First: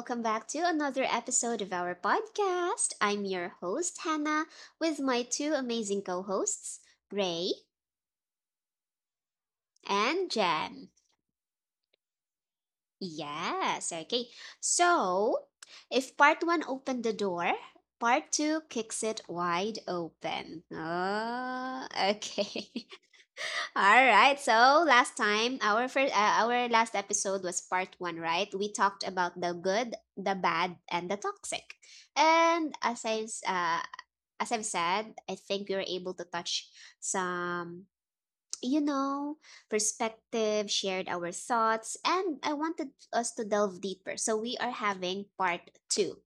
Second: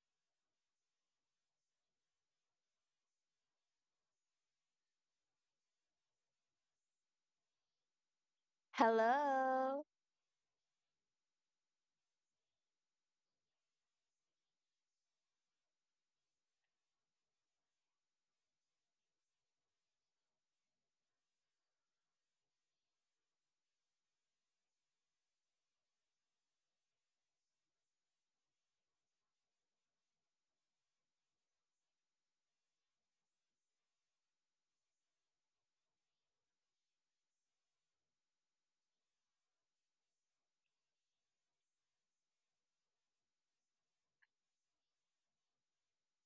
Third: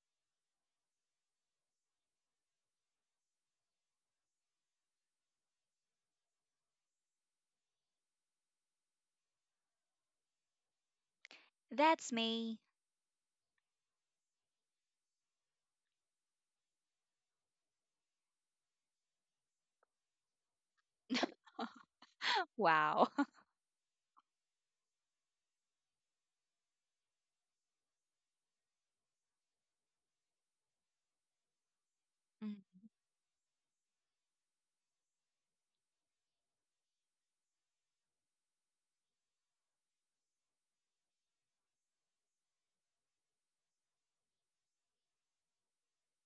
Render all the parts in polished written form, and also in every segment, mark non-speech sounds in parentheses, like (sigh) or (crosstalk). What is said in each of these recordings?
Welcome back to another episode of our podcast. I'm your host, Hannah, with my two amazing co hosts, Ray Hello. and Jem. That's me. Yes, okay. So, if part one opened the door, part two kicks it wide open. Ah, okay. Wow. (laughs) (laughs) All right. So last time, our last episode was part one, right? We talked about the good, the bad, and the toxic. And as I've said, I think we were able to touch some, you know, perspective, shared our thoughts, and I wanted us to delve deeper. So we are having part two.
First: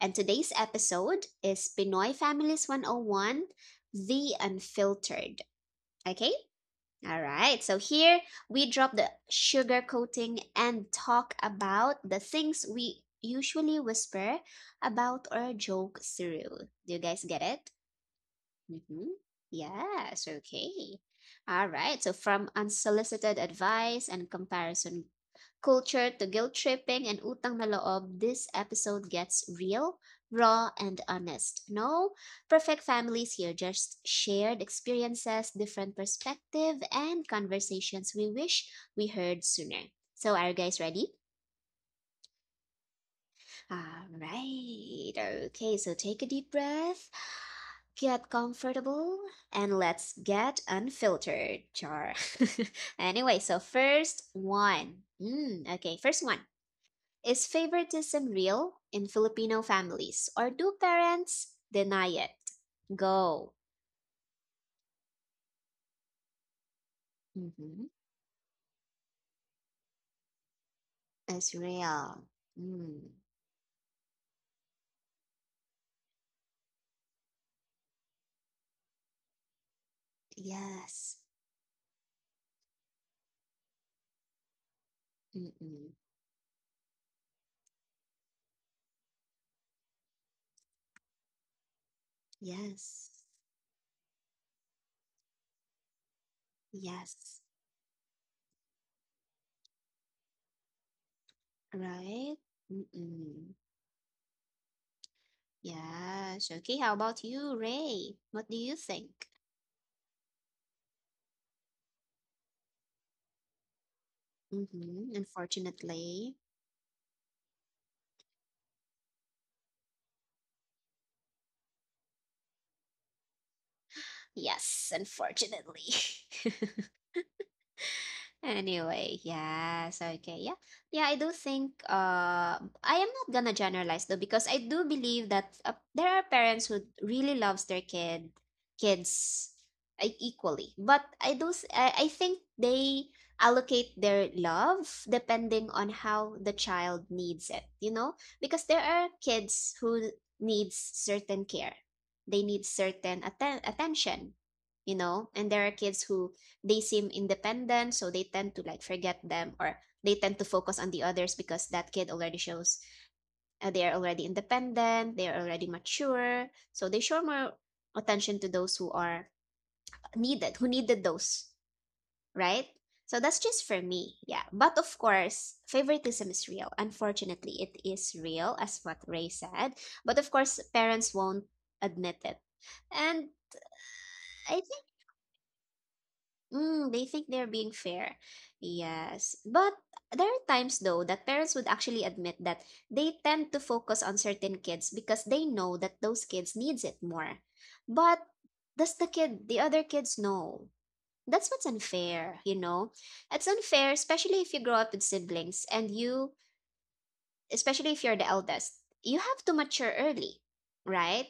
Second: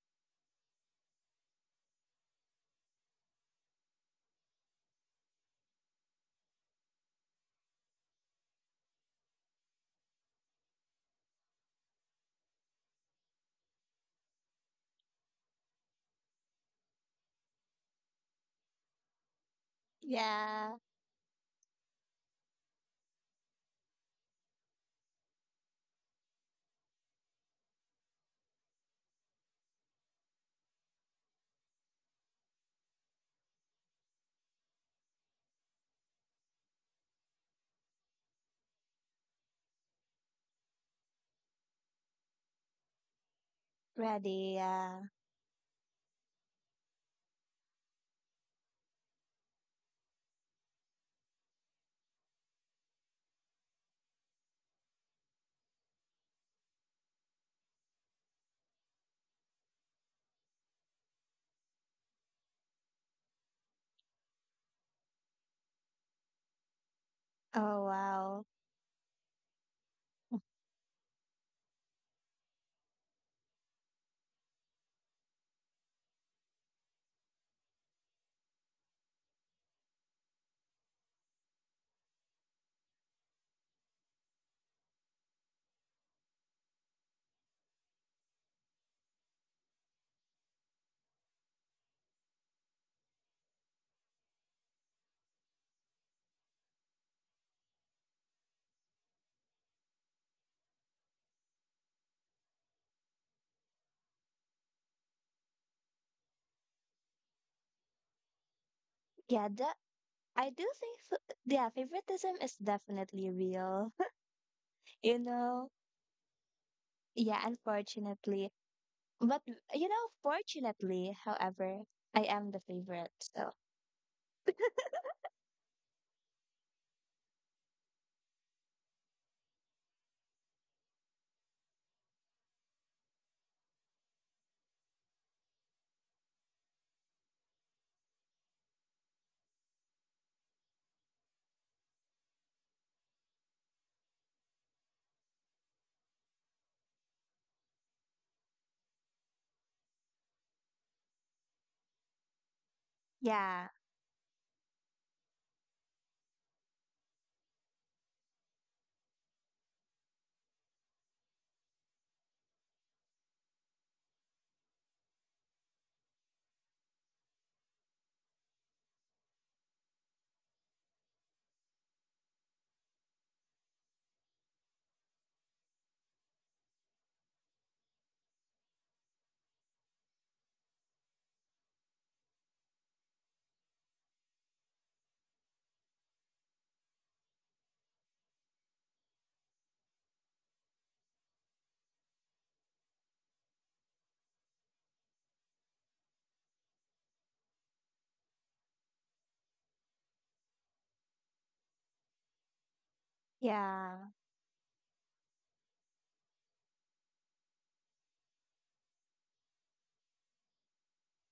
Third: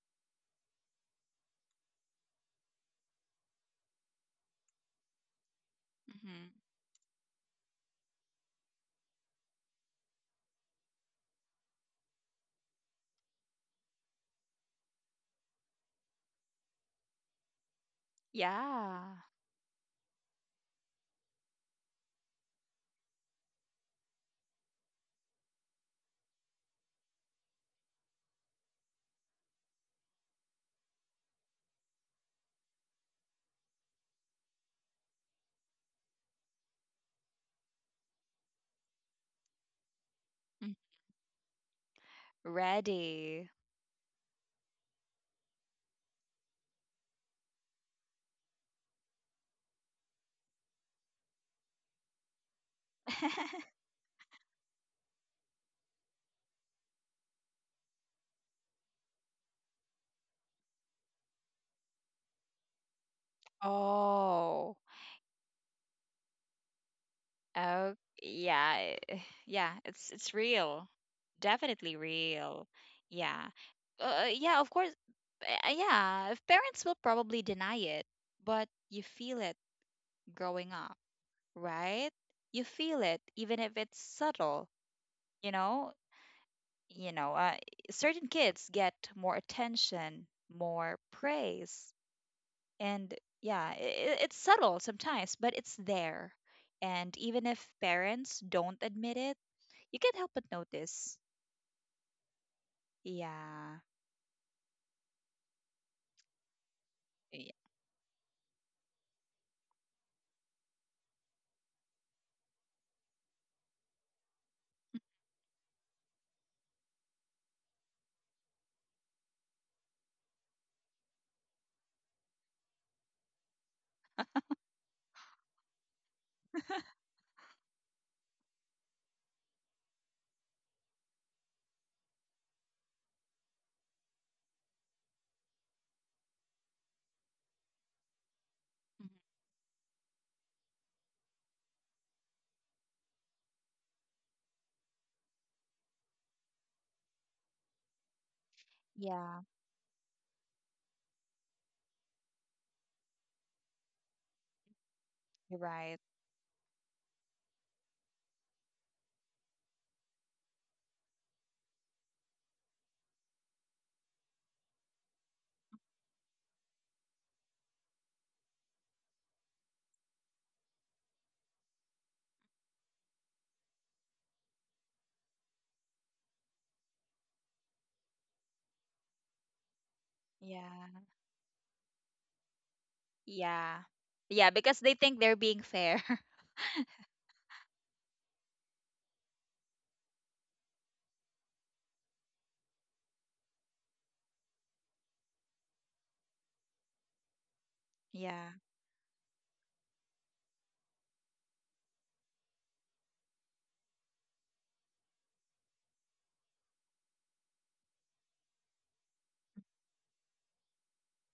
And today's episode is Pinoy Families 101, The Unfiltered. Okay, Mm-hmm. all right, so here we drop the sugar coating and talk about the things we usually whisper about or joke through. Do you guys get it? Yeah. Mm-hmm. Yes, Yeah, okay. All right. So from unsolicited advice and comparison culture to guilt tripping and utang na loob, this episode gets real, raw, and honest. No perfect families here, just shared experiences, different perspective, and conversations we wish we heard sooner. So are you Mm. guys ready? Ready. All ready. Yeah. right. Okay, so take a deep breath, get comfortable, and let's get unfiltered, Char. (laughs) Anyway, so first one. Mm, okay, first one. Is favoritism real in Filipino families, or do parents deny it? Go. Oh. Oh, Mm-hmm. Oh, wow. yeah. Yeah, it's real. It's Definitely real. real. Mm, Yeah. Yeah, of course. Yeah, if parents will probably deny it, but you feel it growing up, yes. right? You feel it even if it's subtle, you know? Mm-mm. you know, uh, Certain kids get more attention, more praise, and Yes. yeah, it's subtle sometimes, but it's there. And even Yes. if parents don't admit it, you can't help but notice. Right? Mm-mm. Yeah. Yes. Okay. How about y- you, Ray? What do you think? Yeah, that, I do think, yeah, favoritism is definitely real. (laughs) Mm-hmm. You know, Unfortunately. yeah, unfortunately. But, fortunately, however, I am the favorite. So, Yes, unfortunately. (laughs) Anyway, yes, okay, yeah. Yeah, I do think I am not gonna generalize though because I do believe that there are parents who really loves their kid mhm. kids equally. But I do s- I think they allocate their love depending on how the child needs it, you know? Because there are Yeah, kids who needs certain care. They need certain yeah, attention, you know? And you're there are right. kids who they seem independent, so they tend to like forget them, or they tend to focus on the others because that kid already shows they are already independent, they are already mature, so they show more attention to those who are needed who needed those, right? So that's just for me, yeah, but of course favoritism is real, unfortunately it is real as what Ray said, but of course Yeah. parents won't admit it. And Yeah. Yeah, I because think they think they're being fair. (laughs) Mm, they think they're being fair. Yes. But there are times, though, that parents would actually admit that they tend to focus on certain kids because they know that those kids needs it more. But Yeah. does the kid, the other kids know? That's what's unfair, you know? It's unfair, yeah, especially if you grow up with siblings, and you especially if you're the eldest, you have to mature early, right?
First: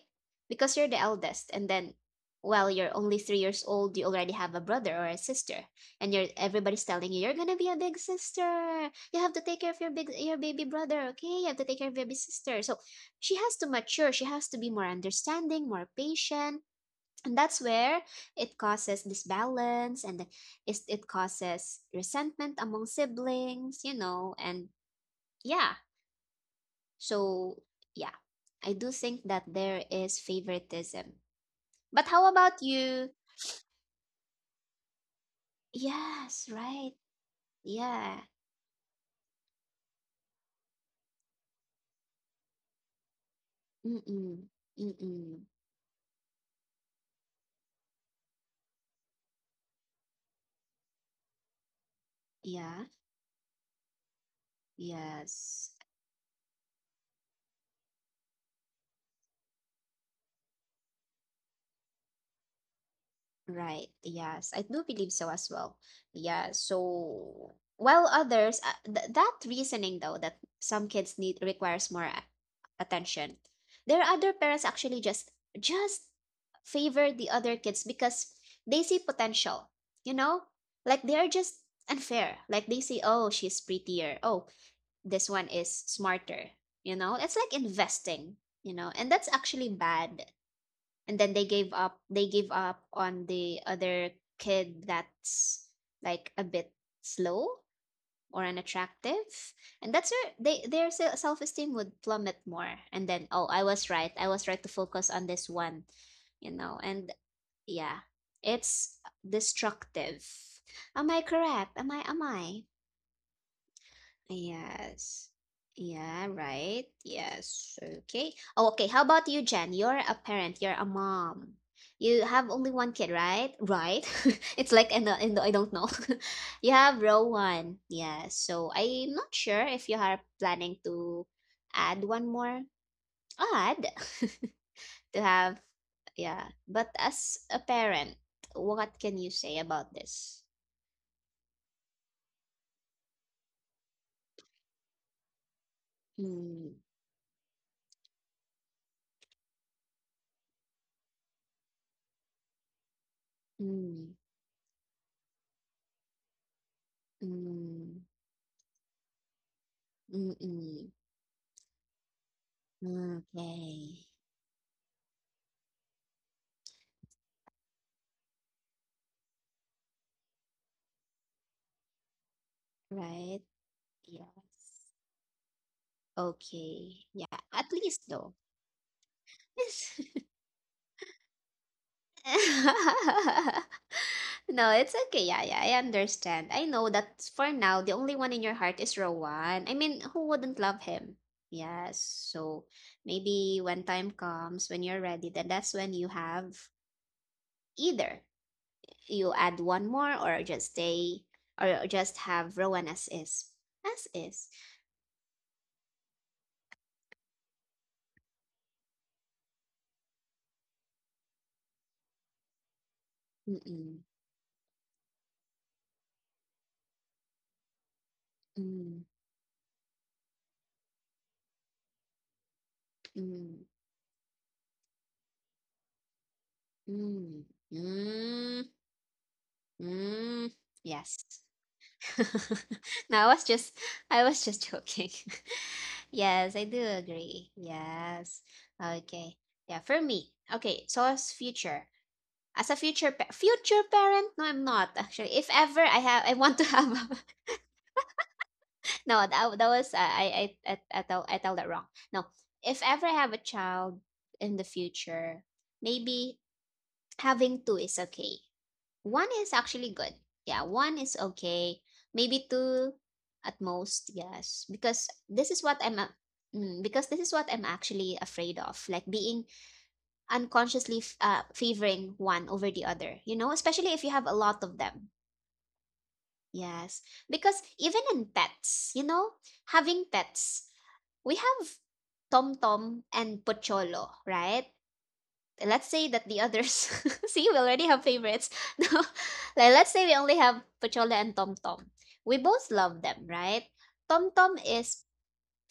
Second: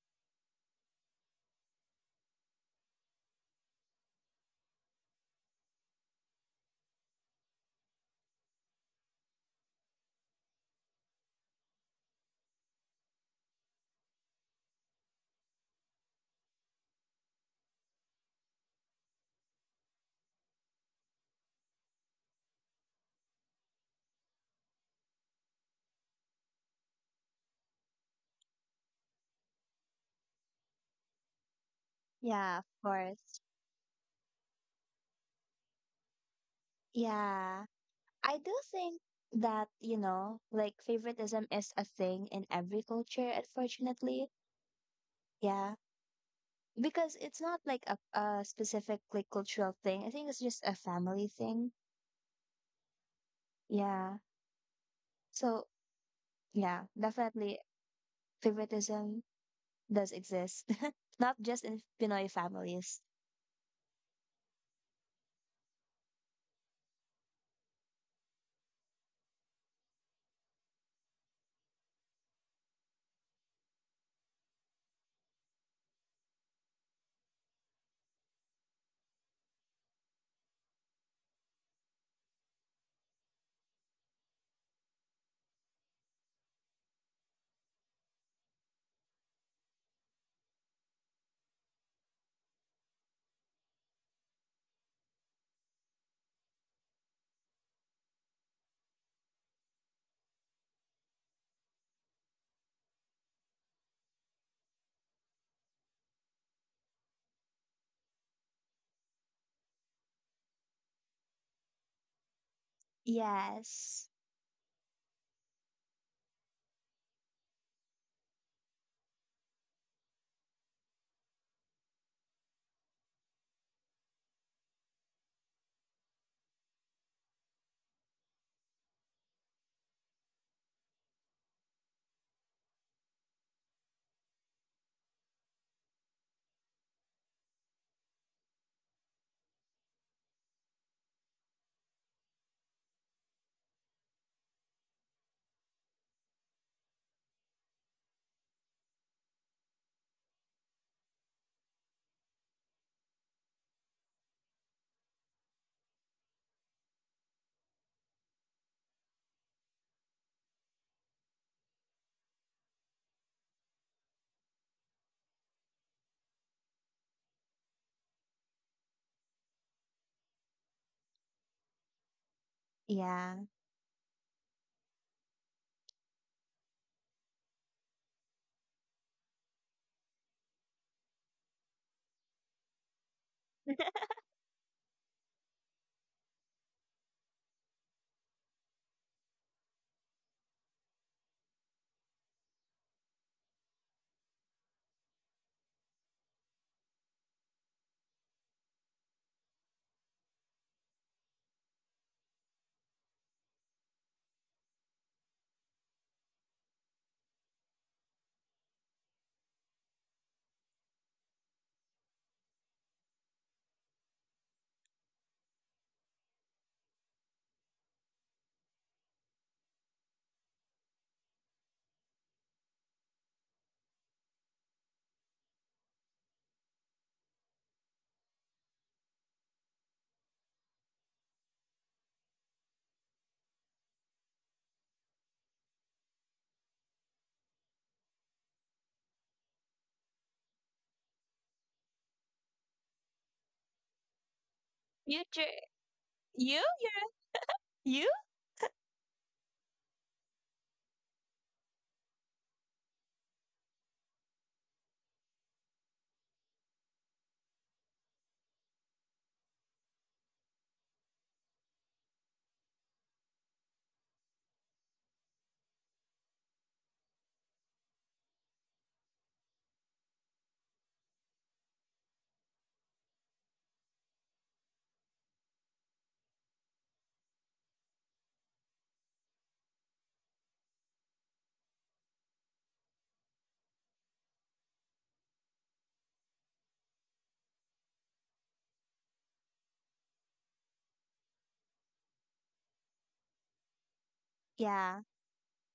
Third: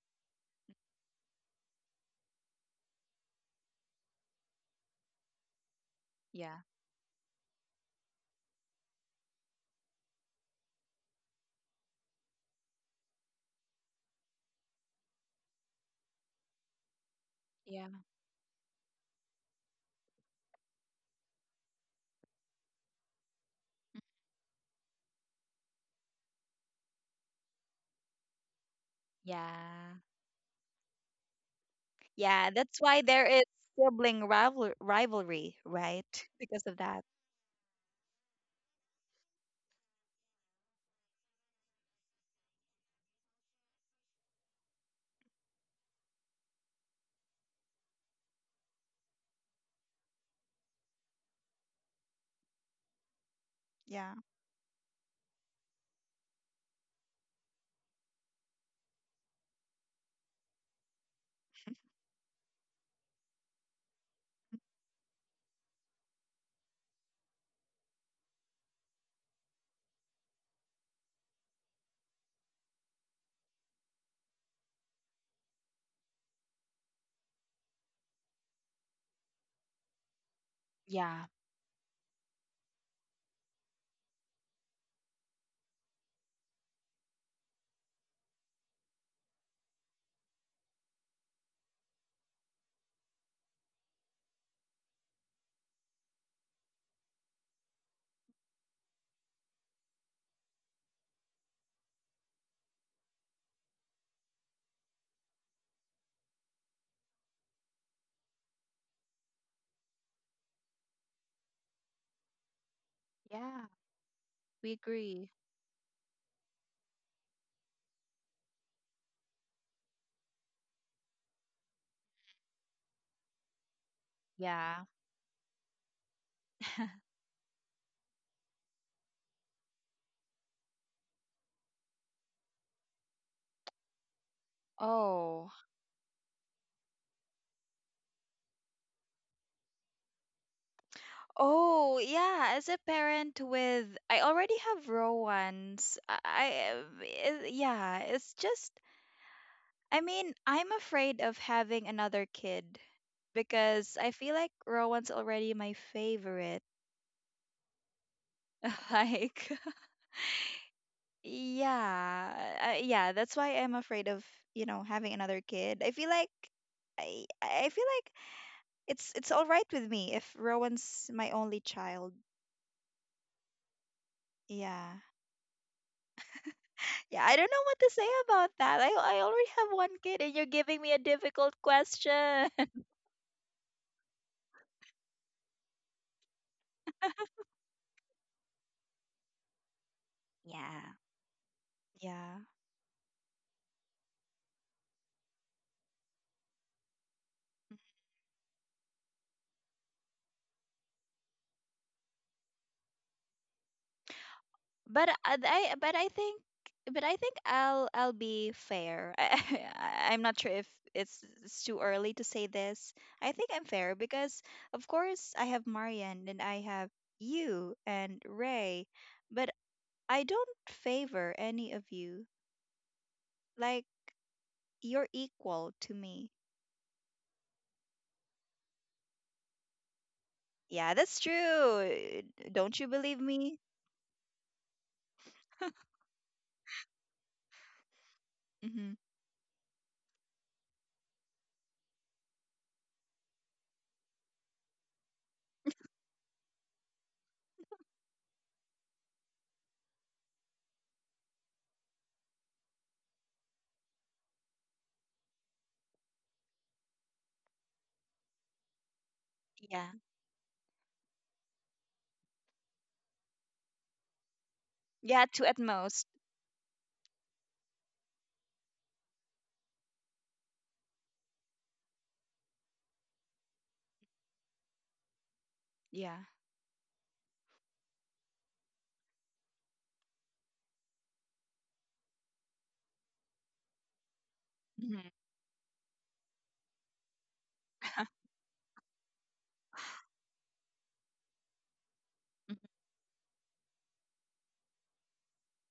Because you're the eldest, and then well, you're only 3 years old, you already have a brother or a sister, and you're Yeah. everybody's telling you you're gonna be a big sister. You have to take care of your big your baby brother, okay? You have to take care of your baby sister. So she has to mature, she has to be more understanding, more patient. And that's where Yeah. it causes disbalance, and it causes resentment among siblings, you know, and yeah, so, yeah, I do think that there Yeah. is favoritism. But how Yeah, yeah, about of that's why you? there course. is sibling rival rivalry, right? (laughs) Yes, Because of right. that. Yeah. Yeah. I do think that, you know, like favoritism is a thing in every culture, unfortunately. Mm-mm. Mm-mm. Yeah, because it's not like a specific like cultural thing. I think it's just a family thing. Yeah. Yeah. Yeah. So Yes. yeah, definitely favoritism does exist, (laughs) not just in Pinoy families. Right. Yes, I do believe so as well. Yeah. So, while others, th that reasoning though that some kids need requires more attention. There are other parents actually just favor the other kids because they see potential. You know, like they Yeah. are just unfair. Like they see, oh, she's prettier. Oh, this one is smarter. You know, it's like investing. You know, and that's actually bad, and then they give up on the other kid that's like a bit slow or unattractive. And that's where they their self-esteem would plummet more. And then, oh, I was right to focus on this one, you know, and yeah, it's destructive. Am I correct? Am I Yeah. Yes. We agree. Yes. Yeah, right. Yes. Okay. Oh, okay. How about you, Jen? You're a parent, you're a mom. You have only one kid, right? Right. (laughs) It's Yeah. like, and I don't know. (laughs) You have (laughs) row one. Yeah. So I'm not sure if you are planning to add one more. Add (laughs) to Oh, have, yeah. But as a parent, what can you say about this? oh, yeah. As a parent I already have row ones. Mm, Yeah, it's just, I mean, I'm afraid of having another kid because I mm, feel like row one's already my favorite. mm, (laughs) Like, mm, mm. yeah, yeah. That's why I'm afraid Okay. of, you know, having another kid. I feel like it's all right with me if Rowan's my only child. Yeah. Right. Yes. Yeah. Okay. Yeah, I Yeah. don't know At what to least say though. about that. I already have one kid (laughs) and you're giving me a difficult question. (laughs) No, it's okay. Yeah, yeah. I understand. I know that for now, the only one in your heart is Rowan. I mean, who (laughs) wouldn't yeah. love him? Yes. Yeah. So maybe when time comes, when you're ready, then that's when you have either you add one more, or just stay, or just have Rowan as is. As is. But I- but I think I'll be fair. (laughs) I'm not sure if it's too early to say this. I think I'm fair Mm-mm. because of course I have Marian and I have you and Ray, Mm, but I don't favor any of you. mm. Like you're equal to me. Mm, mm, mm. Yeah, that's Yes. true. Don't you (laughs) believe No, me? I was just joking. (laughs) Yes, I do agree. Yes. Hmm. Okay. Yeah, for me. Okay, so as future. As a future future parent? No, I'm not You, actually. tr- If ever I have, I you, want to have You're- a- you. (laughs) No, that, that was, I tell that wrong. No. If ever I have a child in the future, maybe having two is okay. One is Yeah. actually good. Yeah, one is okay. Maybe two at most, yes. Because Yeah, two this at is what I'm most. a- mm, because this is what I'm actually afraid of, like being unconsciously favoring one over the other, you know, especially if you have a lot of them. Yeah. Yes. Because even in pets, you know, having pets, we have Tom Tom and Pocholo, right? Mhm. Let's say that the others (laughs) see, we already have Mhm. favorites. (laughs) No, like let's say we only have Pachola and Tom Tom, we both love them, right? Tom Tom Yeah. is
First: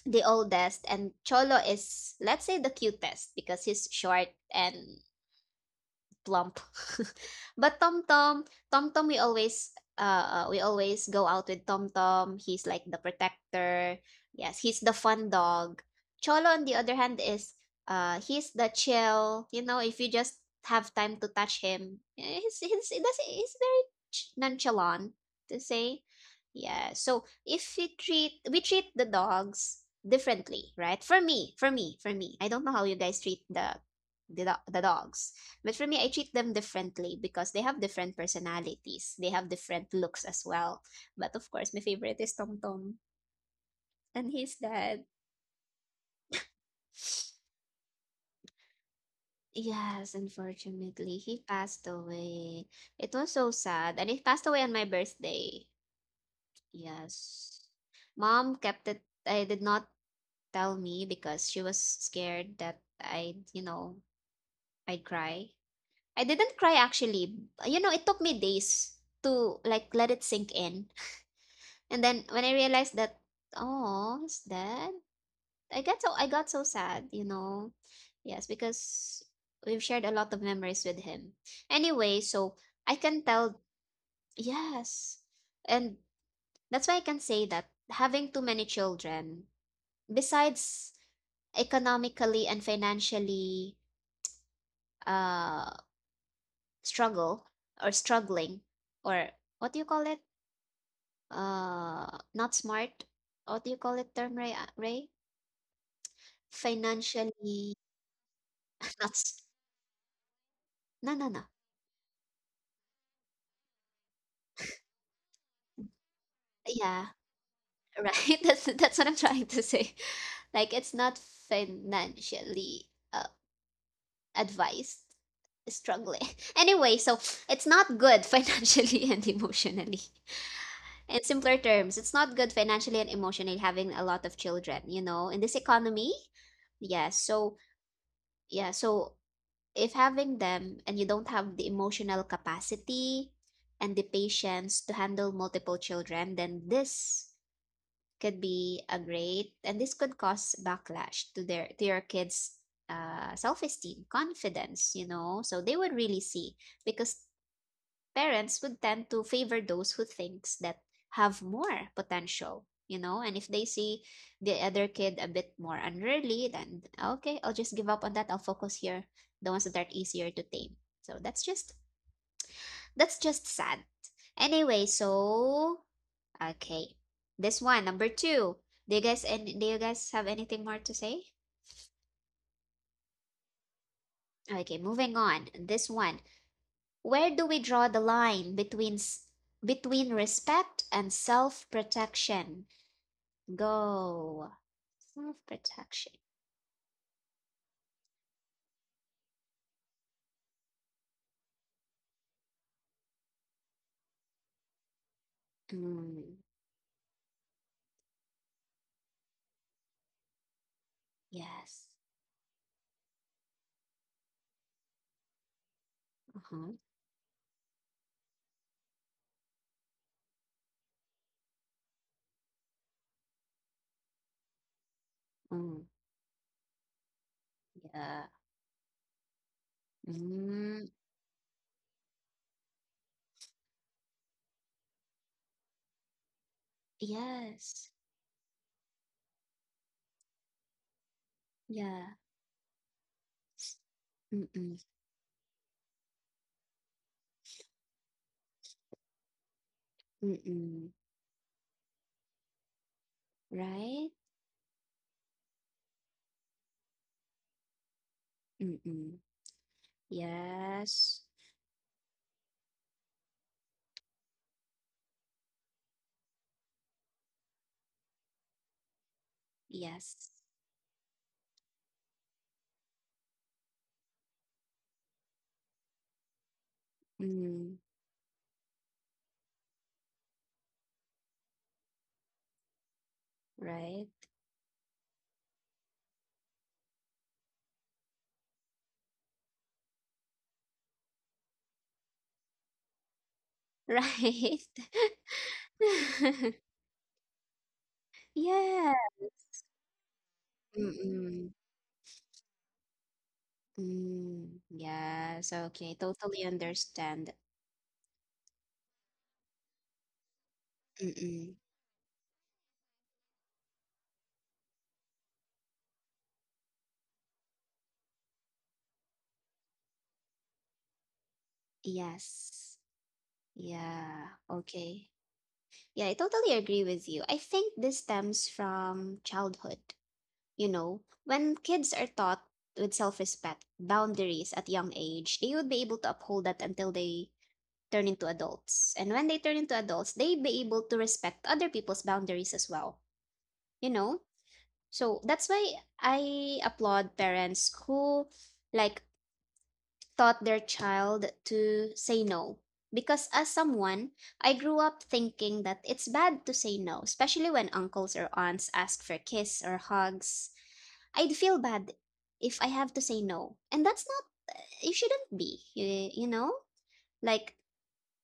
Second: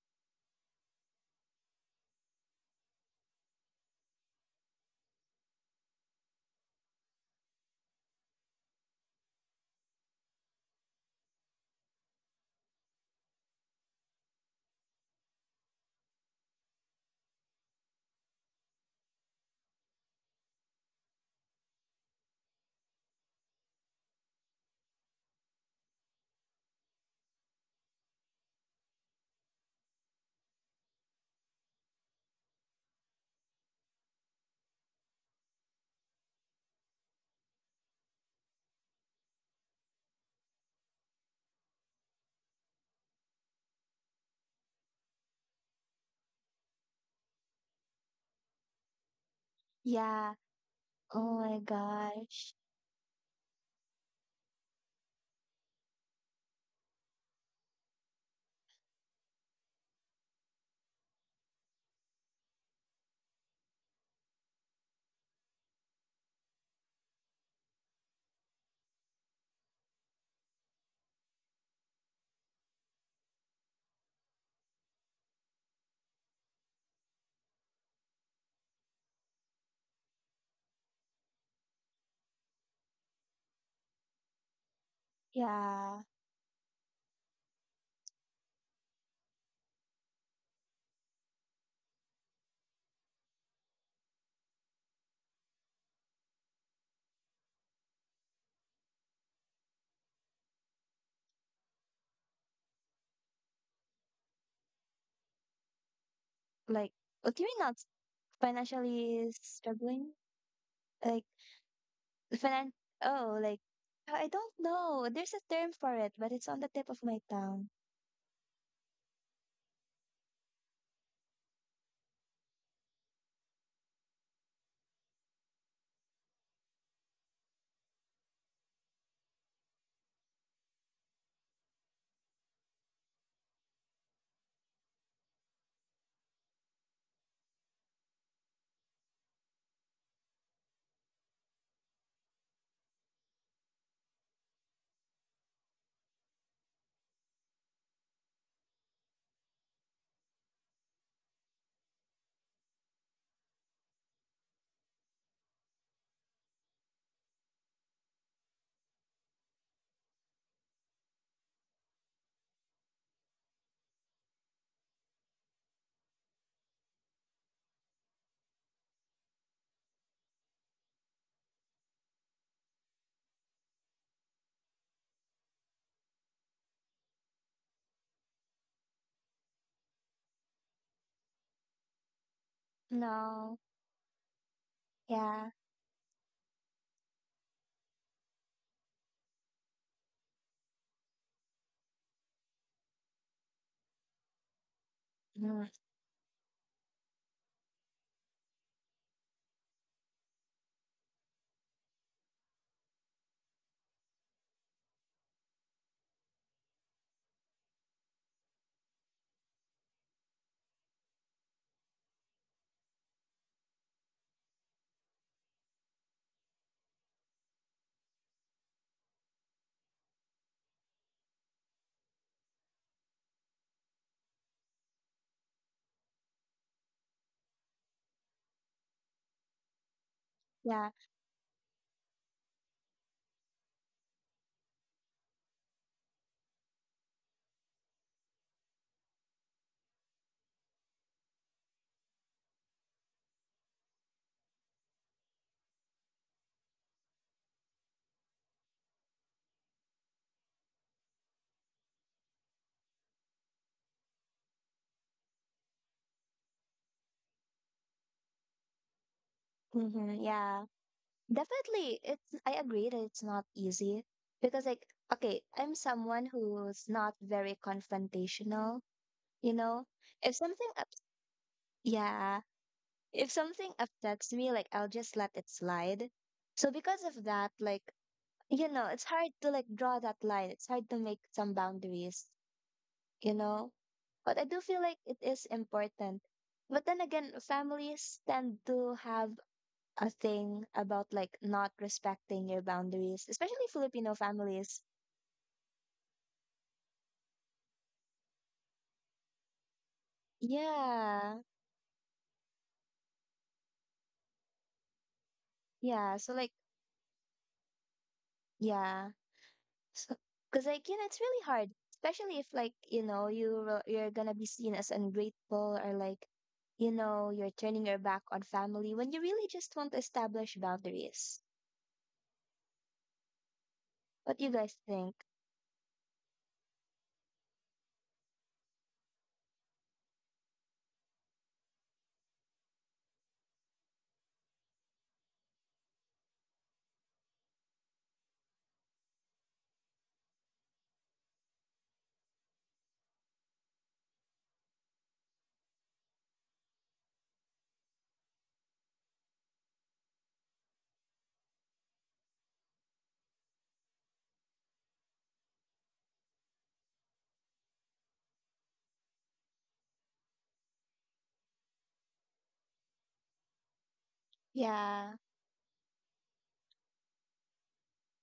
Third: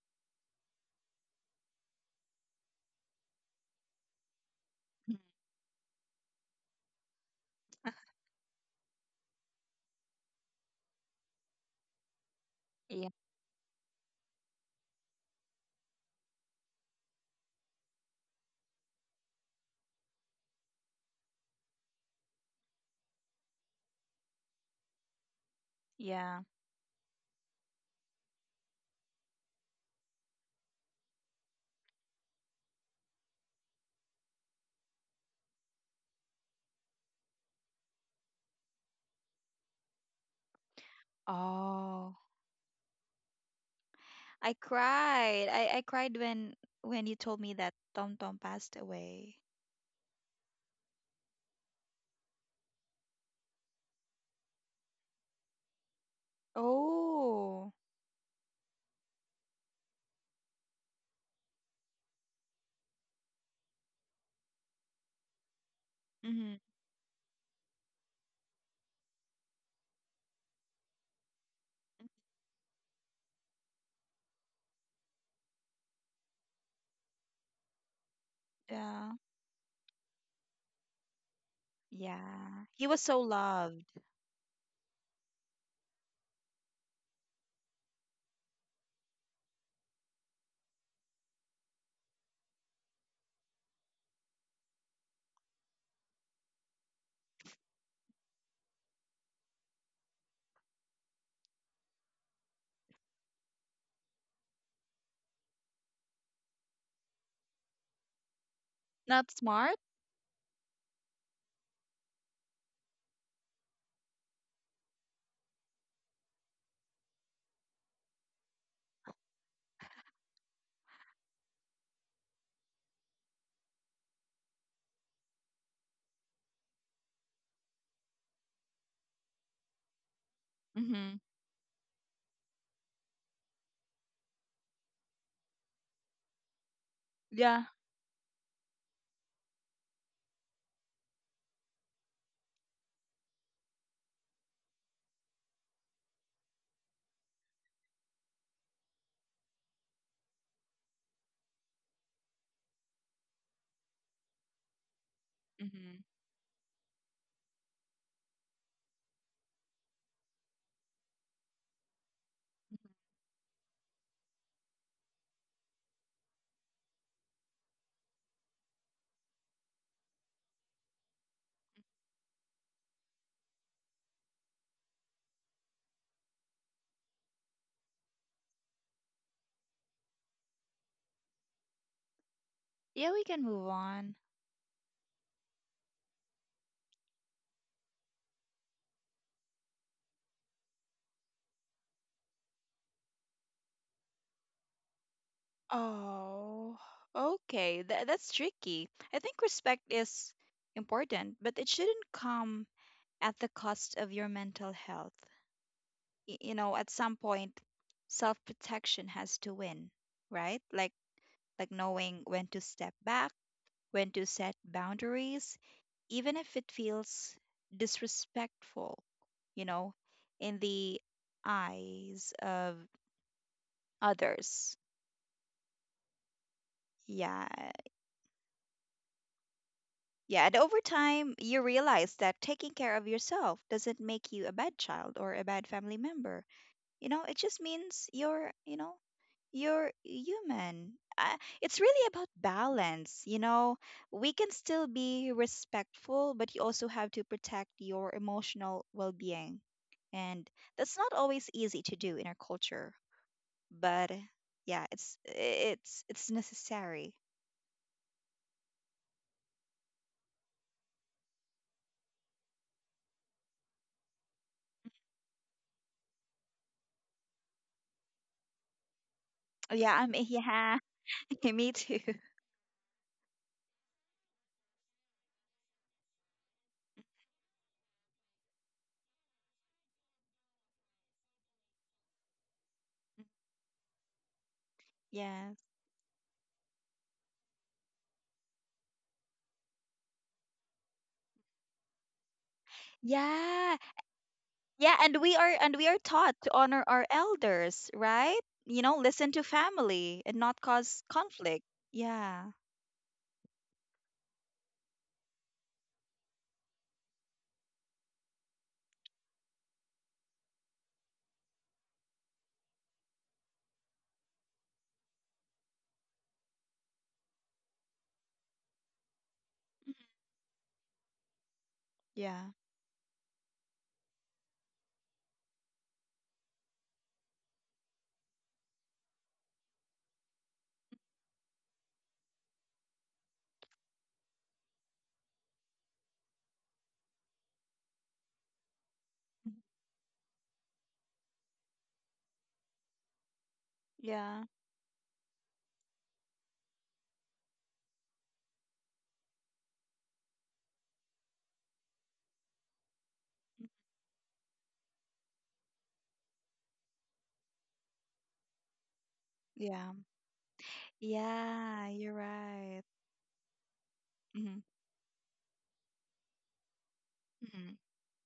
the oldest, and Cholo is, let's say, the cutest because he's short and (laughs) plump. (laughs) But Tom Tom, we always go out with Tom Tom. He's like the Yeah. protector. Yes, he's the fun dog. Cholo, on the other hand, is he's the chill. You know, if you just have time to touch him, eh, he's very nonchalant to say. Yeah. Yeah. So if we treat the dogs differently, right? For me. I don't know how you guys treat the, the dogs. But for me, I treat them differently because they have different personalities. They have different looks as well. But of course, my Oh, favorite is Tom Tom. And I he's dead. cried. I cried when you told me that Tom Tom passed away. Yes, Yeah. unfortunately, Oh he my passed gosh. away. It was so sad. And he passed away on my birthday. Yes. Oh. Mom kept it. I did not tell me because she was scared that I'd, you know, I'd cry. I Hmm. didn't cry actually. You know, it took me days to like let it sink in. And then when I realized that, oh, he's dead. I got so sad, you know. Yes, Yeah. because we've shared a lot of memories with him. Anyway, so Yeah. He I was so can tell, loved. yes. And Yeah. that's why I can say that having too many children, besides economically and financially uh struggle, or struggling, or what do you call it? Not smart. What do you call it term Ray? Like, what do you mean Financially not (laughs) not Not financially s smart? struggling? no, Like, no, no. Finan oh, like, I don't know. There's a term for it, but it's on the tip of Yeah, my tongue. (laughs) right. That's what I'm trying to say. Like it's not financially uh, advised strongly. (laughs) Anyway, so it's not good financially (laughs) and emotionally. Mm-hmm. In simpler terms, it's not good financially and emotionally having a lot of children, you know, in this economy. Yeah, so Yeah. yeah, so if having them and you don't have the emotional capacity and the patience to handle multiple children, then this could be a great and this could cause backlash to their to your kids self-esteem, confidence, you know, so they would Hmm. really see, because parents would tend to favor those who thinks that have more potential, you know. And if they see the other kid a bit more unruly, then okay, I'll just give up on that, I'll focus here, the ones that are easier to tame. So that's just, that's just sad. Anyway, so okay, this one, number two. Do you guys, and do you guys have anything more to say? Yeah, we can No. move on. Okay, moving on, Yeah. this one. Where do we draw the line between respect and self protection? Go. Self Mm, protection. Oh, okay. That that's tricky. I think respect is important, but it shouldn't come at the cost of your mental health. Mm, You know, at some point, self-protection has to win, right? Like yes. knowing when to step back, when to set boundaries, even if it Uh-huh. feels disrespectful, you know, in the eyes of others. Mm, Yeah, yeah. Yeah, and over Mm, Yeah. time, you realize that taking care of yourself doesn't make you a bad child or a bad family member. You know, it just yes. means you're, you know, you're human. It's really Yeah. about balance. You know, we can Mm-mm. still be respectful, but you also have to protect your emotional well being. And Mm-mm. that's not always easy to do in our culture, but Right? yeah, it's it's necessary. Mm-mm. Yeah. Yes. Definitely, I agree that it's not easy because, like, okay, I'm someone who's not very confrontational, you Oh, yeah, know? I'm Yes. If yeah, something, ups- (laughs) me too. yeah, if something affects me, like, I'll just let it slide. So because of that, Mm, like, you know, it's hard to like draw that line. It's hard to make some boundaries, you know? right. (laughs) But I do feel (laughs) like it Yes. is important. But then again, families tend to have a thing about like not respecting your boundaries, especially Yeah. Filipino Right. families. Yeah, and we are taught to (laughs) honor our elders, right? You know, Yeah. listen to family and not cause Yeah. Mm-mm. conflict. Yeah. Mm, yes, okay, Yeah. So totally like, understand. yeah. So, cause like, you know, it's really Mm-mm. hard, especially if like, you know, you're gonna be seen as ungrateful or like, you know, you're turning your back on family when you really just want to establish boundaries. Yeah. Yes. Yeah, What do you guys okay. think? Yeah, I totally agree with you. I think this stems from childhood, you know, when kids are taught with self-respect, boundaries at young age, they would be able to uphold that until they turn into adults. And when they turn into adults, they'd be able to respect other people's boundaries as well, you know? Yeah. So that's why I applaud parents who like taught their child to say no. Because as someone, I grew up thinking that it's bad to say no, especially when uncles or aunts ask for kiss or Yeah. hugs. I'd feel Yeah, bad you're if I right. have to say no. And that's Mm-hmm. not, it Yeah. shouldn't be, you know? Like, Mm-hmm.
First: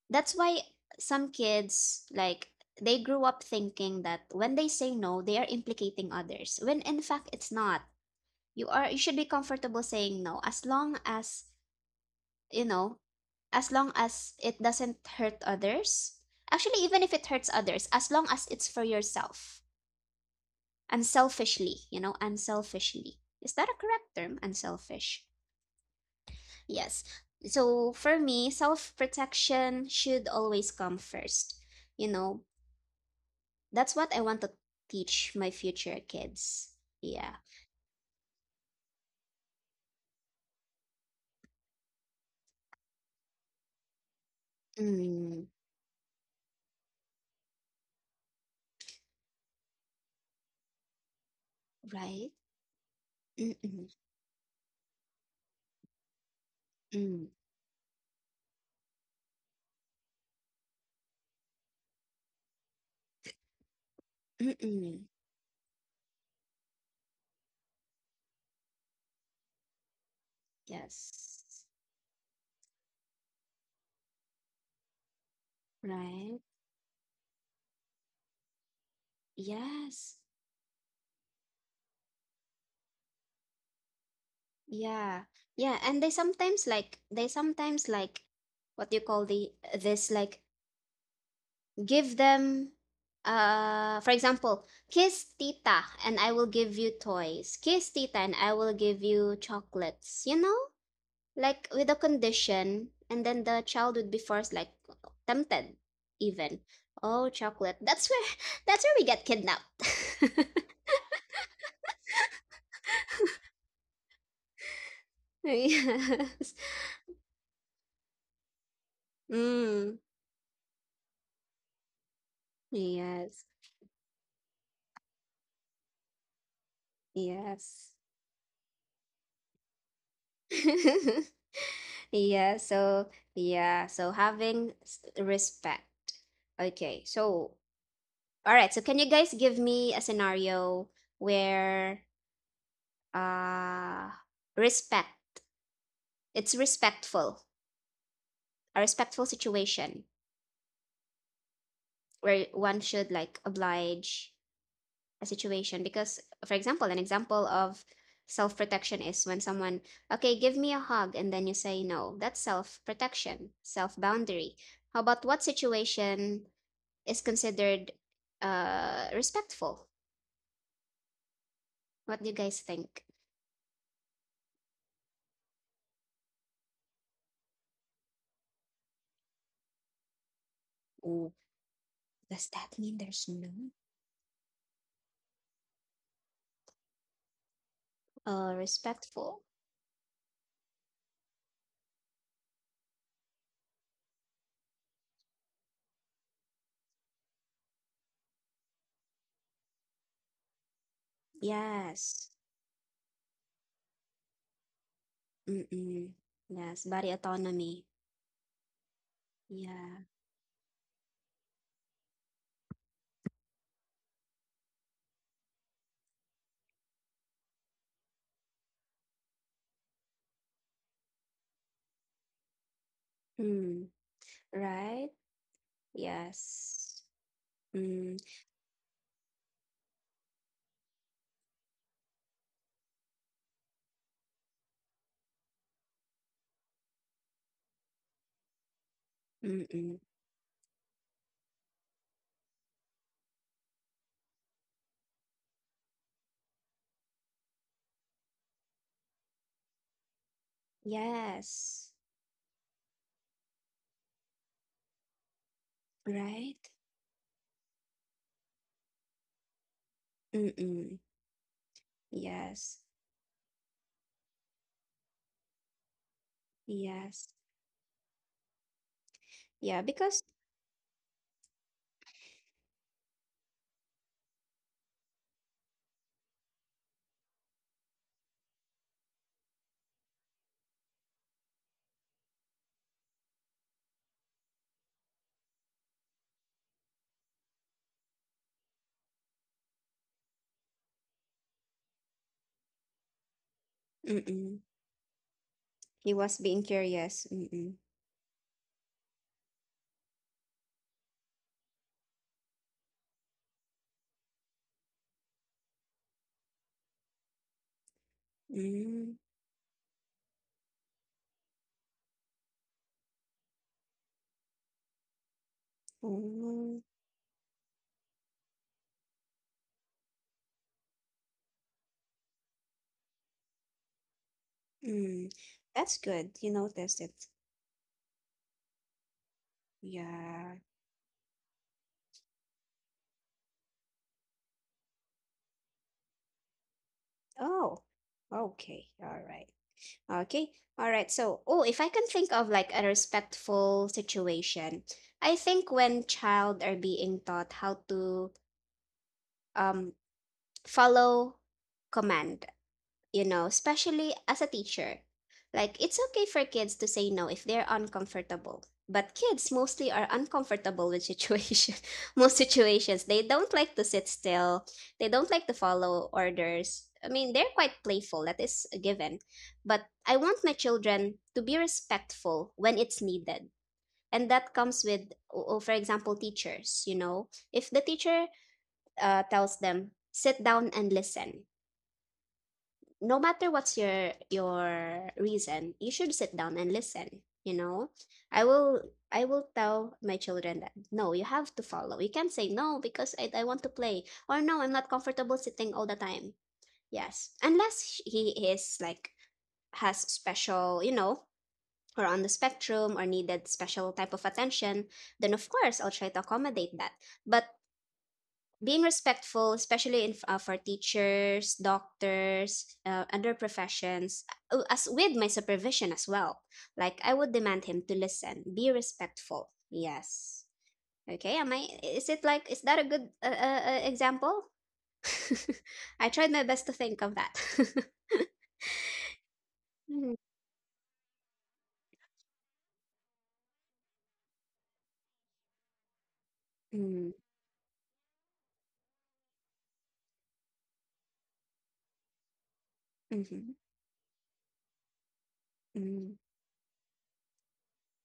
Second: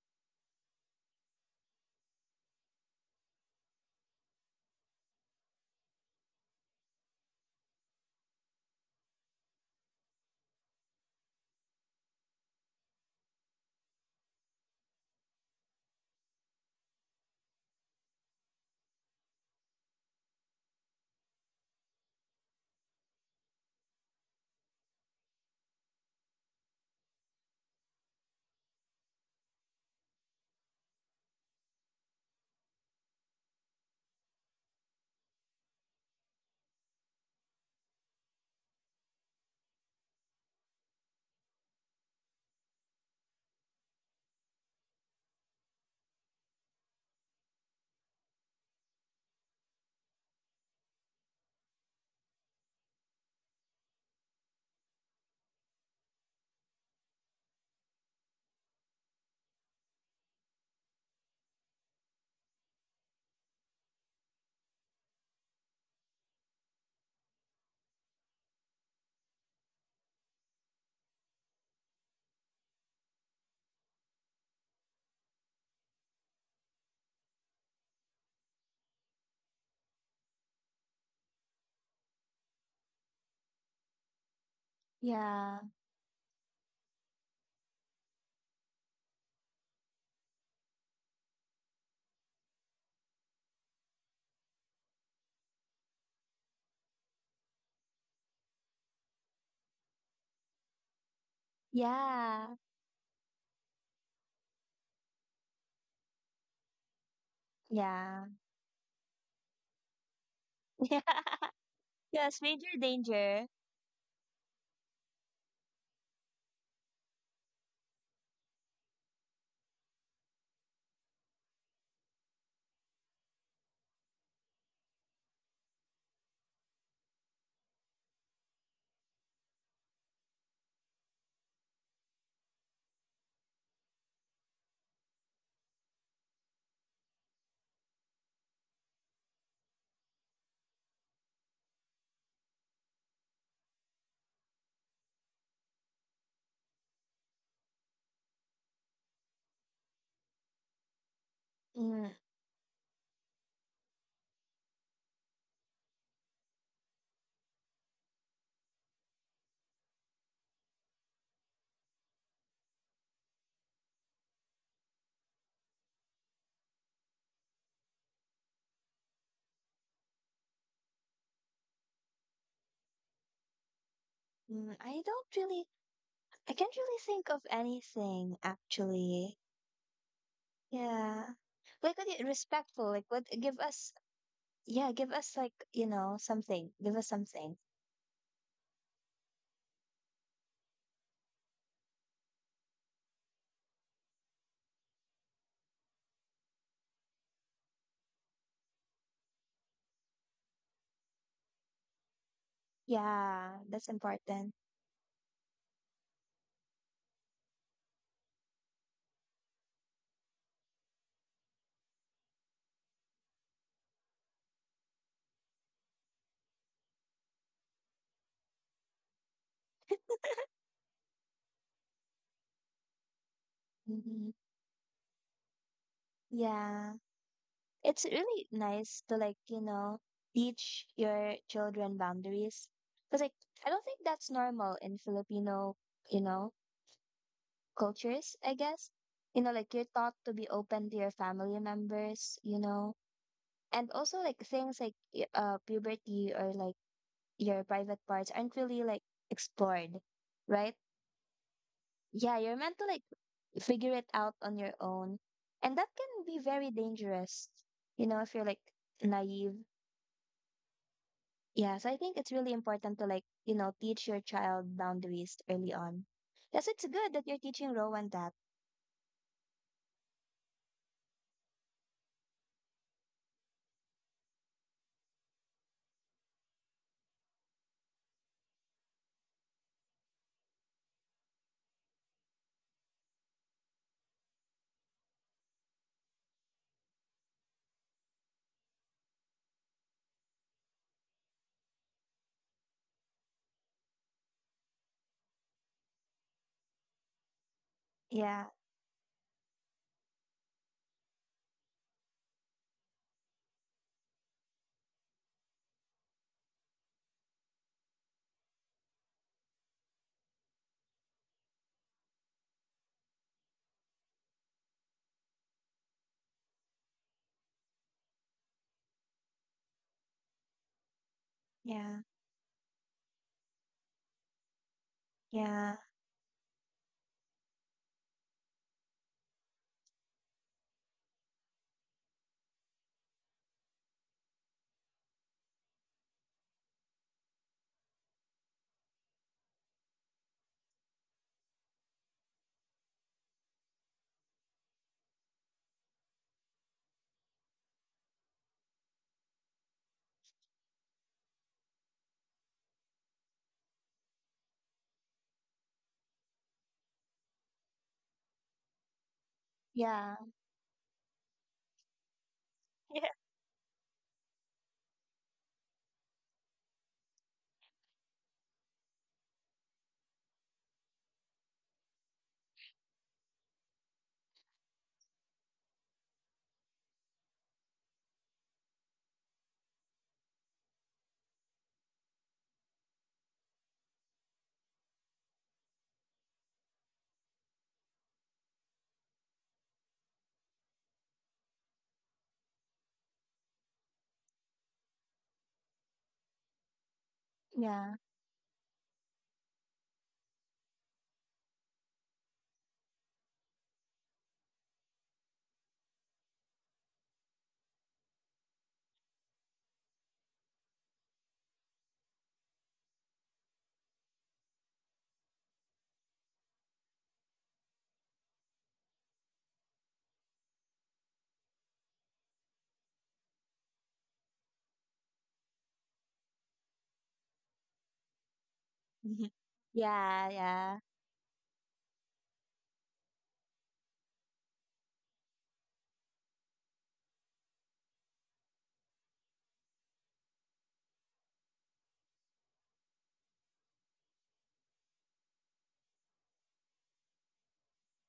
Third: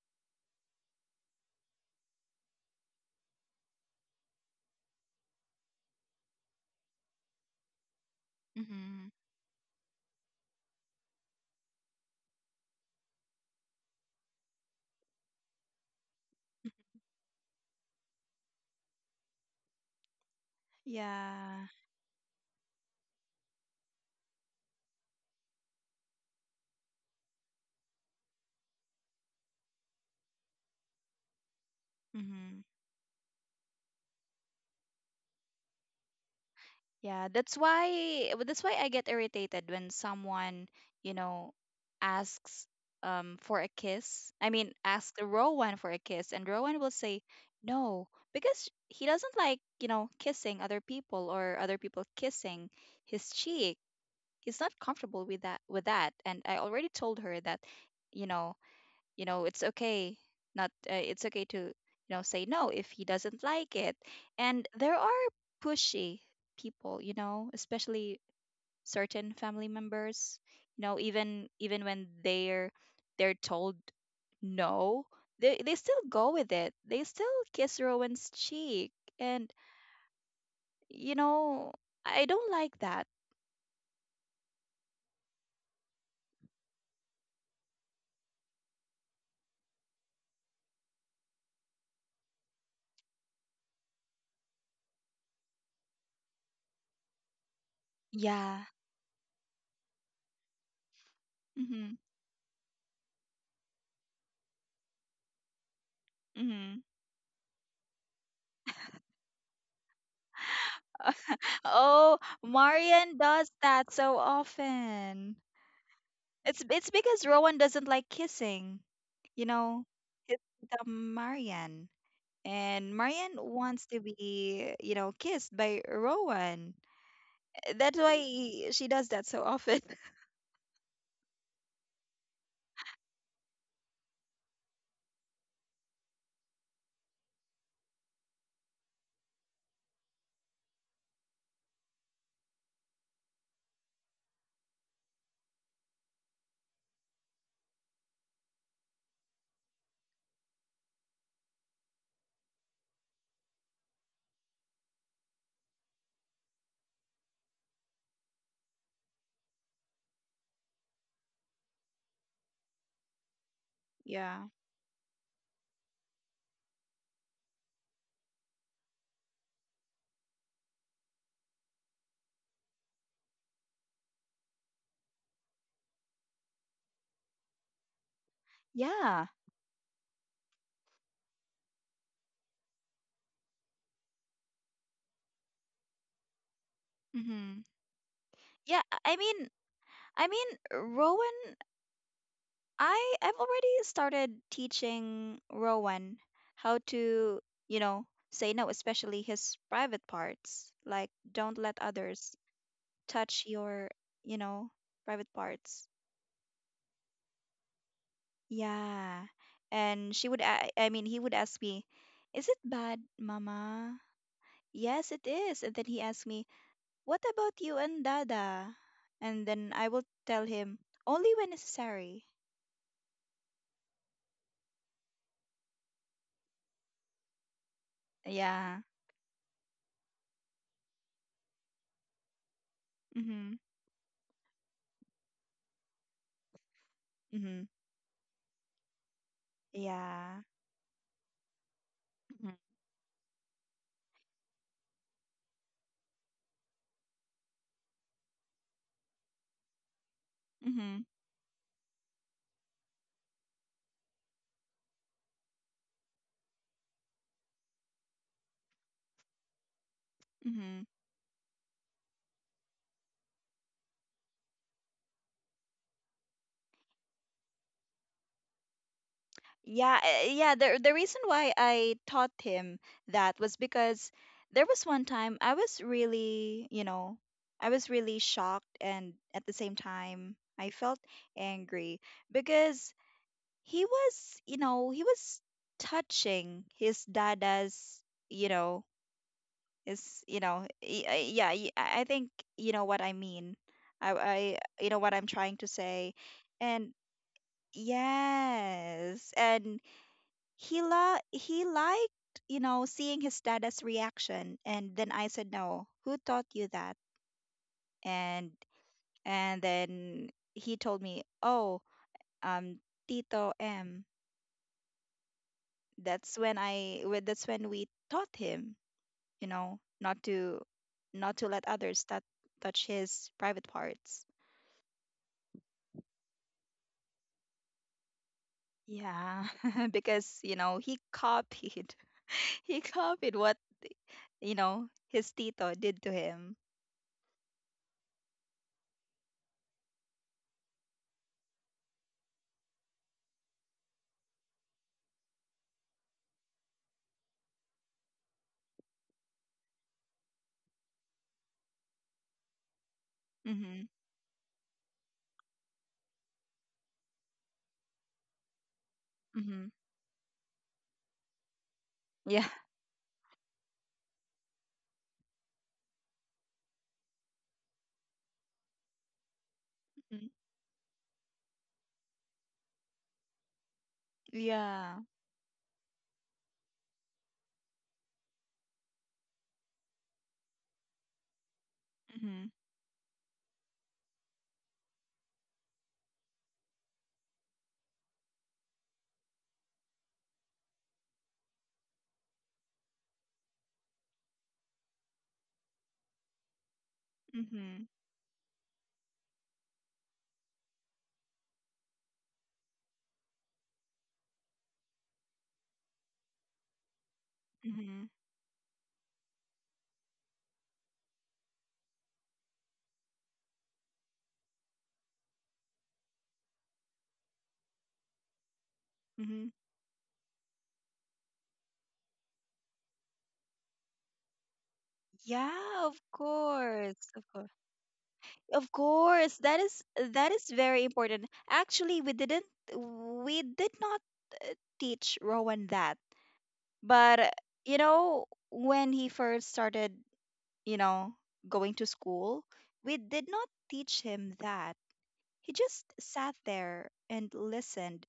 that's why some kids, like, they grew up thinking that when they say no, they are implicating others, when in fact it's not. You Mm-hmm. should be comfortable saying no as long as you know as long as it doesn't hurt others. Mm-hmm. Actually, even if it hurts others, as long as it's for yourself. Yeah. Unselfishly, you know, unselfishly. Is that a correct term? Unselfish. Yes. So for me, self protection should always come first. You know, Mm-hmm. that's what I want to teach my future kids. Yeah, Yeah. That's why I get irritated when someone, you know, asks for a kiss. I mean, asks Mm, Rowan for a kiss and Rowan will say no because he doesn't like, you know, kissing other people or other people right? kissing his cheek. Mm-mm, He's not comfortable with that and I already told mm, her that, you know, you know it's okay not it's okay to you know say no if he doesn't like it, and mm-mm. there are pushy people, you know, especially certain family members, you know, Yes. even when they're told no, they still go Right? with it, they still kiss Rowan's cheek, and Yes. you know I don't like that. Yeah. Yeah. Yeah, and they sometimes like what do you call the this like give them for example, kiss tita and I will give you toys. Kiss tita and I Yeah. will give you chocolates, you know? Like with a Hmm. Yeah. condition and then the child would be forced like tempted even. Hmm. Oh, chocolate. That's Yeah. where (laughs) that's where we get kidnapped. (laughs) (laughs) Yeah. Oh, Yes, major Marian danger. does that so often. Yes. It's because Rowan doesn't like kissing. You know, Mm. he's the Marian Yes. wants to be, you know, kissed by Rowan. Yes. That's why she does that so often. (laughs) (laughs) Yeah, so yeah, so having respect. Okay, so all right, so can you guys give me a scenario where uh respect, it's respectful, a respectful situation Mm, where one should like oblige a situation because for example an example of self protection is when someone okay give me a hug and then you say no that's self protection self Yeah. boundary. How about what situation is considered respectful? What do you guys think? I don't really, I can't really think of anything Yeah. actually. Oh, Yeah. Like does that respectful, mean like what there's no? give us, yeah, give us like, you know, something. Give us something. Hmm. Yeah. I Respectful. mean, I mean, Rowan. I've already started teaching Rowan how to, you know, say no, especially his private parts. Like, don't let Yes. others touch Yeah, your, that's you know, important. private parts. Mm-mm. Yes, body autonomy. Yeah. Yeah. And she would, I mean, he would ask me, is it bad, mama? Yes, it is. And then he asked me, what about you and dada? And then I will tell him, only when necessary. Mm. hmm Right. Yeah. Yes. It's Mm. really Yeah. nice to like, you know, teach your children boundaries. Mm Because like hmm. I don't think that's normal in Filipino, you know, Mm hmm. cultures, I guess. You know, like you're Mm-mm. taught to Yeah. be open to your family members, Mm you know, and also like things like puberty or like your private parts aren't really like explored, right? hmm. Yes, Yeah, you're meant to like figure it out on your own. And that can be very right? dangerous, you know, if you're like naive. Mm hmm. Mm-mm. Yeah, so I think it's really Yes. important to like, you know, teach your child boundaries early on. Yes, it's good that Yes. you're teaching Rowan that. Yeah, Yeah, because yeah. The reason why I taught him that was because there was one time I was really, you know, I was really shocked and at the same time I felt angry because he was, you know, he was touching his dada's, you know, his, I think you know what I mean. Mm-mm. You know what I'm trying to say, He was being and curious. Mm-mm. Yeah, yes, and he liked you know seeing his dad's reaction, and then I said no, who taught you that? and Mm. and then he told me, oh, um tito M. That's when Oh. That's when we taught him, you know, not to let yeah, others touch his private parts. Mm. yeah, That's good. You noticed it. Yeah. (laughs) Because, you Yeah. know, he copied (laughs) he copied what, you know, his tito did to him. Oh. Okay. All right. Okay. All right. So, oh, if I can think of like a respectful situation, I think when child are being taught how to um follow command, you know, Mm-hmm, especially as a teacher. Like, it's okay for kids to say no if they're uncomfortable. But kids mm-hmm. mostly are yeah. uncomfortable with situation (laughs) most Yeah. situations. Yeah. They don't like to sit still. They don't like to follow orders. I mean, they're quite playful, that is a given. But I want my children to be respectful when it's needed. And that comes Yeah. with, for example, teachers, you know. If the teacher tells them, sit down and listen, Mhm. no matter what's your reason you should sit down and listen, you know. I will i will tell my children that no, you have to follow, you can't say no because I want to play, or no, I'm not comfortable sitting all the time. Yes, Mhm. Yeah. unless he is like has special, you know, or on the spectrum or needed special type of attention, then of course I'll try to accommodate that. But Mhm. being respectful, especially in for teachers, doctors, other professions, as with my supervision as well. Like I would demand him to listen, be Mhm. respectful. Yes. Okay. Am I? Is it like? Is that a good example? (laughs) Yeah, of I tried my best to think course. of Of that. course. Of (laughs) course. (laughs) Mm. Yeah, That is yeah, very important. Actually, we didn't we did not uh, teach Rowan that. But you know, when he first started, you know, going to school, we did not Mm-hmm. teach him that. He just Mm. sat there and listened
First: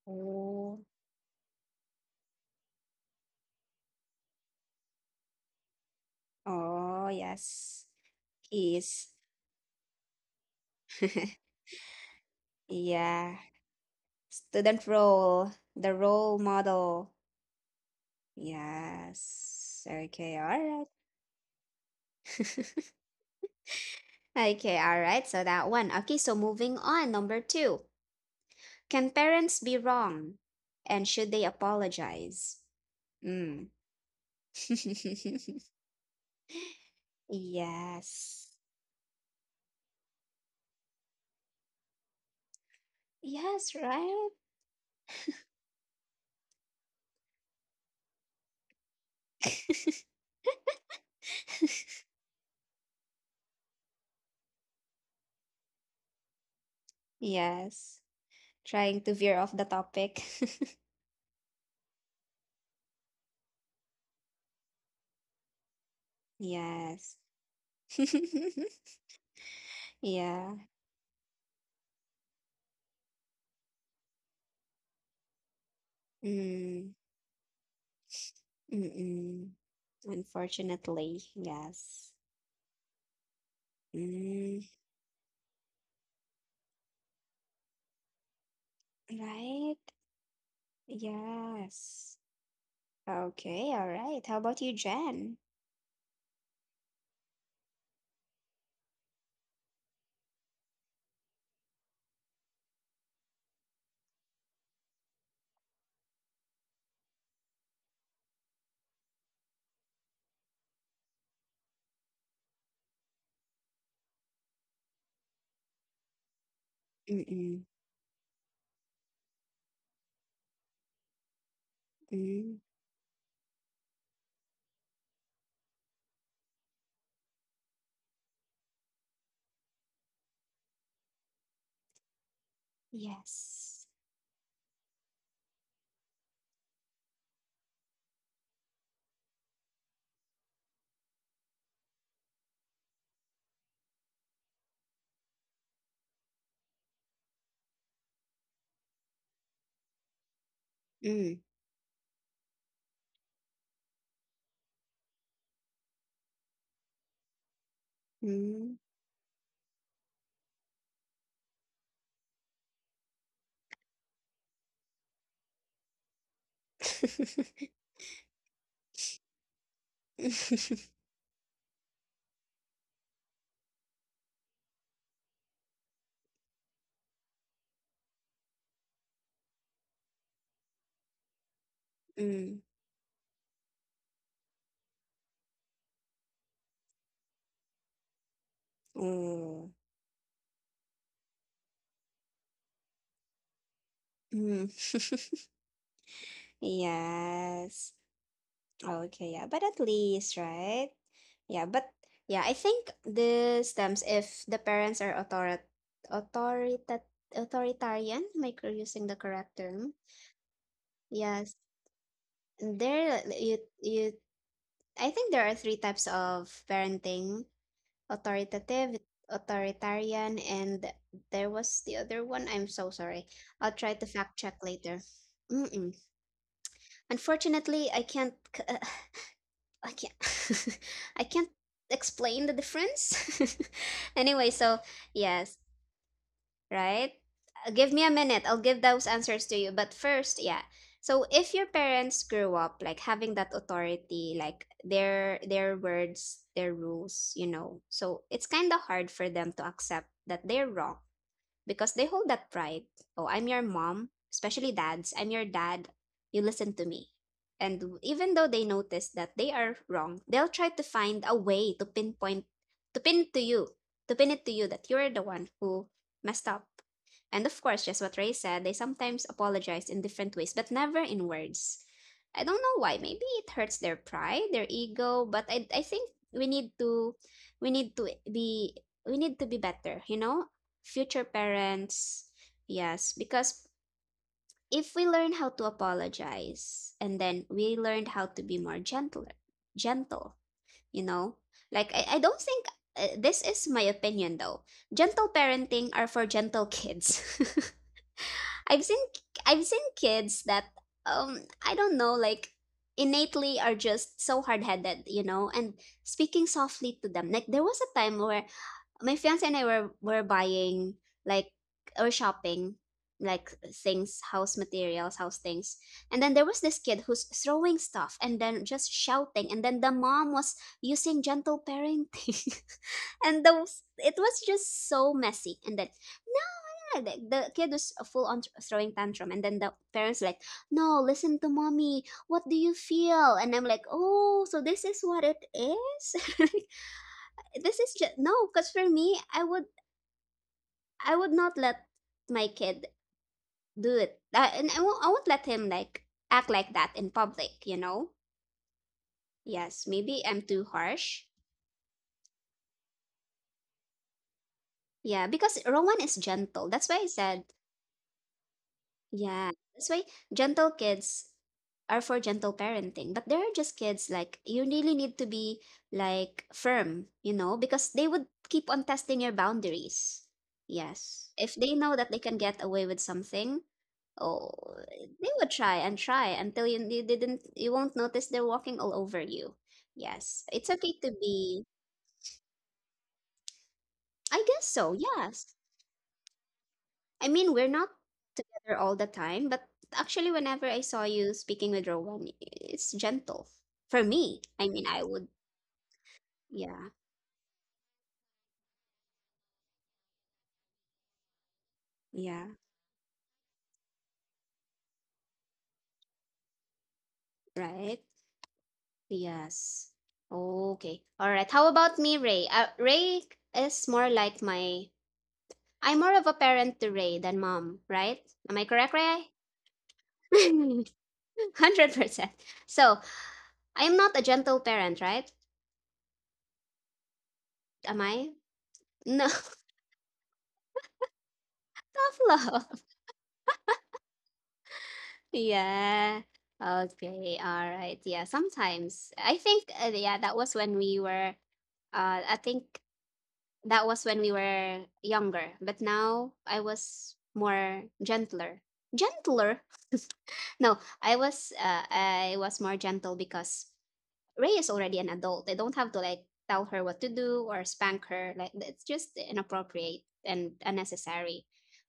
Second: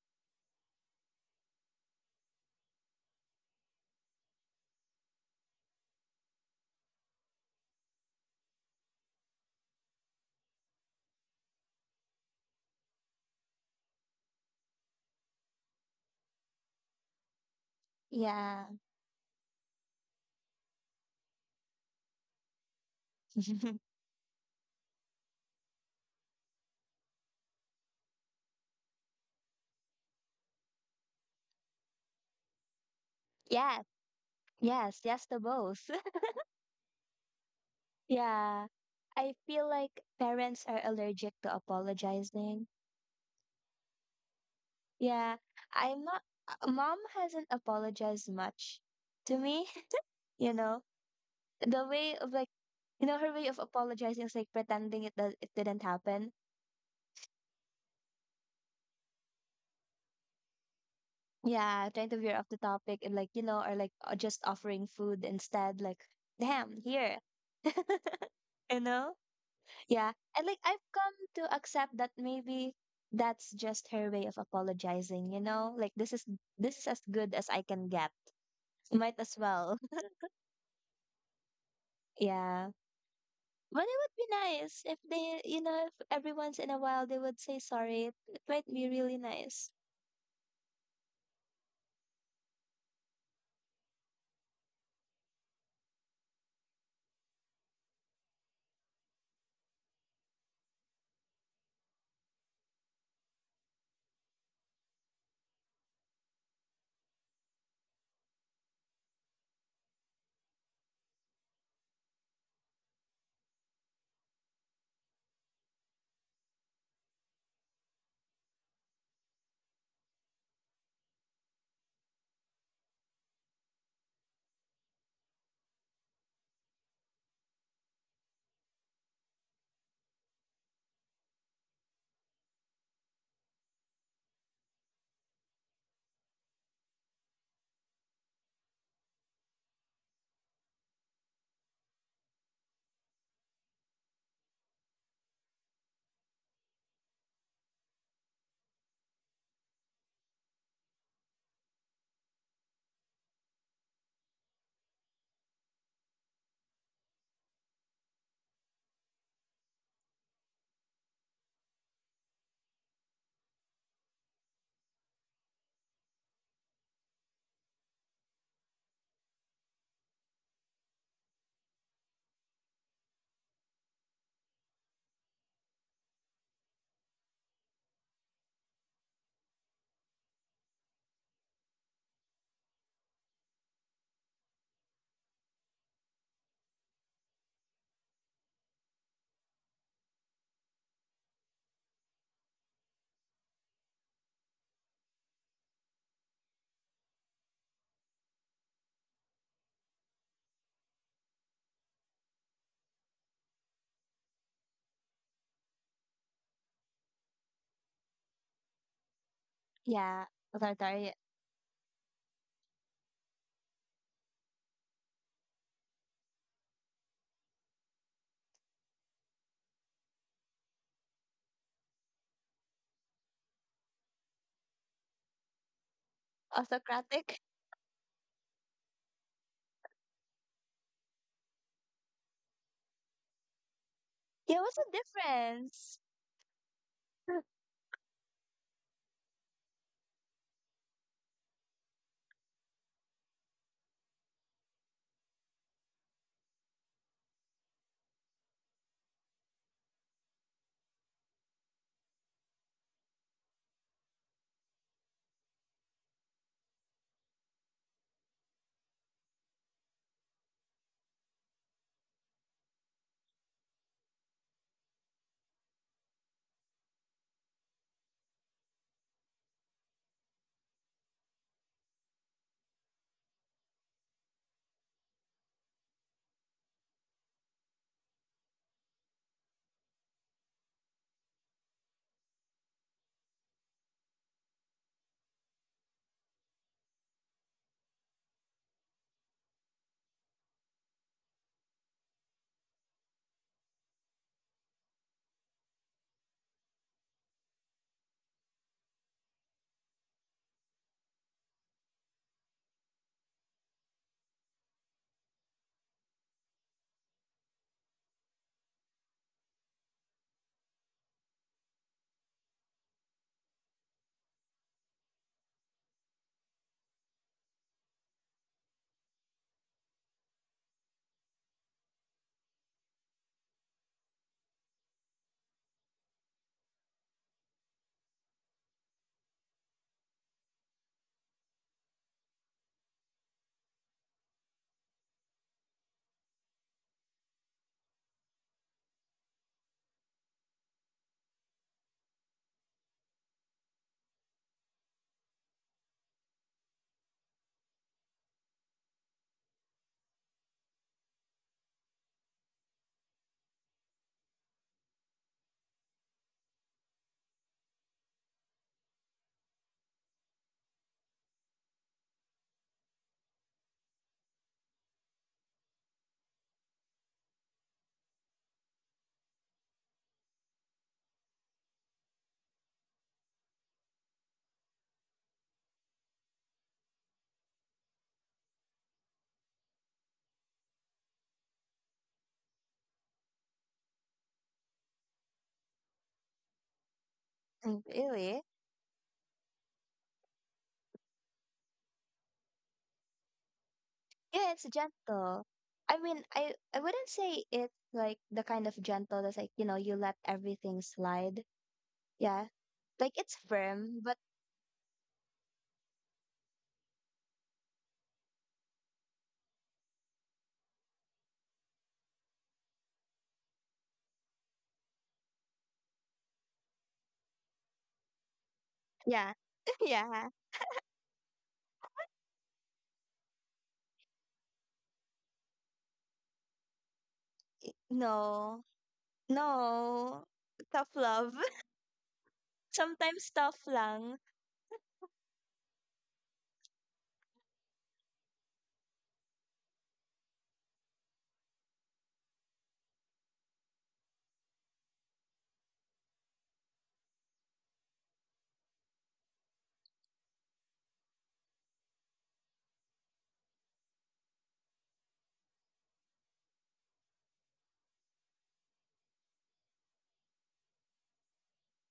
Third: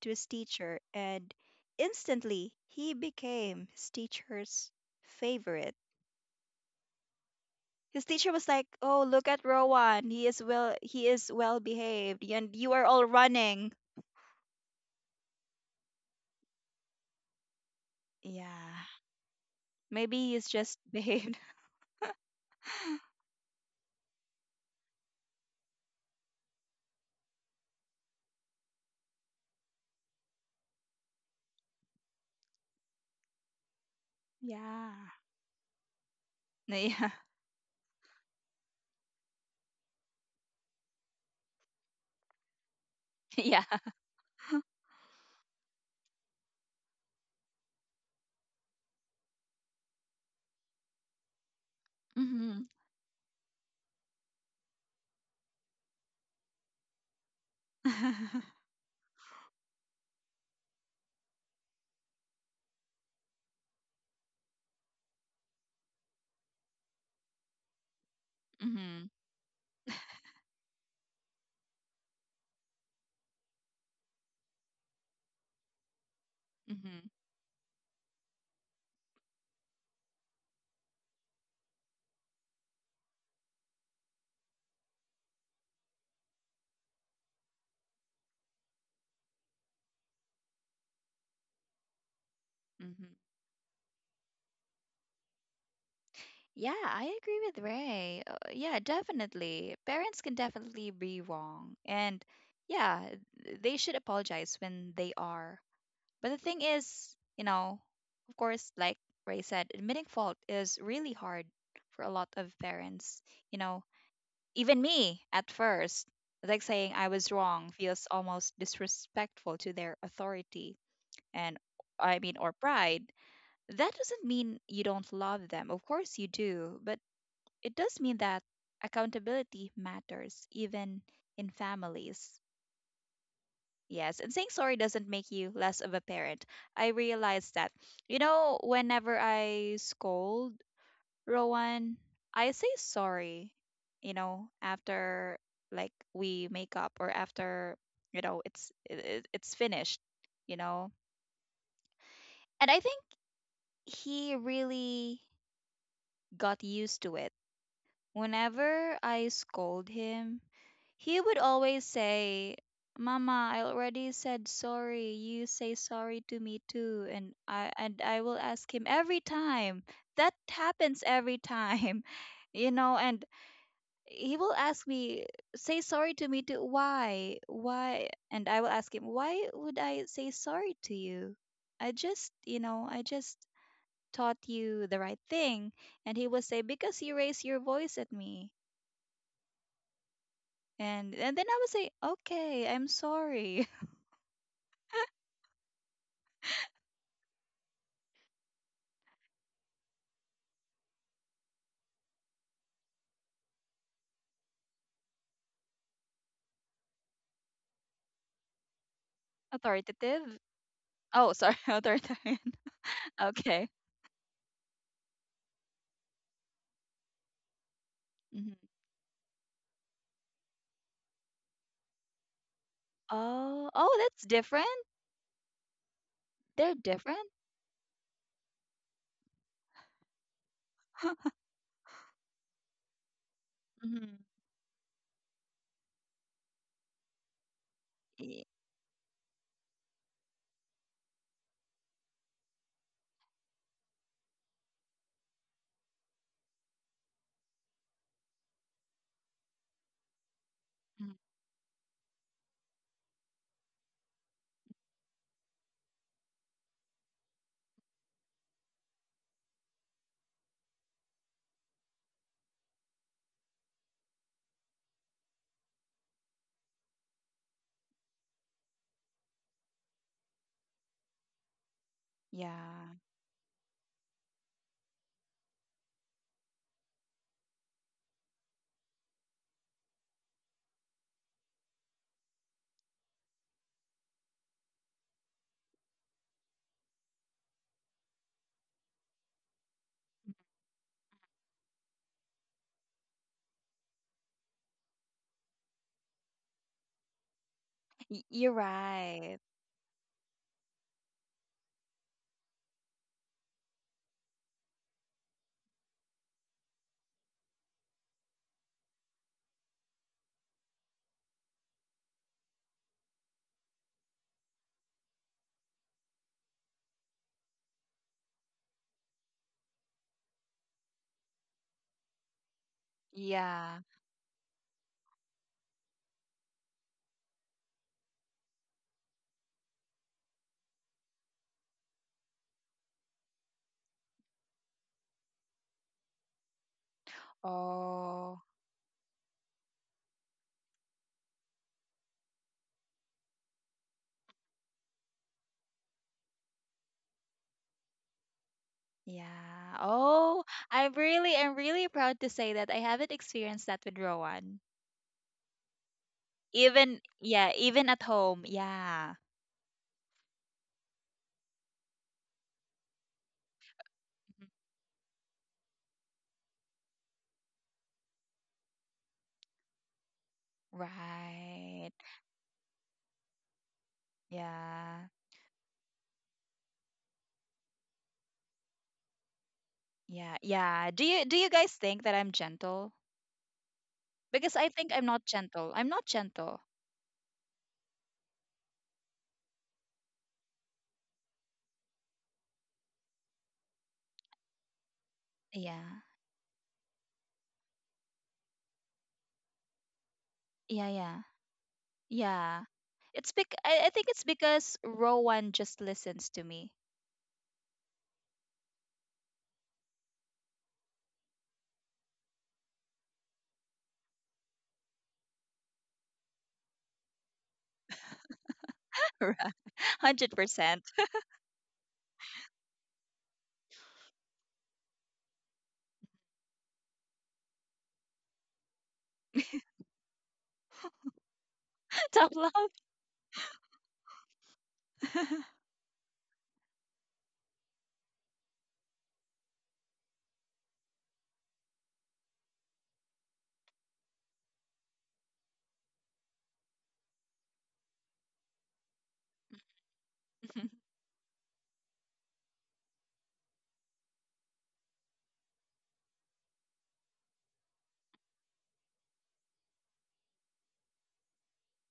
to his Oh. teacher, and instantly he became his teacher's favorite. Oh yes. His teacher was like, He "Oh, is. look at Rowan. He is well. He is (laughs) well behaved, and you are all Yeah. running." Student role, the role model. Yeah, yeah. Yes. maybe Okay, all he's just right. behaved. (laughs) (laughs) (laughs) Okay, all right. So that one. Okay, so moving on. Number two. Can parents be wrong? And should they apologize? Mm. Yes, yes, Yeah. yes to (laughs) both. (laughs) Yeah. (laughs) Yes. Yeah. I feel like parents are allergic to apologizing. Yeah. Yes, right? Yeah. I'm not, mom hasn't apologized much to me, (laughs) (laughs) you know. The way of like, Mhm. you know, her way of apologizing is like pretending it didn't happen. Yes. (laughs) Trying to veer off the topic. Yeah, trying to veer off the topic and like, you know, or like just offering food instead, like, (laughs) damn, Yes. here, (laughs) (laughs) you know? Mhm. Yeah. And Yeah. like I've come to accept that maybe that's just her way of apologizing, you know? Like this is Mhm. Mm. as Mhm. good as I can get. Might as Mm-mm. well. (laughs) Unfortunately, yes. Yeah. But it would be Mm, nice if they, you know, if every once in a while they would say sorry. It might be really nice. right? Yes. (laughs) Okay, all right. How about you, Jen? Yeah, I agree with Ray. Yeah, definitely. Parents can definitely be wrong. And yeah, they should apologize when they are. But the thing is, you know, of course, like Ray said, admitting fault is really hard for a lot of parents. You know, even me at first, like saying I was Mm-mm. wrong feels almost disrespectful to their authority and I mean, or Mm. pride. That doesn't mean you don't love them. Of course you do, but it does mean that accountability matters even in families. Yes. Yes, and saying sorry doesn't make you less of a parent. I realize that. You know, whenever I scold Rowan, I say sorry, you know, after like we make up or after, you know, it's finished, you know. Mm. And I think he really got used to it. Mm. Whenever I scold him, he would always say, mama, I already said sorry. You say sorry to me too. And I (laughs) and I will ask him every time. That happens every time. (laughs) You know, and he will ask me, say sorry to me too. Why? Why? And I will ask him, why would I say sorry to you? I just, you Mm. know, I just taught you the right thing. And he would say, because you raised your voice at me. Oh. And then I would say, okay, I'm sorry. Mm. (laughs) Yes. Okay, yeah. But at least, right? Yeah, but yeah, I think this stems if the parents are authorita authoritarian, am I using the correct term? Authoritative? Yeah. Authoritarian. Oh, sorry, Yes. (laughs) authoritarian. (laughs) There you Okay. you I think there are three types of parenting: Hmm. authoritative, authoritarian, and there was the other one. I'm so sorry. I'll Oh, try oh, to that's fact check different. later. Mm-mm. They're different. Autocratic. (laughs) Unfortunately, I can't. (sighs) I can't. (laughs) I (laughs) can't explain the difference. (laughs) Hmm. Anyway, Yeah, what's so the yes, difference? right? (laughs) Give me a minute. I'll give those answers to you. But first, yeah. So if your parents grew up like having that authority, like their words, their rules, you know. So it's kind of hard for them to accept that they're wrong because they hold that pride. Oh, I'm your mom, especially dads. I'm your dad. You listen to me. And even though they notice that they are wrong, they'll try to find a way to pinpoint, to pin it to you, to pin it to you that you're the one who messed up. And of course, just what Ray said, they sometimes apologize in different ways, but never in words. I don't know why. Yeah. Maybe it hurts their pride, their ego, but I think we need to be we need to be better, you know? Future parents. Yes, because if we learn how to apologize and then we learned how to be more gentle, you know, like I don't think this is my opinion though. Gentle parenting are for gentle kids. You're (laughs) I've seen right. I've seen kids that I don't know like innately are just so hard-headed, you know, and speaking softly to them. Like there was a time where my fiance and I were buying like or shopping like things, house materials, house things. And then there was this kid who's throwing stuff and then just shouting and then the mom was using gentle parenting. (laughs) And those Yeah. it was just so messy. And then no, the kid was full on throwing tantrum and then the parents like, "No, listen to mommy. What do you feel?" And I'm like, "Oh, so this is what it is?" (laughs) This is just no Oh, because for me I would not let my kid do it. And I won't let him like act like that in public, you know? yeah. Yes, maybe I'm Oh, too harsh. I'm really proud to say that I haven't experienced that with Rowan. Yeah, because Rowan is gentle. That's why I Even, said, yeah, even at home. Yeah. yeah, that's why gentle kids are for gentle parenting. But there are just kids like Mhm. you really need to be like firm, you know, because they would keep on testing your boundaries. Yes. If they Right. know that they can get away with something, oh, Yeah. they would try and try until you won't notice they're walking all over you. Yeah. Yes, it's Yeah. okay Do to you be. guys think that I'm gentle? I Because I guess think so. I'm not Yes. gentle. I'm not gentle. I mean, we're Mm, not really? together all the time, but actually, whenever I saw you speaking with Rowan, it's gentle for me. Yeah, it's I mean, I would. gentle. I Yeah. mean, I Yeah. wouldn't say it's like the kind of gentle that's like, you know, you let everything Yeah, yeah. slide. Yeah. Yeah. Yeah. Like it's I firm, think but it's because Rowan just listens to me. (laughs) Right. Yes. Okay. All right. How about me, Ray? Ray is more like my. I'm more of a parent to Ray than mom, right? Am I correct, Ray? yeah. Right. (laughs) yeah. (laughs) 100%. 100%. So, I am not a gentle parent, right? Am I? No. No, (laughs) No. Tough love. (laughs) (laughs) tough Top love. love. Sometimes tough lang. (laughs) Yeah. Okay. All right. Yeah. Sometimes I think, yeah, that was when we were, I think that was when we were younger, but now I was more gentler. Gentler? No, Mhm. I was more gentle because Ray is already an adult. They don't have to like tell her what to do or spank her. Like it's just inappropriate and unnecessary.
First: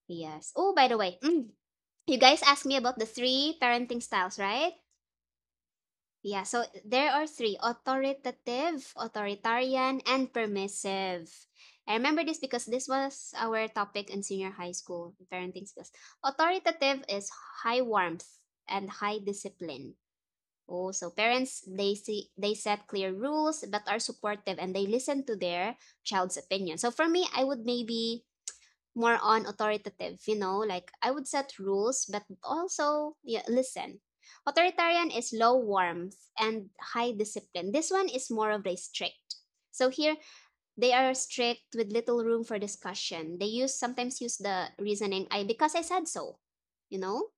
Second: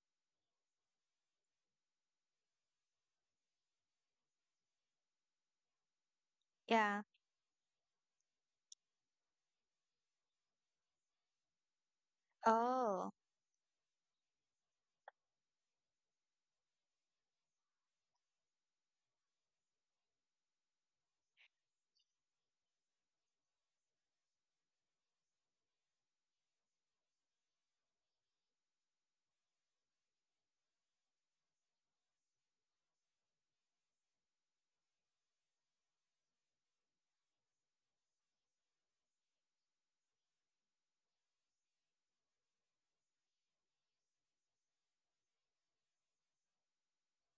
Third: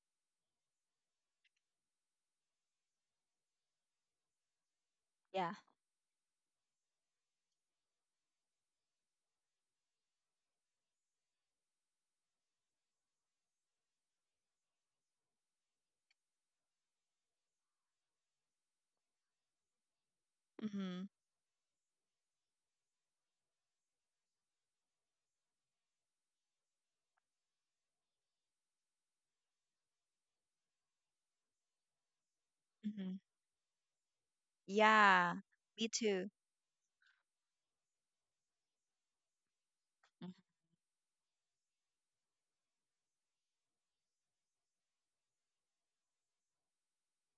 Yes. Oh, by the way, mm, you guys asked me about the three parenting styles, right? Yeah. Yeah, so Yeah. there are three: authoritative, authoritarian, and permissive. I remember this because this Oh. was our topic in senior high school parenting skills. Authoritative is high warmth and high discipline. Oh, Mm-hmm. so parents they see they set clear rules but are supportive and they listen to their child's opinion. So for me, I would maybe more on authoritative, you know, like I would set rules but Mm-hmm. also yeah, listen. Authoritarian is Yeah. low Me warmth too. and high discipline. This one is more of a strict. So here Mhm. they are strict with little room for discussion. They use sometimes use the reasoning I because I said so, you know?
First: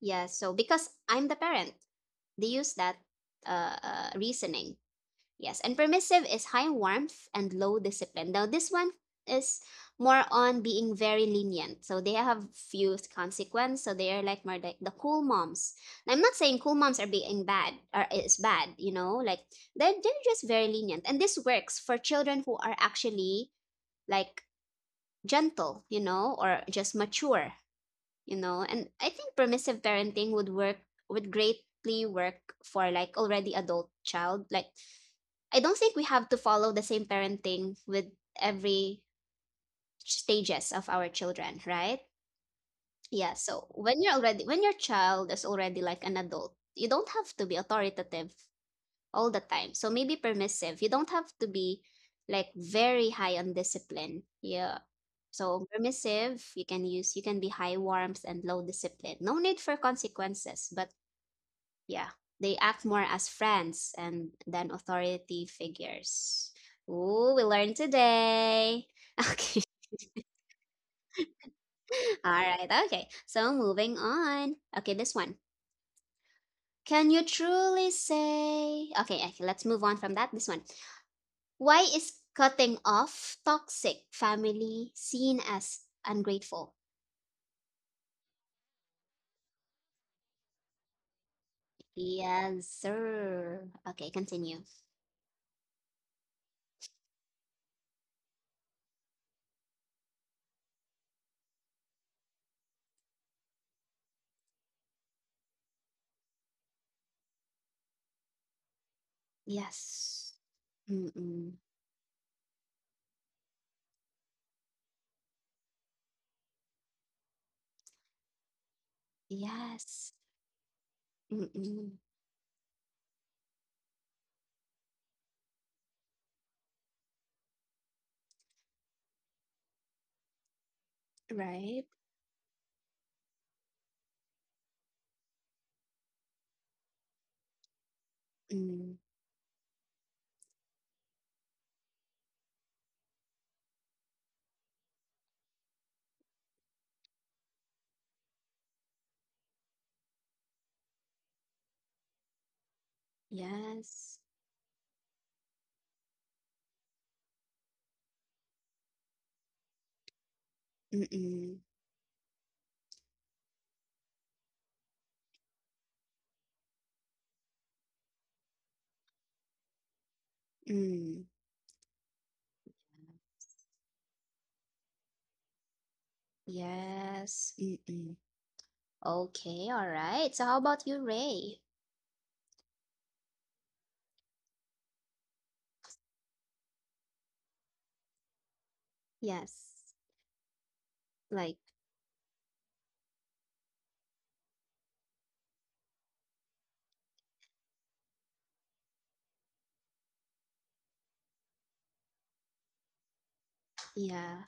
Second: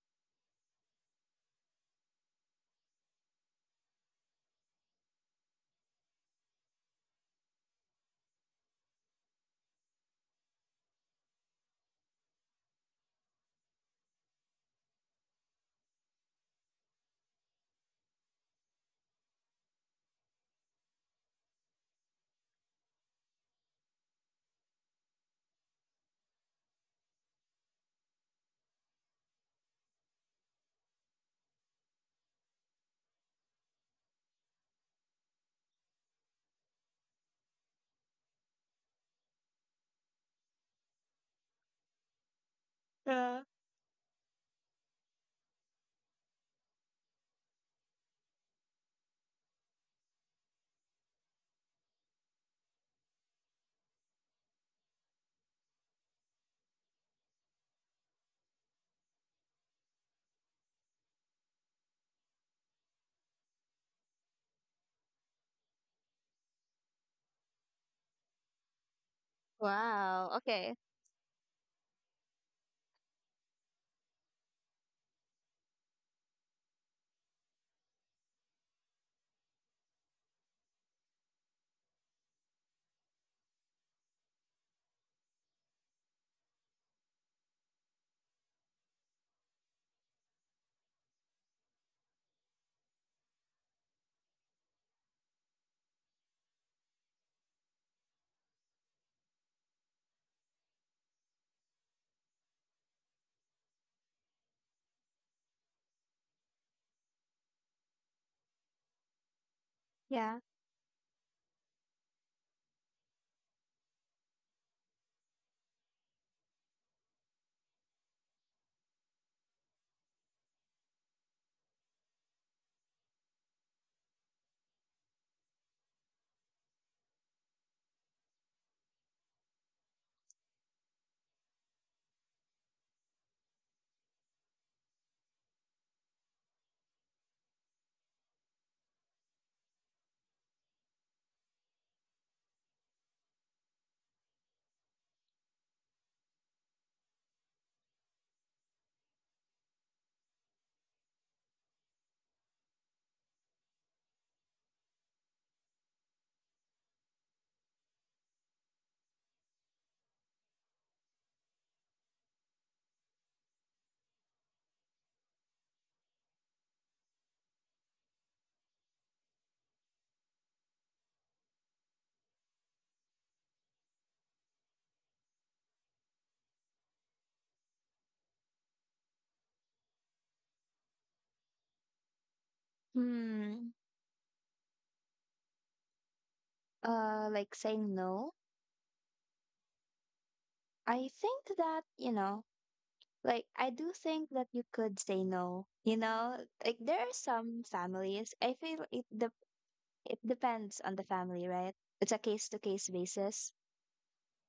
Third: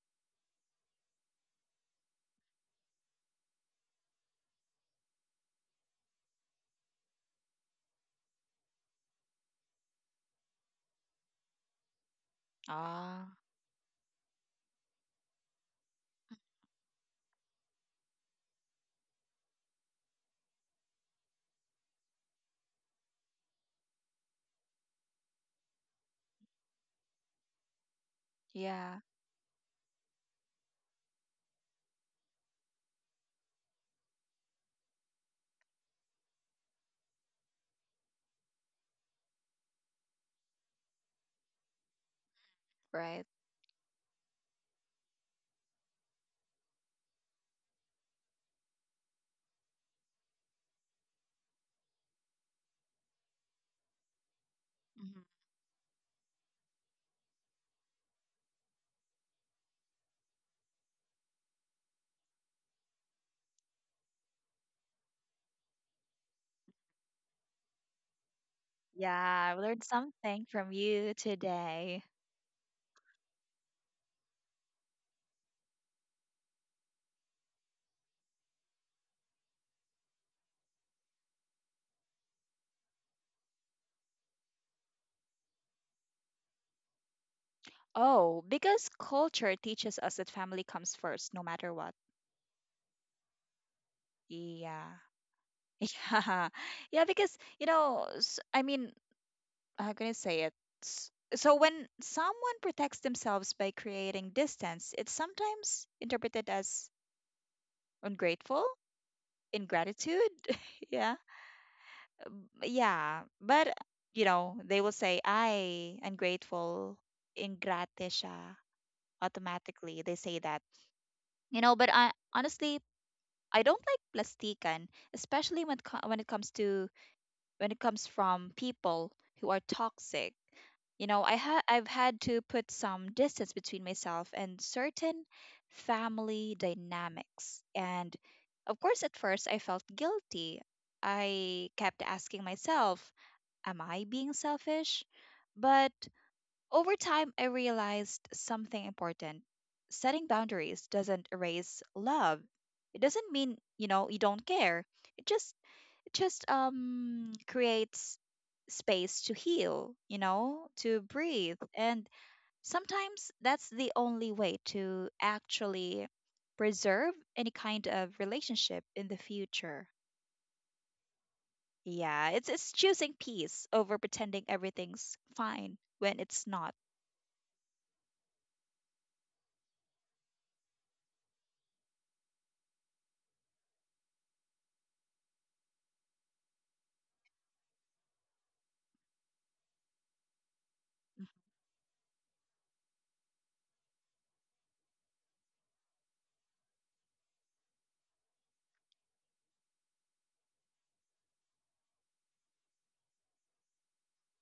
Yeah, so because I'm the parent they use that reasoning. Yes, and permissive is high warmth and low discipline. Now this one is more on being very lenient. So they have few Ah. consequence. So they are like more like the cool moms. Now, I'm not saying cool moms are being bad or is bad. You know, like they're just very lenient, and this works for children who are actually like gentle, you know, or just mature you know. And Yeah. I think permissive parenting would work would greatly work for like already adult child. Like, I don't think we have to follow the same parenting with every stages of our children, right? Right. Yeah, Yeah. so when you're already when your child is already like an adult, you don't have to be authoritative all the time. So maybe permissive, you don't have to be like very high on discipline, yeah. Hmm. So permissive, you can use you can be high warmth and low discipline. No need for consequences, but yeah, they act more as friends and than authority figures. Ooh, we learned today. (laughs) Yeah. I Okay. learned Wow. something from Okay. you today. All right. Okay. So moving on. Okay, this one. Can you truly say okay, okay, let's move on from that. This one. Why is cutting off toxic family seen as ungrateful? Oh, because culture teaches us that family comes first, no matter what. Yes, sir. Okay, continue. Yeah. Yeah, (laughs) yeah, because you know, I mean, how can I say it? S- So when someone protects themselves by creating distance, it's sometimes interpreted as ungrateful, ingratitude. Yes. Yeah. (laughs) Yeah, Mm-mm. yeah, but you know, they will say, "I ungrateful, ingrate siya," automatically. Yes. They say that, you know. But Mm-mm. I honestly, I don't like plastikan, especially when when it comes to when it comes from people who are toxic. You know, Right? I've had to put some distance between myself and certain family dynamics. And of Mm. course, at first, I felt guilty. I kept asking myself, am I being selfish? But over time, I realized something important. Setting boundaries doesn't erase love. It doesn't mean, you know, you Yes. don't care. It just it just creates space to heal, you know, to breathe. Mm-mm. And sometimes that's the only way to actually preserve any kind of relationship in the future. Mm. Yeah, it's choosing peace over pretending everything's fine when it's not. Yes. Mm-mm. Okay, all right. So how about you, Ray? Hmm. Like saying no. Yes. I think Like, that, you know, like I do think that you could say no. You know, like there are some families. I feel it de- it depends on the family, right? It's a case to case basis. yeah.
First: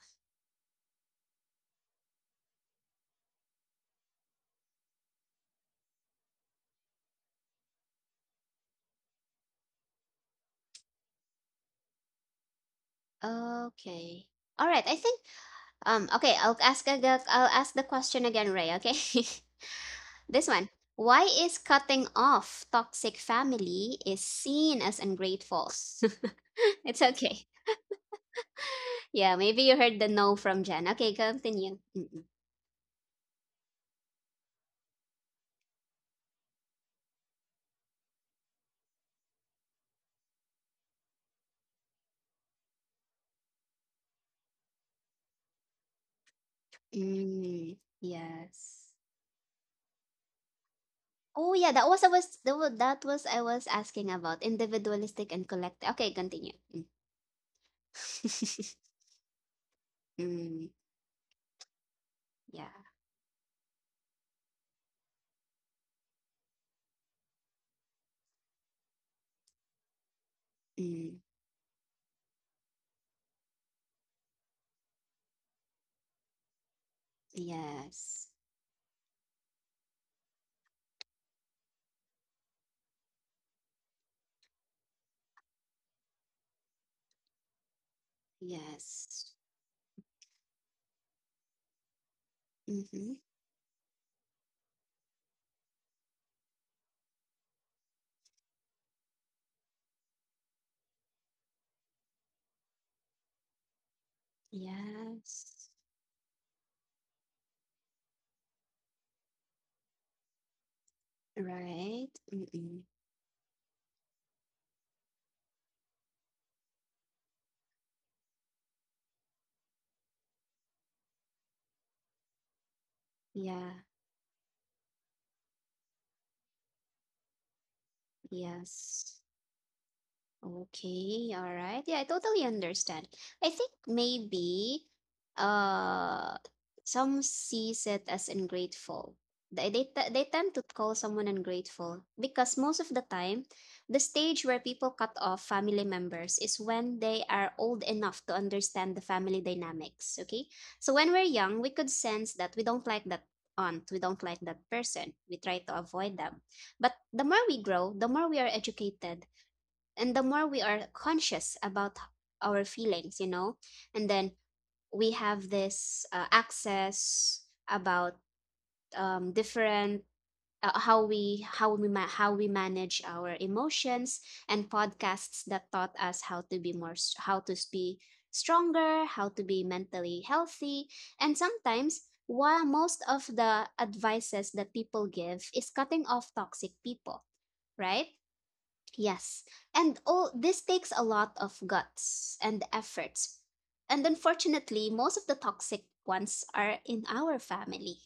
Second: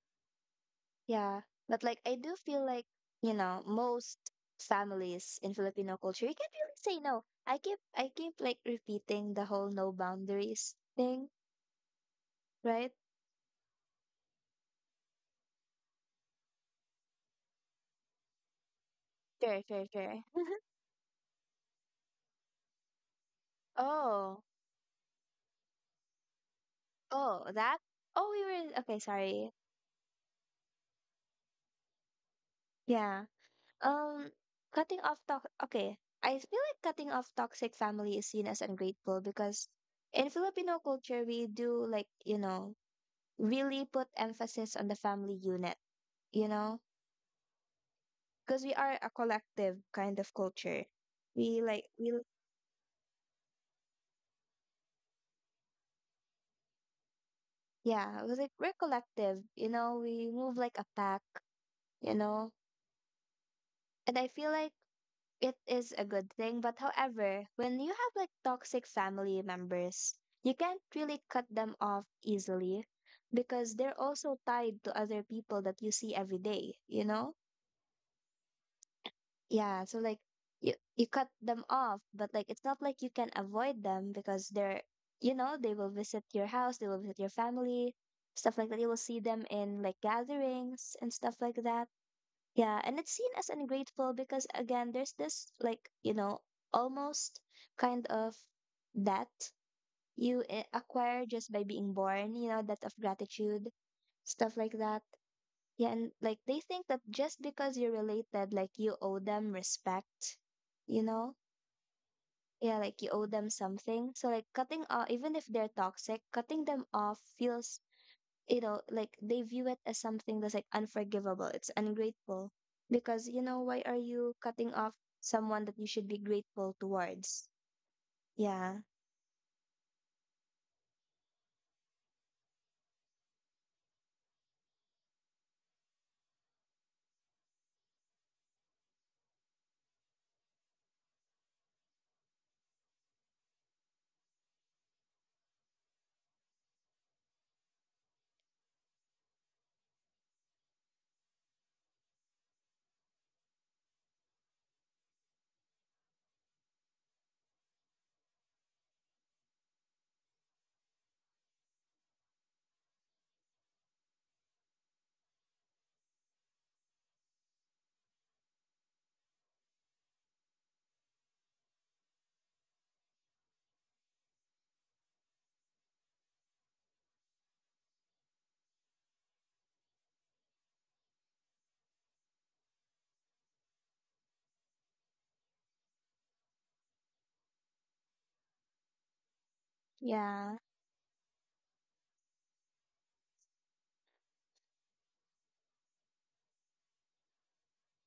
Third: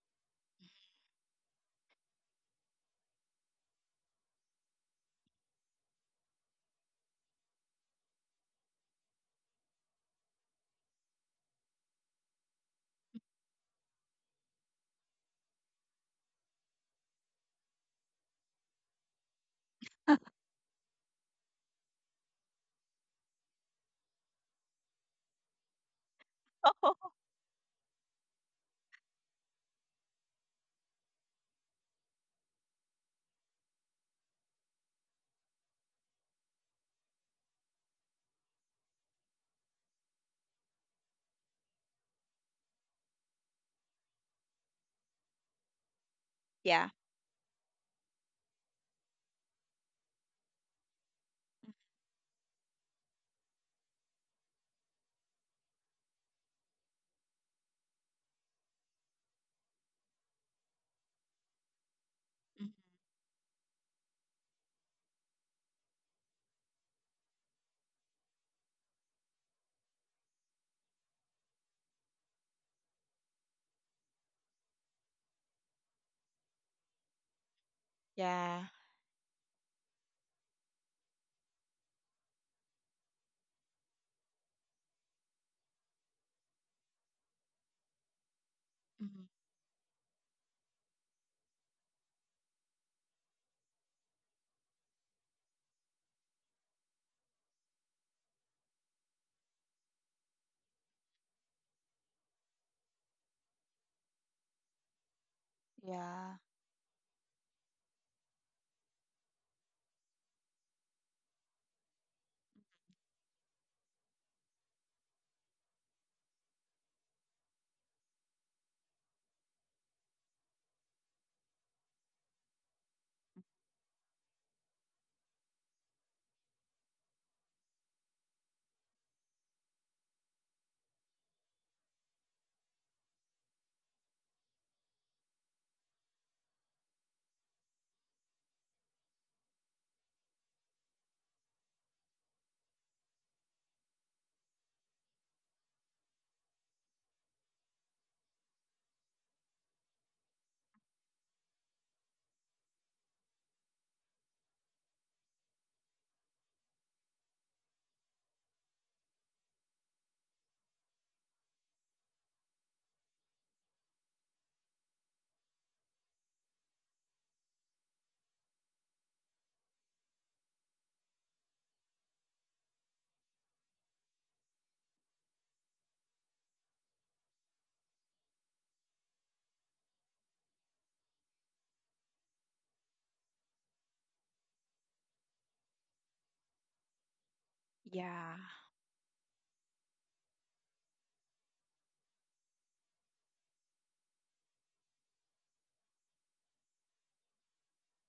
Yeah, but like I do feel like, you know, most families in Filipino culture, you can't really say no. I keep like repeating the whole no boundaries thing, right? Okay. All right. I think okay, I'll ask the question again, Ray, okay? (laughs) Sure. This one. Why is cutting off toxic family is Oh, seen as ungrateful? (laughs) It's (laughs) okay. oh, that. Oh, we were okay, Yeah, sorry. maybe you heard the no from Jen. Okay, continue. Mm-mm. Yeah. Um, cutting off talk. Okay. I feel like cutting off toxic family is seen as ungrateful because in Filipino culture, we do like, you know, really put emphasis on the family unit, you know? Yeah. Mm, Because we yes. are a collective kind of culture. Oh We yeah, like that was I we l- was that was, that was I was asking about individualistic and collective. Okay, continue. Mm. yeah, we're (laughs) collective, you know, we move Mm, like a pack, you know. Mhm. yeah. And I feel like it is a good thing, but however, when you have like toxic family members, you can't Mm, really cut them off easily because they're also tied to other people that you see every day, you know? yes. Yeah. Yeah, so like you cut them off, but like it's not like you can avoid them because they're you know, they will visit your house, they will visit your family, stuff like that. You will Mhm. see Yes. them in like gatherings and stuff like that. Yeah, and it's Mm-hmm. seen as ungrateful because again, there's this like, you know, almost kind of debt you acquire just by being born, you know, debt of gratitude, stuff like that. Yes. Yeah, and Yeah. like they think that just because you're related, like you owe them respect, you know? Right. Yeah, Mm-mm. like you owe them something. So like cutting off, even if they're toxic, cutting them off feels, you know, like they view it as something that's like unforgivable. It's ungrateful because you know why Yeah. are you cutting off someone that you should be grateful towards? Yeah, Yes. Okay, all right. Yeah, I totally understand. I think maybe uh some sees it as ungrateful. They tend to call someone ungrateful because most of the time, the stage where people cut off family members is when they are old enough to understand the family dynamics, okay? So when we're young, we could sense that we don't like that aunt, we don't like that person. We try to avoid them. But the more we grow, the more we are educated and the more we are conscious about our feelings, you know, and then we have this access about different uh, how we manage our emotions and podcasts that taught us how to be more how to be stronger, how to be mentally healthy. And sometimes while most of the advices that people give is cutting off toxic people, right? Yeah. Yes. And all yeah, this takes a lot of guts and efforts. And unfortunately, most of the toxic ones are in our family.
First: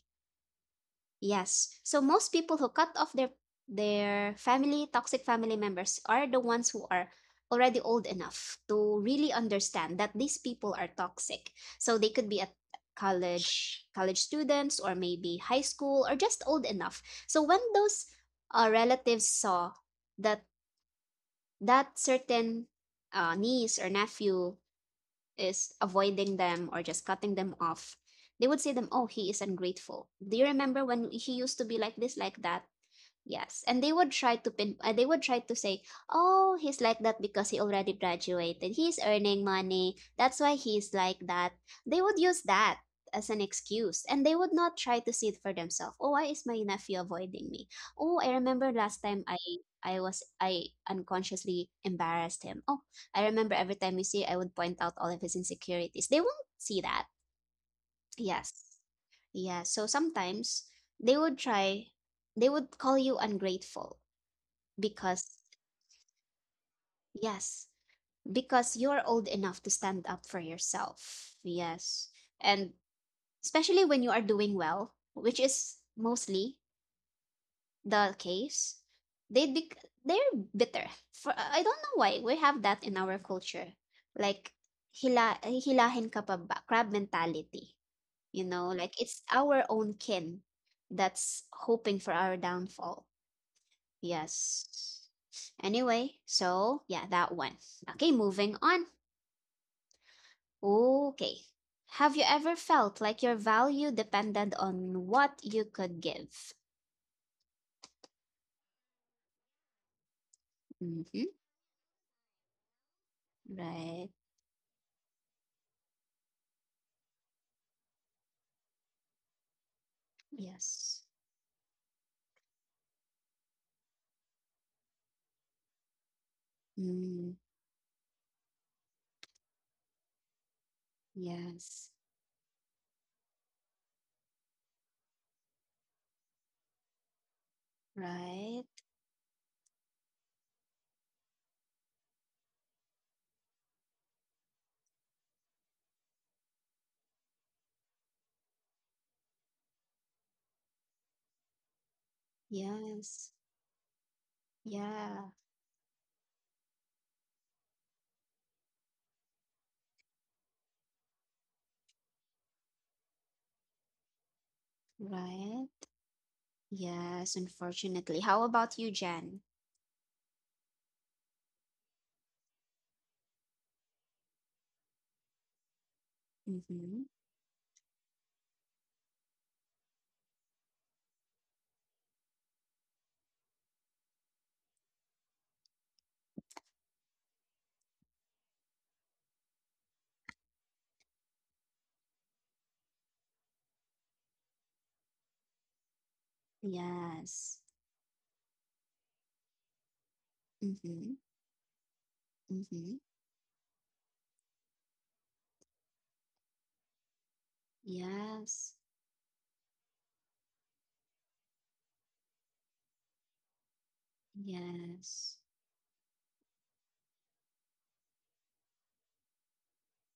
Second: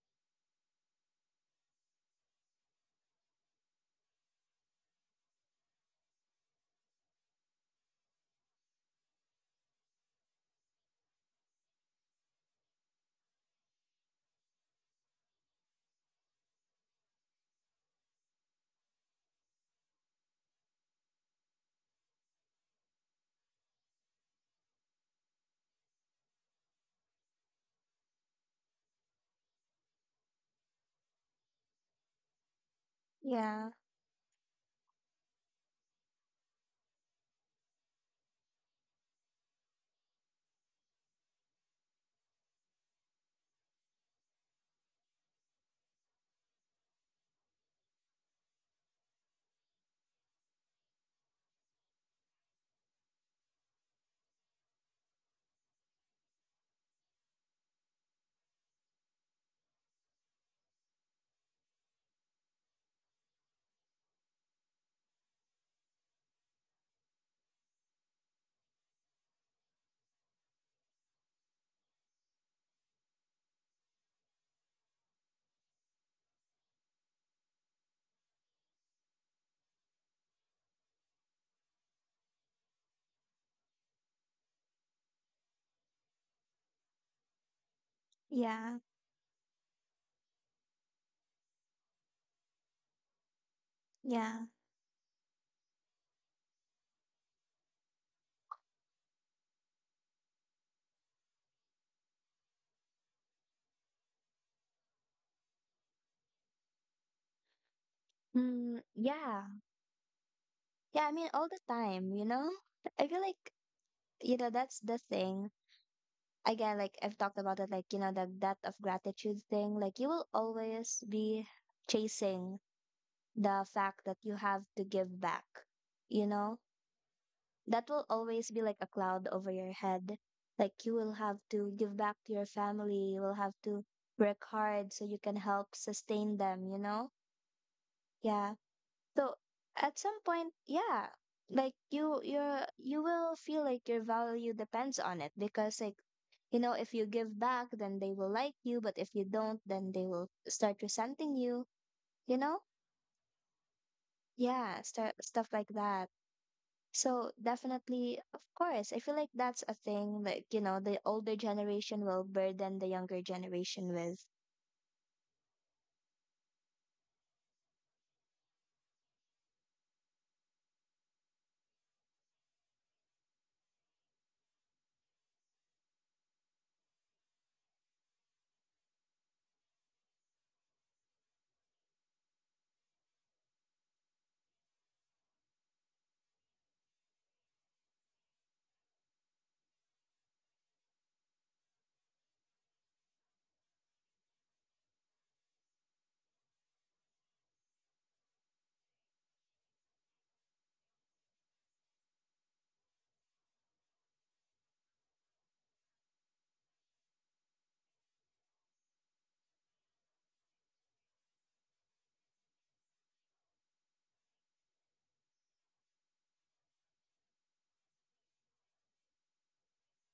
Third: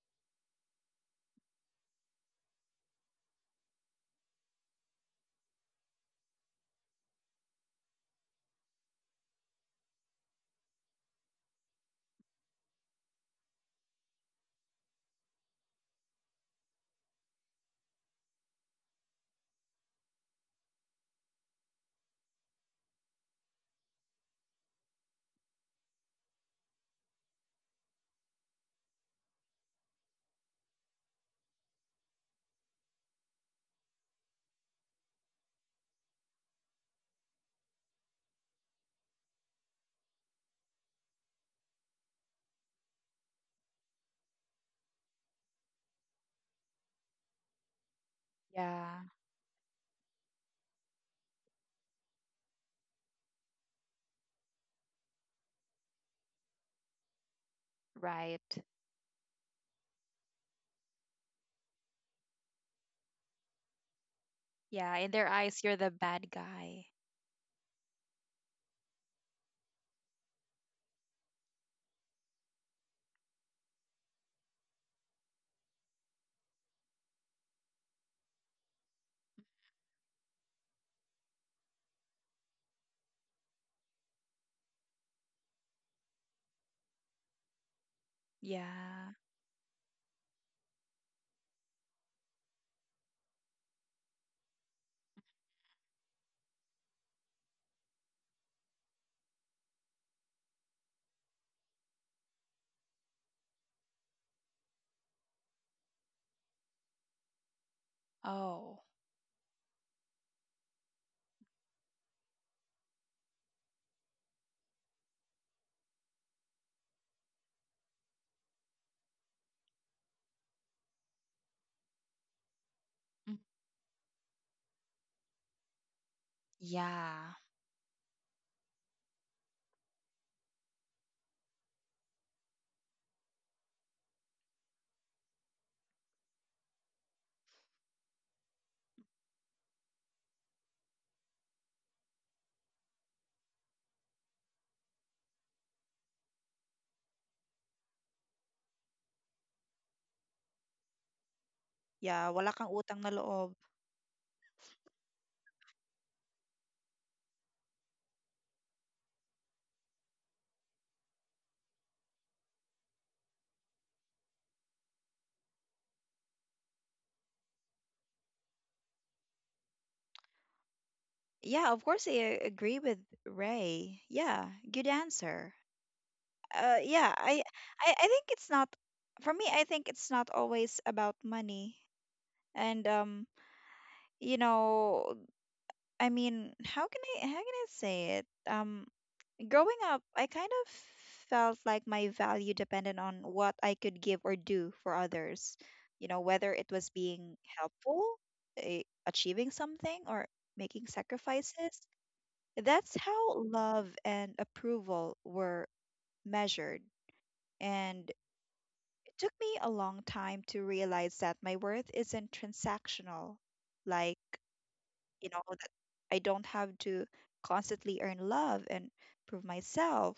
Yes. So most people who cut off their family, toxic family members are the ones who are already old enough to really understand that these people are toxic. So they could be at college students or maybe high school or just old enough. So when those relatives saw that that certain niece or nephew is avoiding them or just cutting them off, they would say them, "Oh, he is ungrateful. Do you remember when he used to be like this, like that?" Yes, yeah, and they would try to pin they would try to say, "Oh, he's like that because he already graduated. He's earning money. That's why he's like that." They would use that as an excuse, and they would not try to see it for themselves. Oh, why is my nephew avoiding me? Oh, I remember last Yeah. time I unconsciously embarrassed him. Oh, I remember every time you see I would point out all of his insecurities. They won't see that. Right. Yes. Yeah, so sometimes they would try they would call you ungrateful Yeah. In their because, eyes, you're the bad guy. yes, because you're old enough to stand up for yourself. Yes. And especially when you are doing well, which is mostly the case, they be they're bitter. For I don't know why we have that in our culture. Like hila hilahin ka pa ba? Crab mentality. You know, yeah, like Yeah. it's our own kin that's hoping for our downfall. yeah. Yes. Anyway, so yeah, that one. Okay, moving on. Okay. Have you ever felt like your value depended on what you could give? Oh. Mm, yeah, yeah. I Mm-hmm. mean, all the time, you know. (laughs) I feel like Right. you know that's the thing again like I've talked about it like you know the debt of gratitude thing like you will Yes. always be chasing Mm. the fact that you have to give back you know Yeah. Mm, that will always be like a cloud over your head like you will have to yes. give back to your family you will have to work hard so you can help sustain them you know yeah. Right. So at some point, yeah, like you will feel like your value depends on it because like you know, if you give back then they will like you, but if you don't then they will start resenting you, Yeah, you wala know? kang utang na Yes. loob. Yeah, start Yeah. stuff like that. So definitely, of course, I feel like that's a thing like, you know, the older generation will burden the younger generation with. Right. Yes, unfortunately. How about you, Jen? Yeah, of course I agree with Ray. Yeah, good answer. Uh Mm-hmm. yeah, I I, I think it's not for me, I think it's not always about money. And you know, I mean, how can I, how can I say it? Growing up, I kind of felt like my value depended on what I could give or do for others. You know, whether it was being Yes. helpful, eh, achieving something, or making Mm-hmm. sacrifices. That's Mm-hmm. how love and approval were measured. And it Yes. took me a long time to realize that my worth isn't transactional. Like, you Yes. know, that I don't have to constantly earn love and prove myself.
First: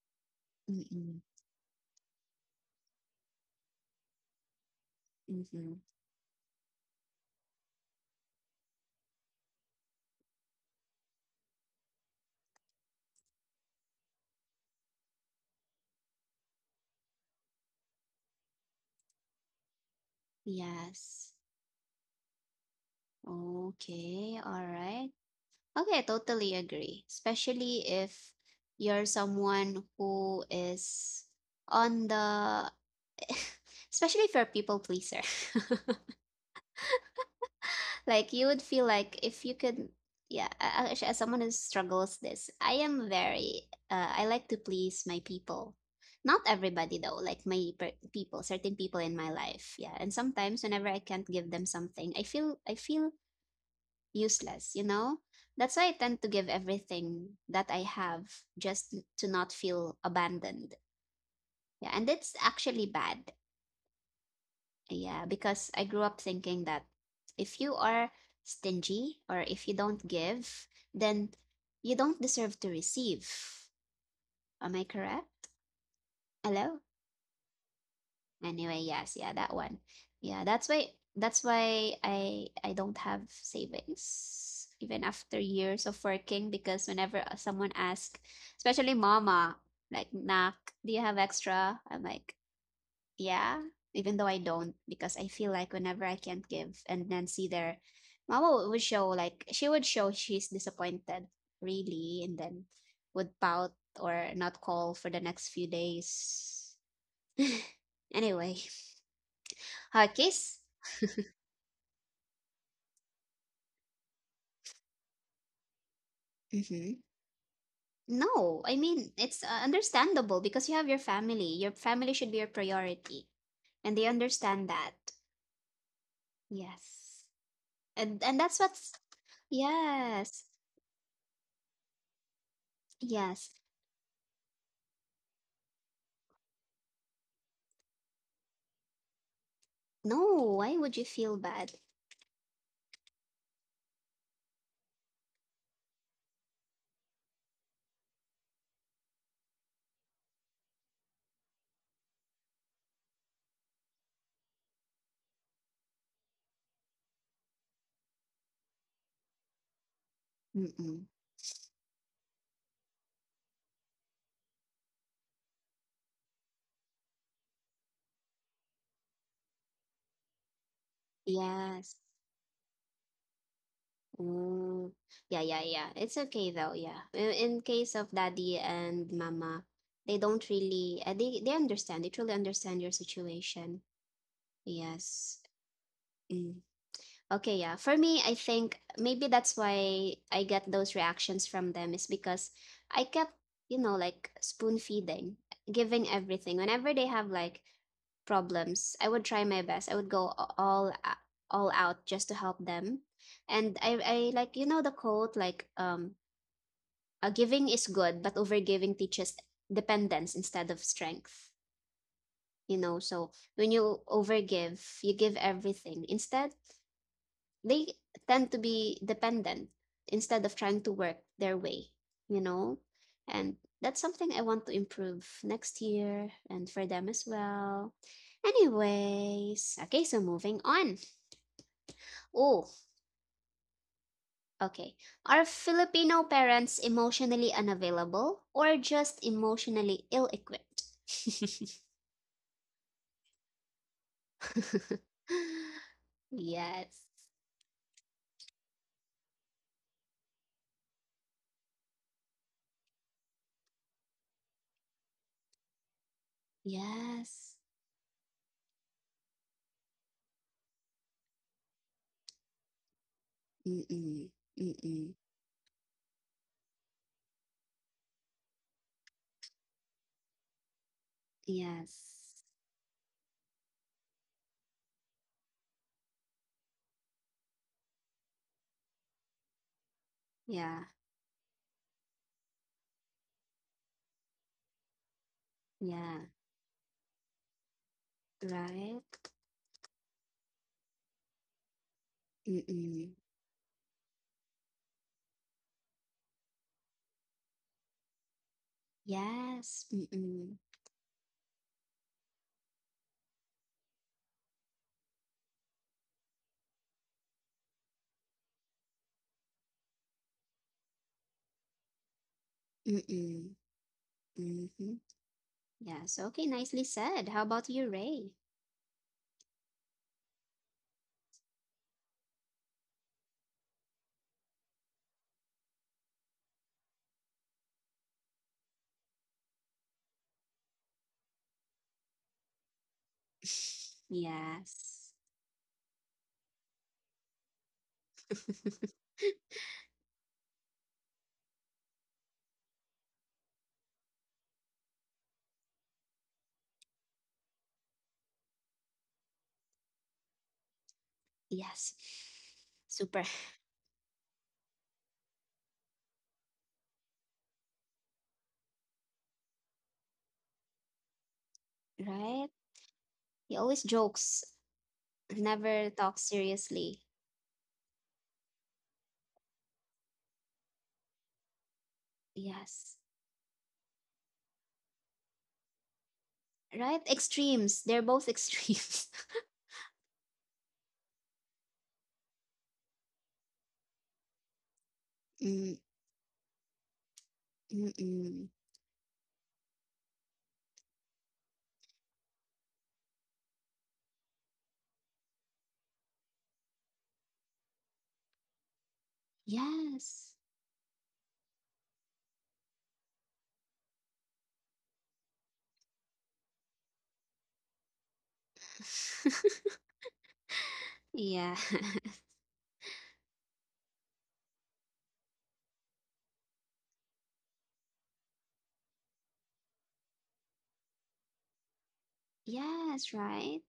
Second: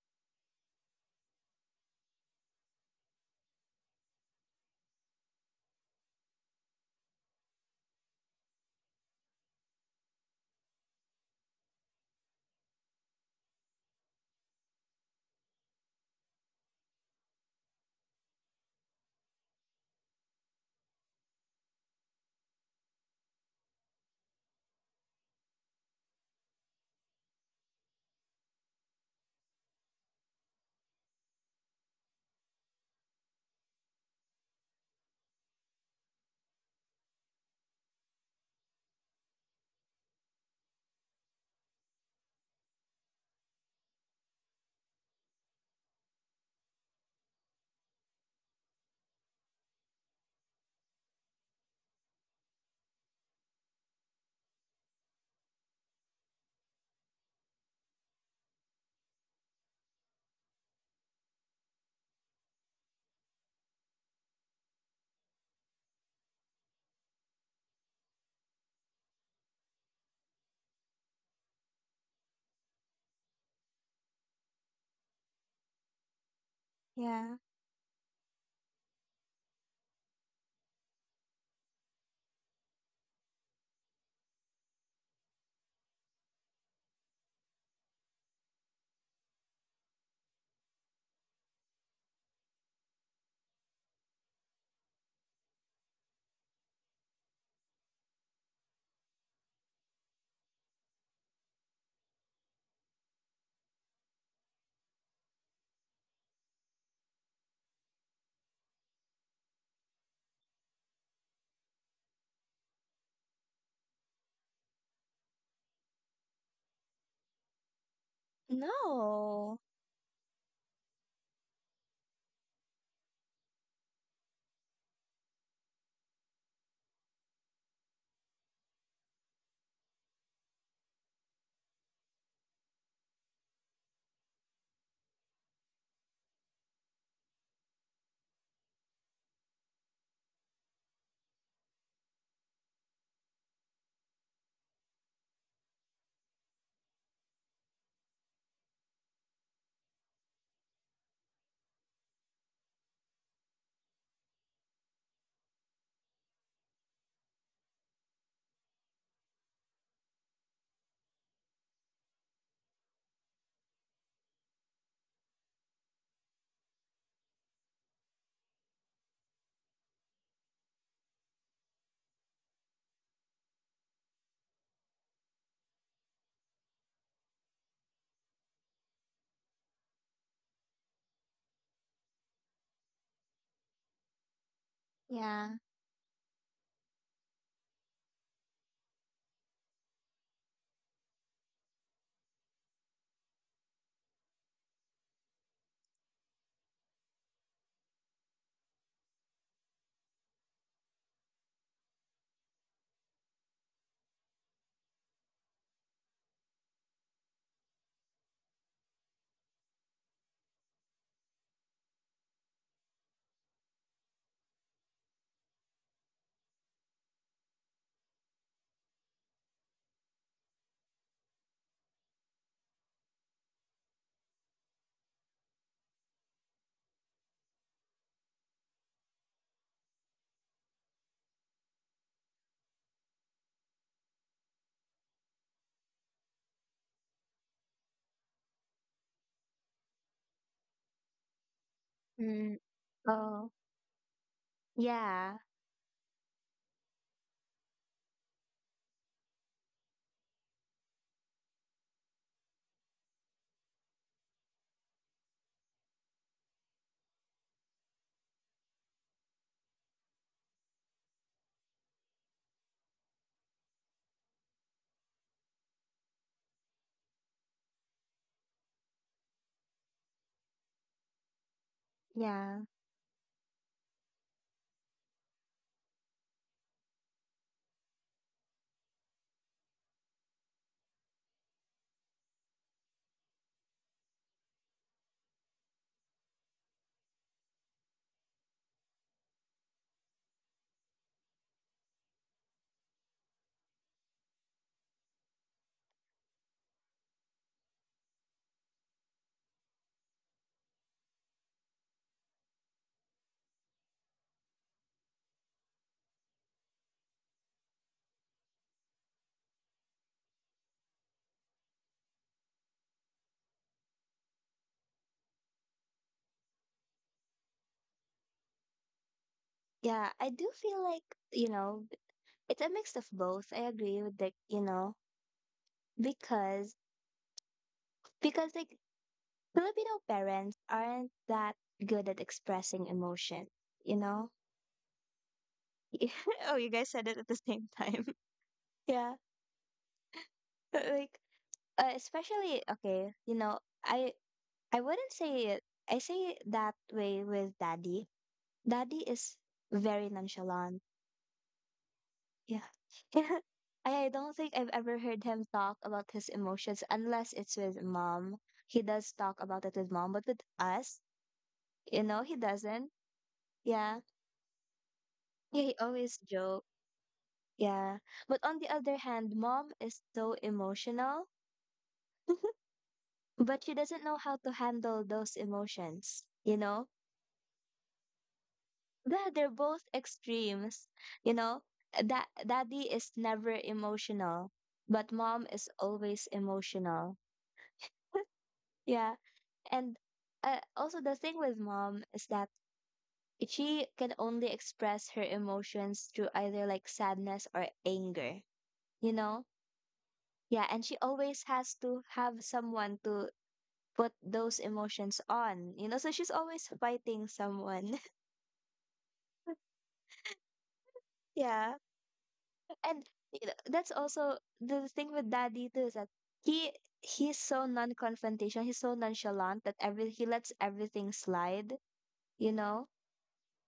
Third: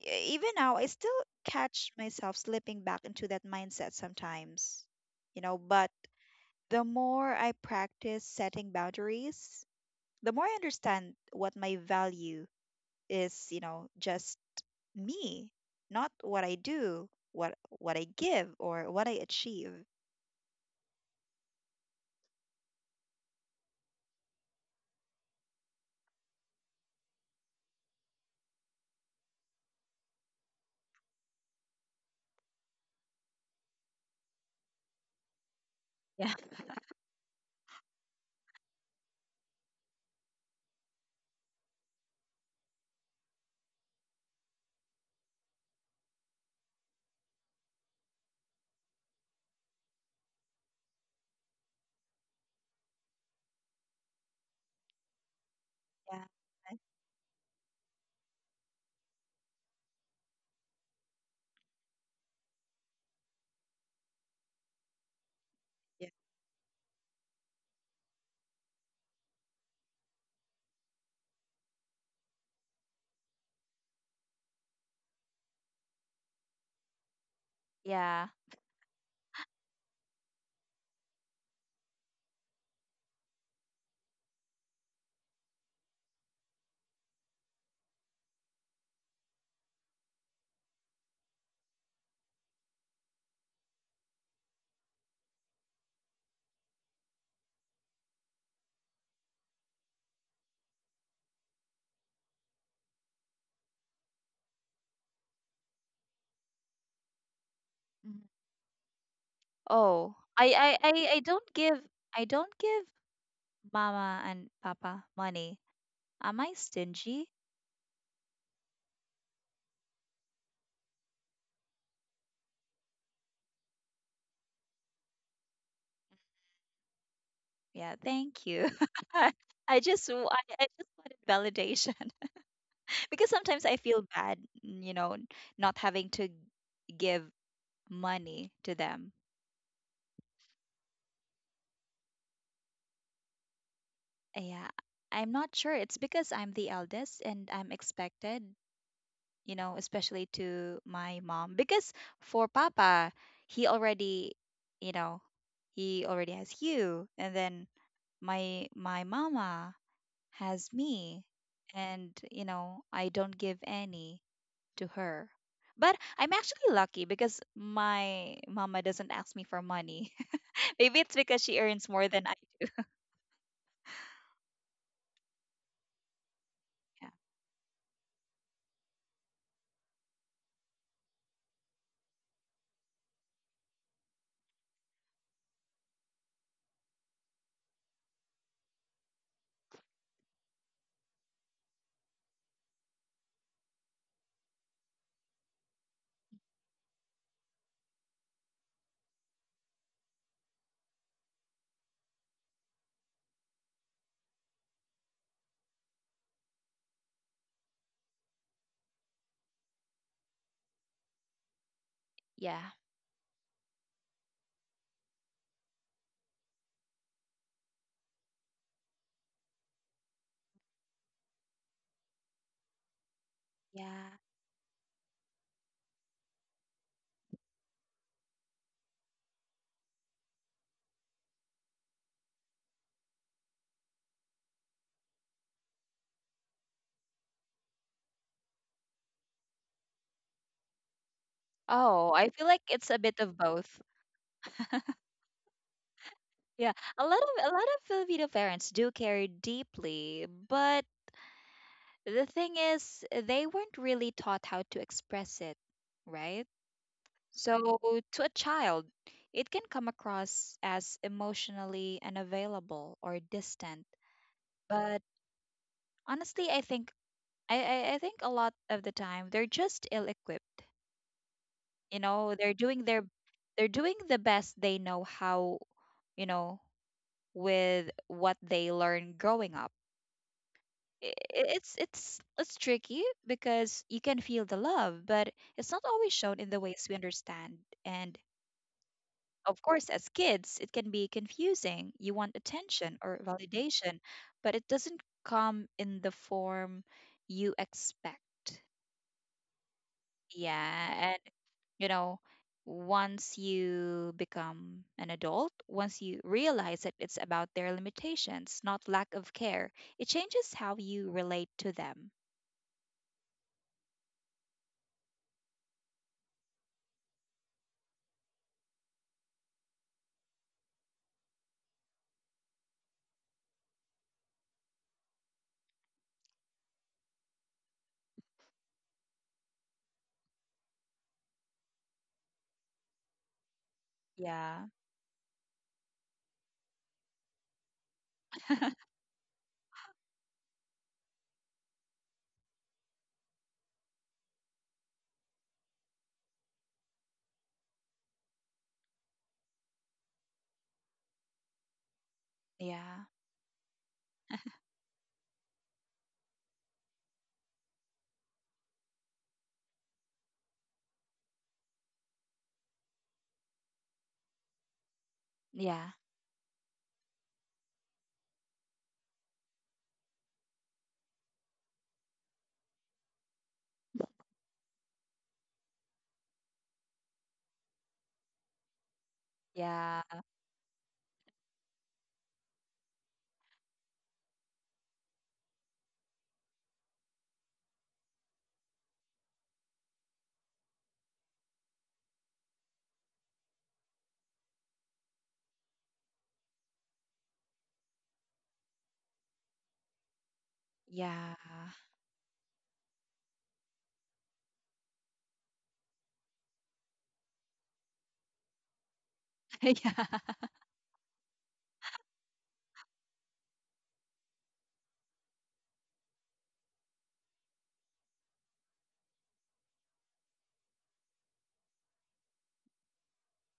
Even now, I Mm-mm. still catch myself slipping back into that mindset sometimes, you know, Mhm. but the more I practice setting boundaries, the more I understand what my value is, you know. Just me, not what I do, what I give or what I achieve. Yes. Okay. All right. Okay, I totally agree. Especially if you're someone who is on the, (laughs) especially if you're a people pleaser. (laughs) Yeah. Like you would feel like if you could, yeah, actually, as someone who struggles this, I am very, I like to please my people. Not everybody though, like people, certain people in my life. Yeah. And sometimes whenever I can't give them something, I feel useless, you know? That's why I tend Yeah. to give I- everything that I have just to not feel abandoned. Yeah, and it's actually bad. Yeah, because I grew Yeah. up thinking that if you are stingy or if you don't give, then you don't deserve to receive. Am I correct? Hello? Yeah. Yeah. Anyway, yes, yeah, that one. Yeah, that's why I don't have savings even after years of working because whenever someone asks, especially mama, like, "Nak, do you have extra?" I'm like, "Yeah," even though I don't because I feel like whenever I can't give and then see their mama would show, like she would show she's disappointed really, and then would pout or not call for the next few days. (laughs) Mhm. Anyway, Oh, I, Huggies? I, I, I don't give, I don't give mama and papa money. Am I Mm-hmm. stingy? No, I mean, it's No. understandable because you have your family. Your family should be your priority, and they understand that. Yes. Yeah, And thank that's you. what's (laughs) I just w- yes. I just wanted validation, (laughs) because Yes. sometimes I feel bad, you know, not having to give money to them. No, why would you feel bad? Yeah, I'm not sure. It's because I'm the eldest and I'm expected, you know, especially to my mom. Because for Papa, he already, you know, he already has you, and then my mama has Mm-mm. me, and you know, I don't give any to her. But I'm actually lucky because my mama doesn't ask me for money. (laughs) Maybe it's because she earns Yes. more than I. Mm. Yeah, yeah, yeah. It's okay though, yeah. In case of daddy and mama, they don't really they understand. They truly understand your situation. Yes. Yeah. Mm. Okay, yeah. For me, I think maybe that's why I get those reactions from them is because I kept, you know, like spoon feeding, giving everything. Whenever they have like problems, I would try my best. I would go a- all out just to help them. And I like, you know, the quote like giving is good, but overgiving teaches dependence instead of strength. Yeah, You know, so when you overgive, you give everything. Instead, they tend to be dependent instead of trying to work their way, you know? And that's yeah. something I want to improve next year and for them as well. Anyways, okay, so moving on. Oh, okay. Are Filipino parents emotionally unavailable or just emotionally ill equipped? (laughs) Oh, I feel Mm. like it's a bit of Oh. both. Yeah. Yeah, Yes. a lot of Filipino parents do care deeply, but the thing is, they weren't really taught how to express it, right? Yes. So to a child, it can come across as emotionally unavailable or distant. Mm-mm. But Mm-mm. honestly, I think, I think a lot of the time they're just ill-equipped. You know, Yes. they're Yeah. doing their, they're doing the best they know how, you know, with what they learned growing up. Yeah. I- i- It's it's tricky because you can feel the love, but it's not always Yeah. shown in the ways we understand. And Right? of course, as kids, it can be confusing. You want attention or Mm-mm. validation, but it doesn't come in the form you expect. Yes. Mm-mm. Yeah, you know, once you become an adult, once you realize that it's about their limitations, not lack of care, it changes how you relate to them. Mm-mm. Mm-hmm. Yes. Okay, nicely said. How about you, Ray? Yeah, I do feel like, you know, it's a mix of both. I agree with the, you know, because because like Filipino parents aren't that good at expressing emotion, you (laughs) know? Yeah. Yes. (laughs) Oh, you guys said it at the same time. (laughs) (laughs) (laughs) Yeah. (laughs) Like especially okay, you know, I I wouldn't say it. I say it that way with daddy. Daddy is very nonchalant. Yes. Yeah. Yeah. (laughs) Super. I don't think I've ever heard him talk about his emotions unless it's with mom. He does talk about it with mom, but with us, you know, he Right? doesn't. He always Yeah. jokes, Yeah, he never Yeah. always talks joke. seriously. Yeah. But on the other hand, mom is so emotional, (laughs) Yes. but she doesn't know how to handle those emotions, you know? Right? Extremes. They're both extremes. Yeah, they're both Yeah. extremes, you know? That daddy is never emotional, but (laughs) mom is Mm, always emotional. (laughs) mm-mm. Yeah. And also, the thing with mom is that she can only express her emotions through either like sadness or anger, you know? Yes. Yeah, and she Yeah. always has to have someone to put those emotions on, you know? So she's always fighting someone. (laughs) (laughs) Yeah. (laughs) Yeah. yeah. (laughs) And you know, that's also the thing with daddy too is that he he's so non-confrontational, he's so nonchalant that every he lets everything slide, you know? Yes, right?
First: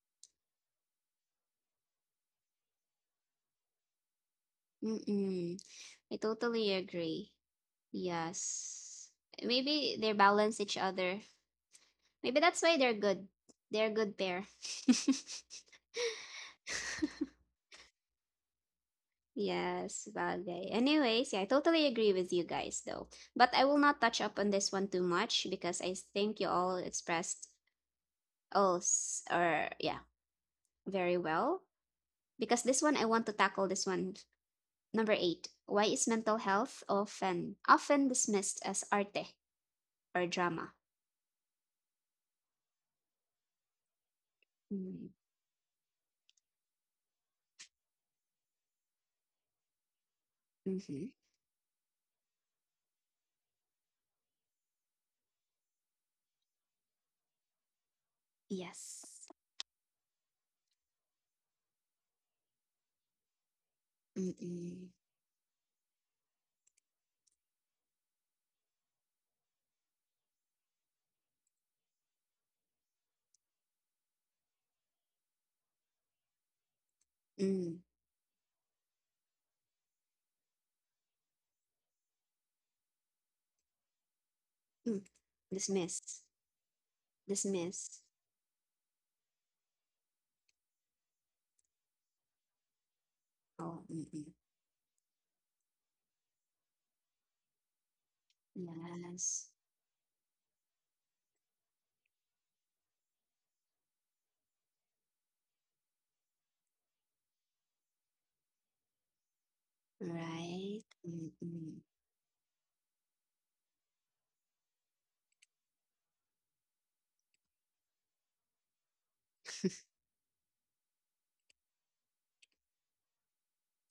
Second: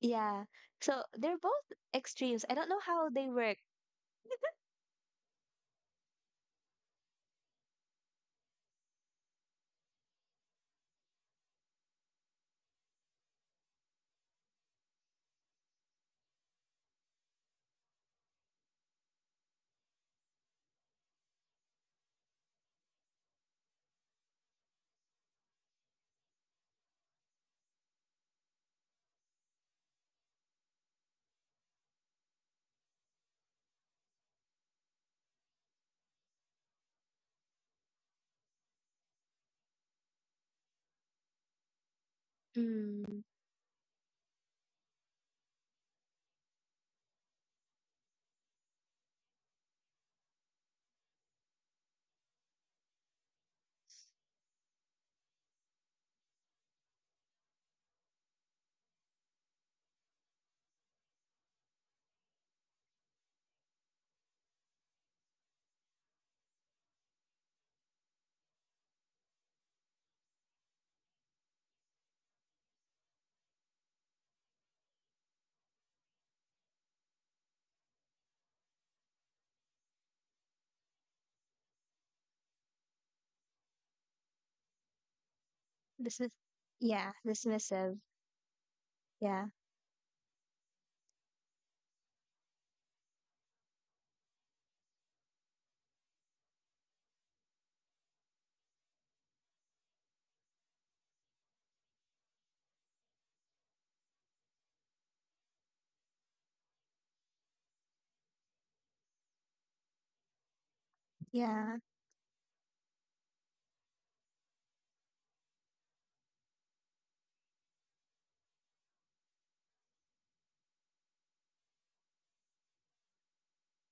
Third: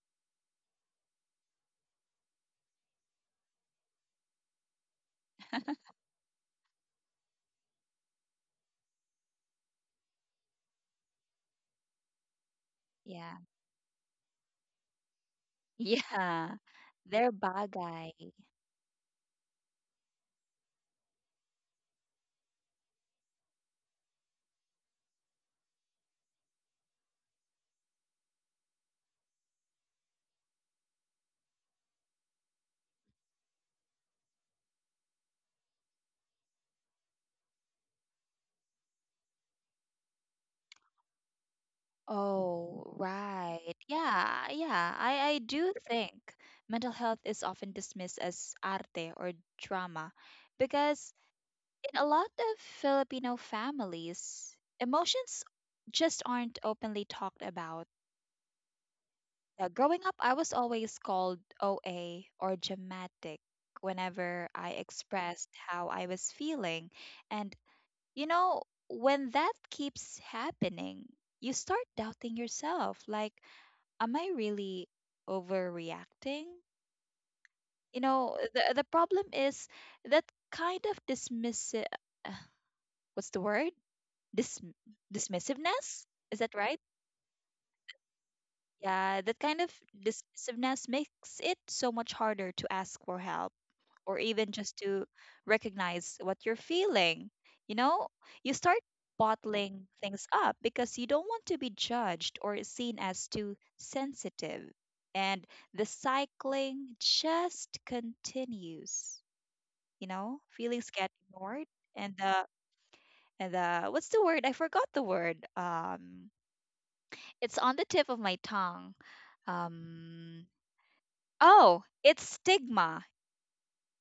Yeah. So they're both extremes. I don't know how they work. Mm-mm. (laughs) I totally agree. Yes. Maybe they balance each other. Maybe that's why they're good. Yeah. They're a good pair. (laughs) Yeah, they're bagay. Yes, bagay. Anyways, yeah, I totally agree with you guys though. But I will not touch up on this one too much because I think you all expressed all s- or yeah, very well. Because this one, I want to tackle this one. Number 8. Why is mental health often dismissed as arte or drama? Oh Mm. right, yeah, yeah, I do think mental health is often dismissed as arte or drama because Mm-hmm. in a lot of Filipino families, emotions just aren't openly talked about. Yes. Growing up, I was always called OA or dramatic whenever I Mm, expressed how I was feeling. And, you know, when that keeps happening, you start doubting yourself. Like, am I really overreacting? mm, You know, the problem is that kind of dismissive, what's the word? dis- mm. Dismissiveness. This Dismiss. is, Is that right? yeah, dismissive. Dismiss. Yeah, that Yeah. kind of dismissiveness makes it so much harder to ask for help Oh, or mm-mm. even just to recognize what you're feeling. You know, you start Yes. bottling things up because you don't want to be judged or seen as too sensitive. And the cycling just continues. You know, feelings Right. get ignored, Yeah. Mm-mm. and the, and the what's the word? I forgot the word. It's on the tip of my tongue. Um, oh, it's stigma.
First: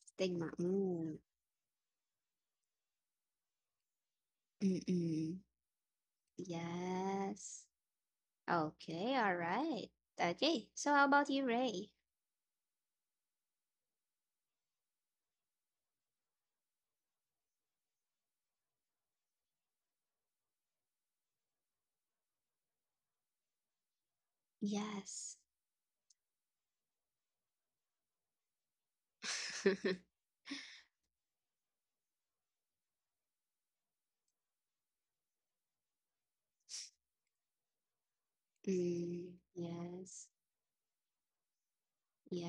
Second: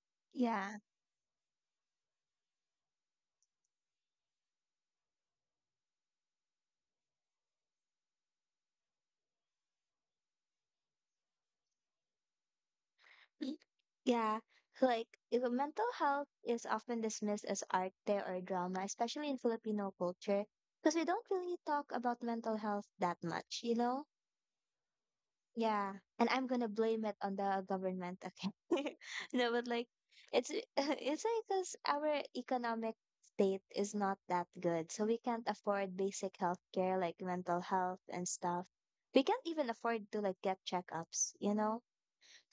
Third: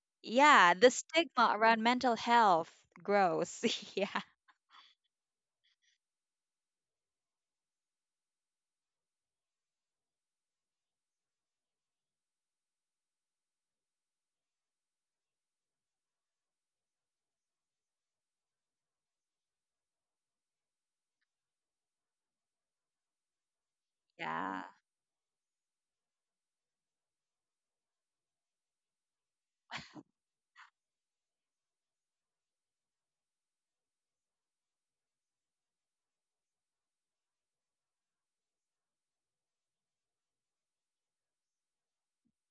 Stigma. Yeah, Yeah. the Mm. stigma around mental health. Gross. (laughs) Yeah. Mm-mm. Yes. Okay, all right. Okay, so how about you, Ray? Mm. Yeah. Like, if a mental health is often dismissed as arte or drama, especially in Filipino culture, because we don't really talk about mental health that much, you know? Yeah. Yes. Yeah, and I'm gonna blame it on the government. Okay, (laughs) no, but like (laughs) it's (laughs) it's like because our economic state is not that good, so we can't afford basic healthcare like mental health and stuff. We Mm, can't even afford to yes. like get checkups, you know.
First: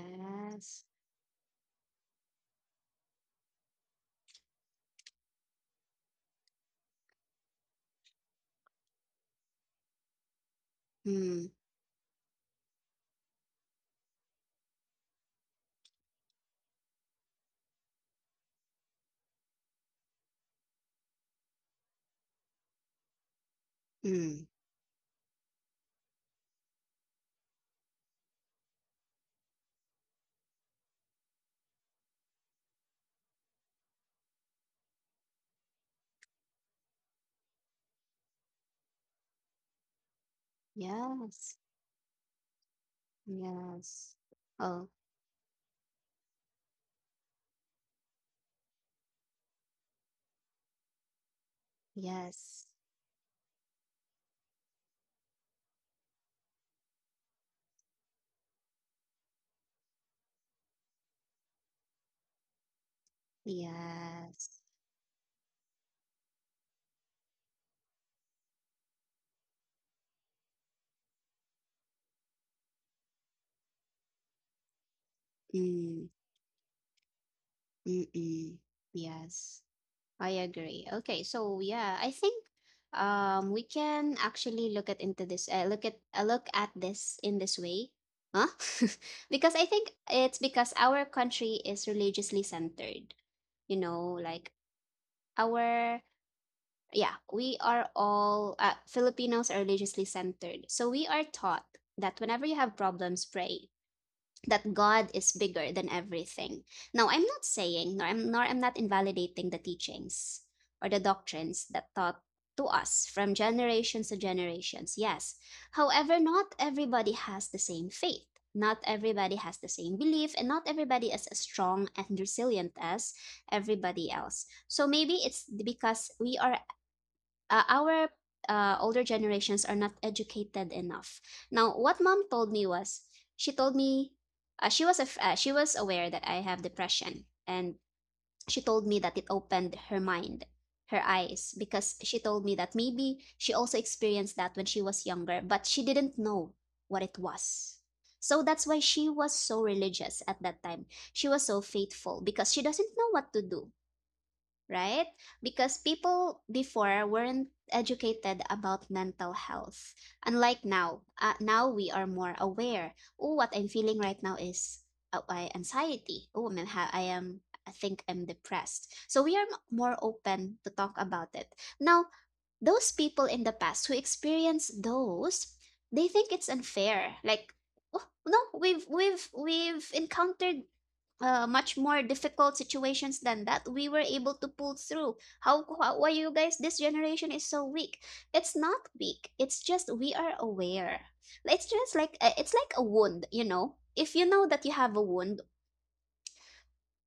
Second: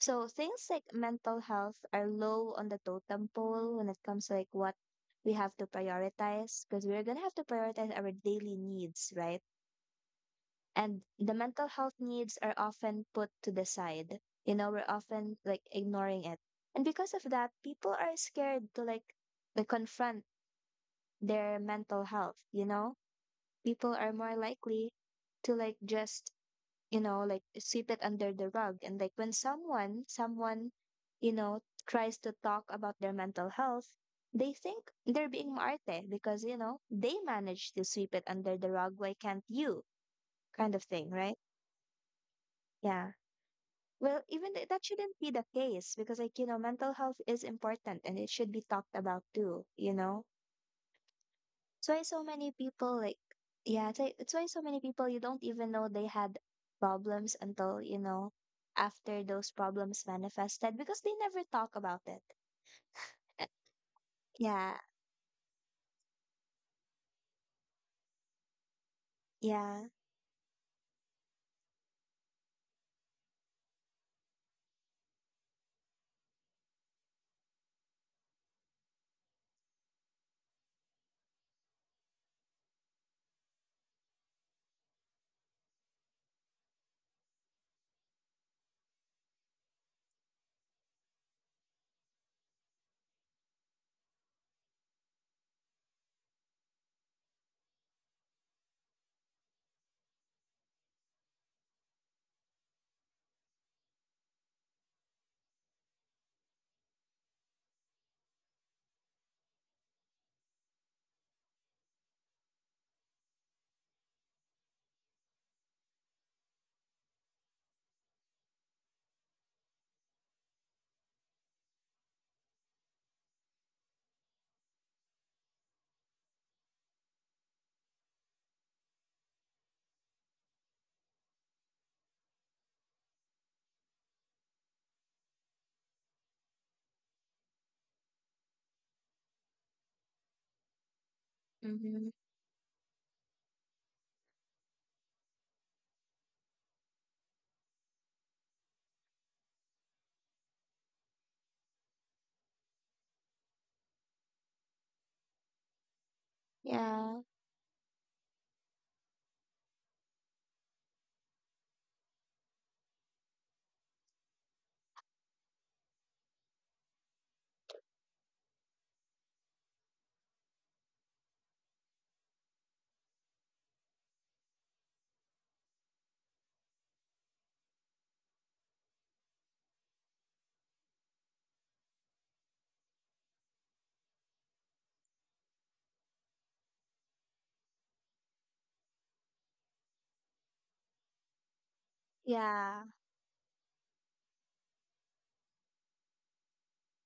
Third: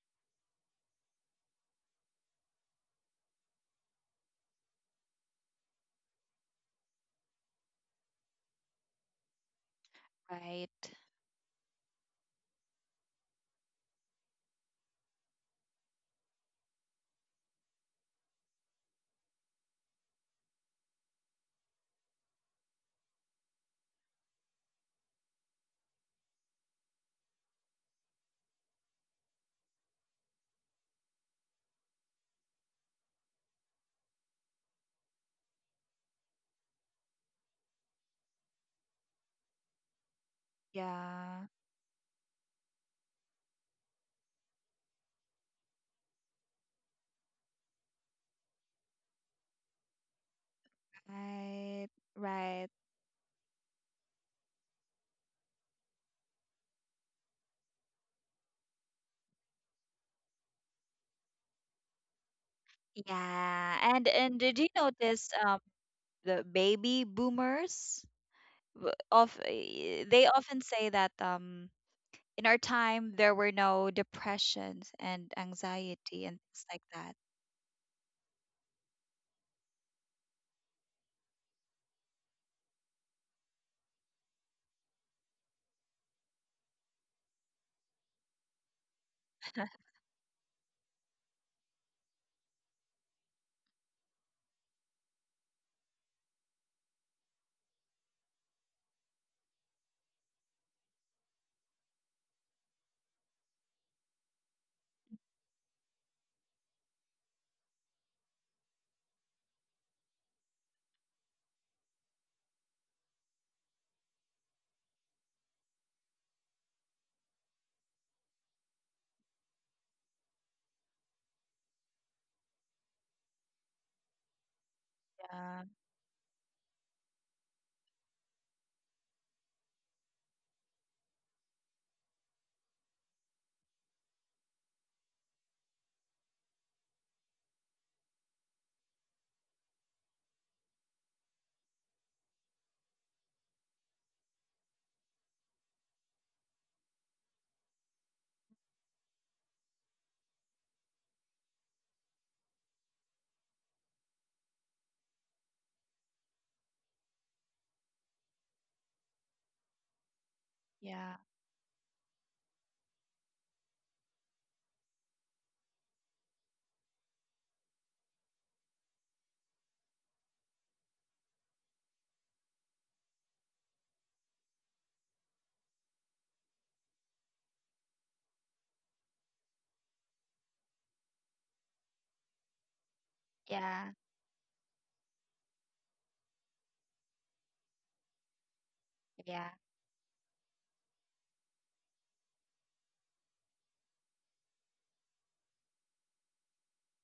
So things like mental health are low on the totem pole when it comes to like what we have to prioritize because we're gonna have to prioritize our daily needs, right? Right. And the Mm, mental health needs are often put to the side you know we're often like ignoring it and because of that people are scared to like confront their mental health you know people are more mm. likely to like just you know like sweep it under the rug and like when someone you know tries to talk about their mental health they think they're being maarte because you know they managed to sweep it under the rug why can't you kind of thing right Yeah. Yes. yeah. Yes. Well, that Oh, shouldn't be the case because, like, you know, mental health is important and it should be talked about too, you know? That's Right. why so many yes. Right. people, like, yeah, it's why so many people, you don't even know they had problems until, you know, after those problems manifested because they never talk about it. Uh, Yeah, and did Yes. you Yeah, notice the baby boomers w- of yeah, eh, they often say that in our time there were no depressions and Mm. anxiety and things like that. Mm. Yes, I agree. Okay, so yeah, I think we can actually look at into this look at this in this way. Huh? (laughs) Because I think it's because our country is religiously centered. You know, like our yeah, we are all Filipinos are religiously centered. So we are taught that whenever you have problems, pray that God is bigger than everything. Now, I'm not saying, nor I'm, nor I'm not invalidating the teachings or the doctrines that taught to us from generations to generations. Yes. However, not everybody has the same faith. Not everybody has the same belief, and not everybody is as strong and resilient as everybody else. So maybe it's Yeah, because we are our older generations are not educated enough. Now, what mom told me was she told me she was she was aware that I have depression, and she told me that it opened her mind, her eyes, because mm-hmm, she told me that maybe she also experienced that when she was younger, but she didn't know what it was. So that's why she was so religious at that time. She was so faithful because she doesn't know what to do, right? Because people before yeah, weren't educated about mental health. Unlike now, yeah, now we are more aware. Oh, what I'm feeling right now is anxiety. I am. I think I'm depressed. So we are more open to talk about it. Now, those people in the past who experience those, they think it's unfair. Like, oh, no, we've encountered much more difficult situations than that we yeah, were able to pull through. How, why you guys this generation is so weak? It's not weak, yeah. it's just we are aware. It's just like it's like a yeah, wound, you know, if you know that you have a wound,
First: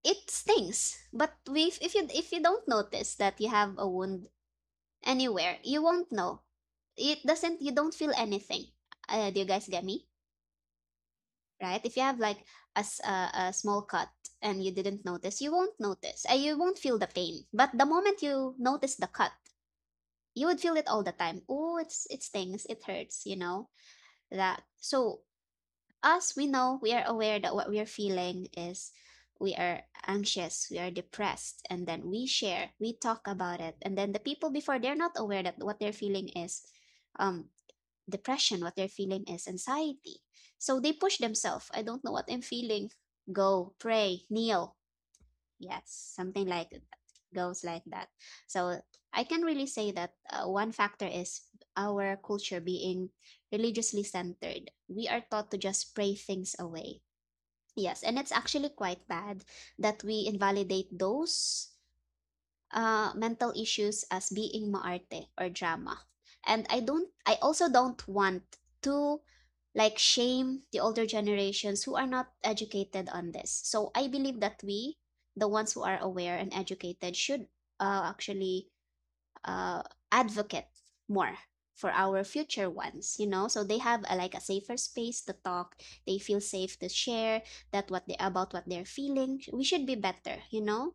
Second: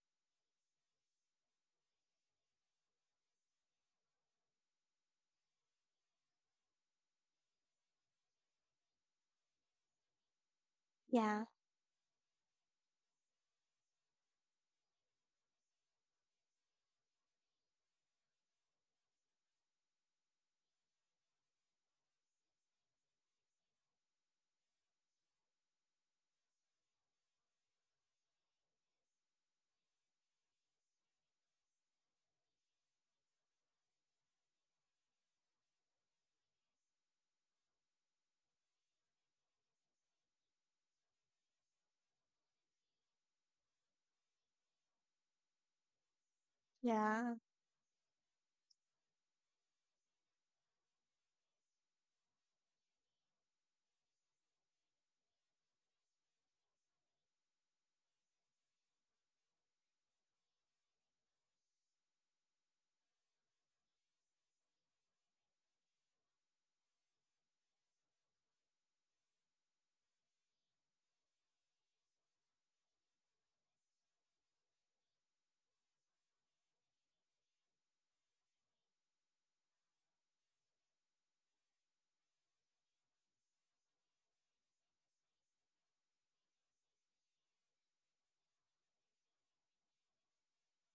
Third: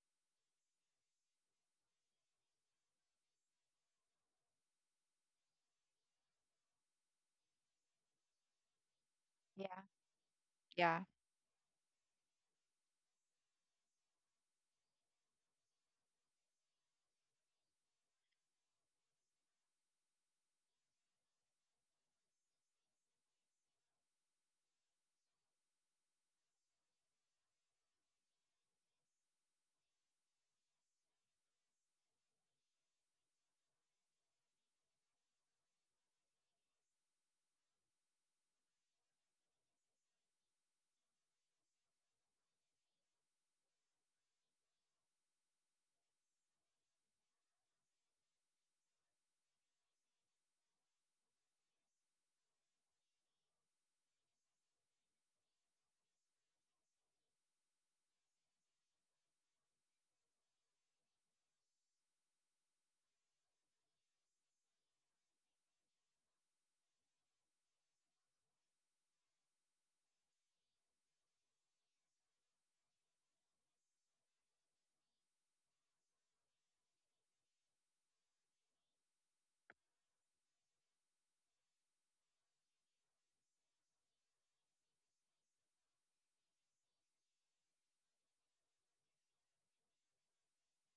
it stings, but we, if you, if you don't notice that you have a wound anywhere, you won't know. It doesn't, you don't feel anything. Do you guys Yeah. get me, Yeah. yeah, right? If you have like a small cut and you didn't notice, you won't notice. You won't feel the pain. But the moment you notice the cut, you would feel it all the time. Oh, it's, it stings, it hurts, you know? That, so us, we know, we are aware that what we are feeling is, we are anxious, we are depressed, and then we share, we talk about it. And then the people before, they're not aware that what they're feeling is um depression, what they're feeling is anxiety. So they push themselves. I don't know what I'm feeling. Go, pray, kneel. Yes, something like that, yeah, goes like that. So I can really say that one factor is our culture being religiously centered. We are taught to just pray things away. Yes, and it's actually quite bad that we invalidate those mental issues as being maarte or drama. And I don't, I also don't want to, like, shame the older generations who are not educated on this. So I believe that we, the ones who are aware and educated, should actually uh, advocate more for our future ones, you know, so they have a, like a safer space to talk, they feel safe to share that what they, about what they're feeling, we should be better, you know.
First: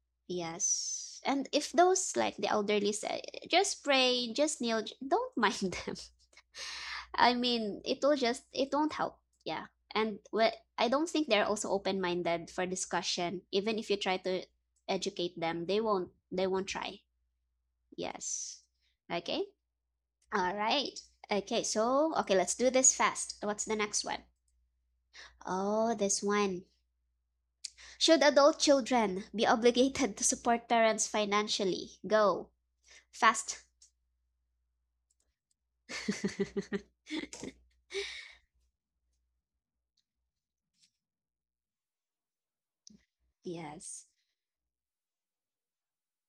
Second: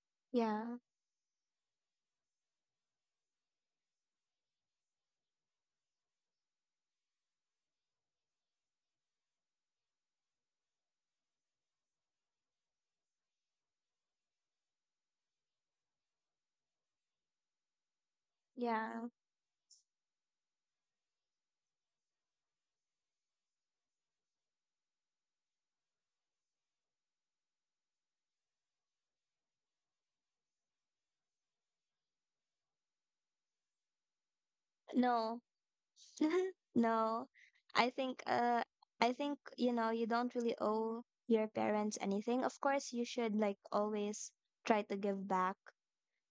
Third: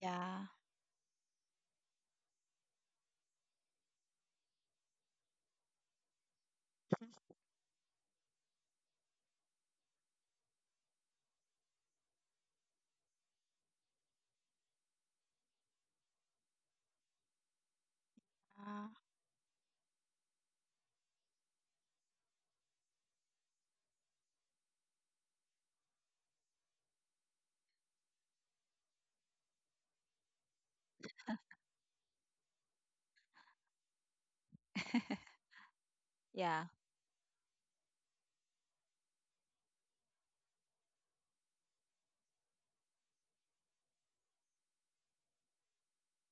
Yeah. yeah, Yes. And if those like the elderly say, just pray, just kneel, don't mind (laughs) them. I mean, it will just, it won't help. Yeah. And well, I don't think they're also open minded for discussion. Even if you try to educate them, they won't try. Yes. Uh, yeah, Okay. All right. Okay. So, okay, let's do this fast. What's the next one? Oh, this one. Should adult children be obligated to support parents financially? Go. Fast. (laughs) No, yeah. (laughs) (laughs) no, I think uh I think you know you don't really owe your parents anything. Of course, you should like Yes. always try to give back,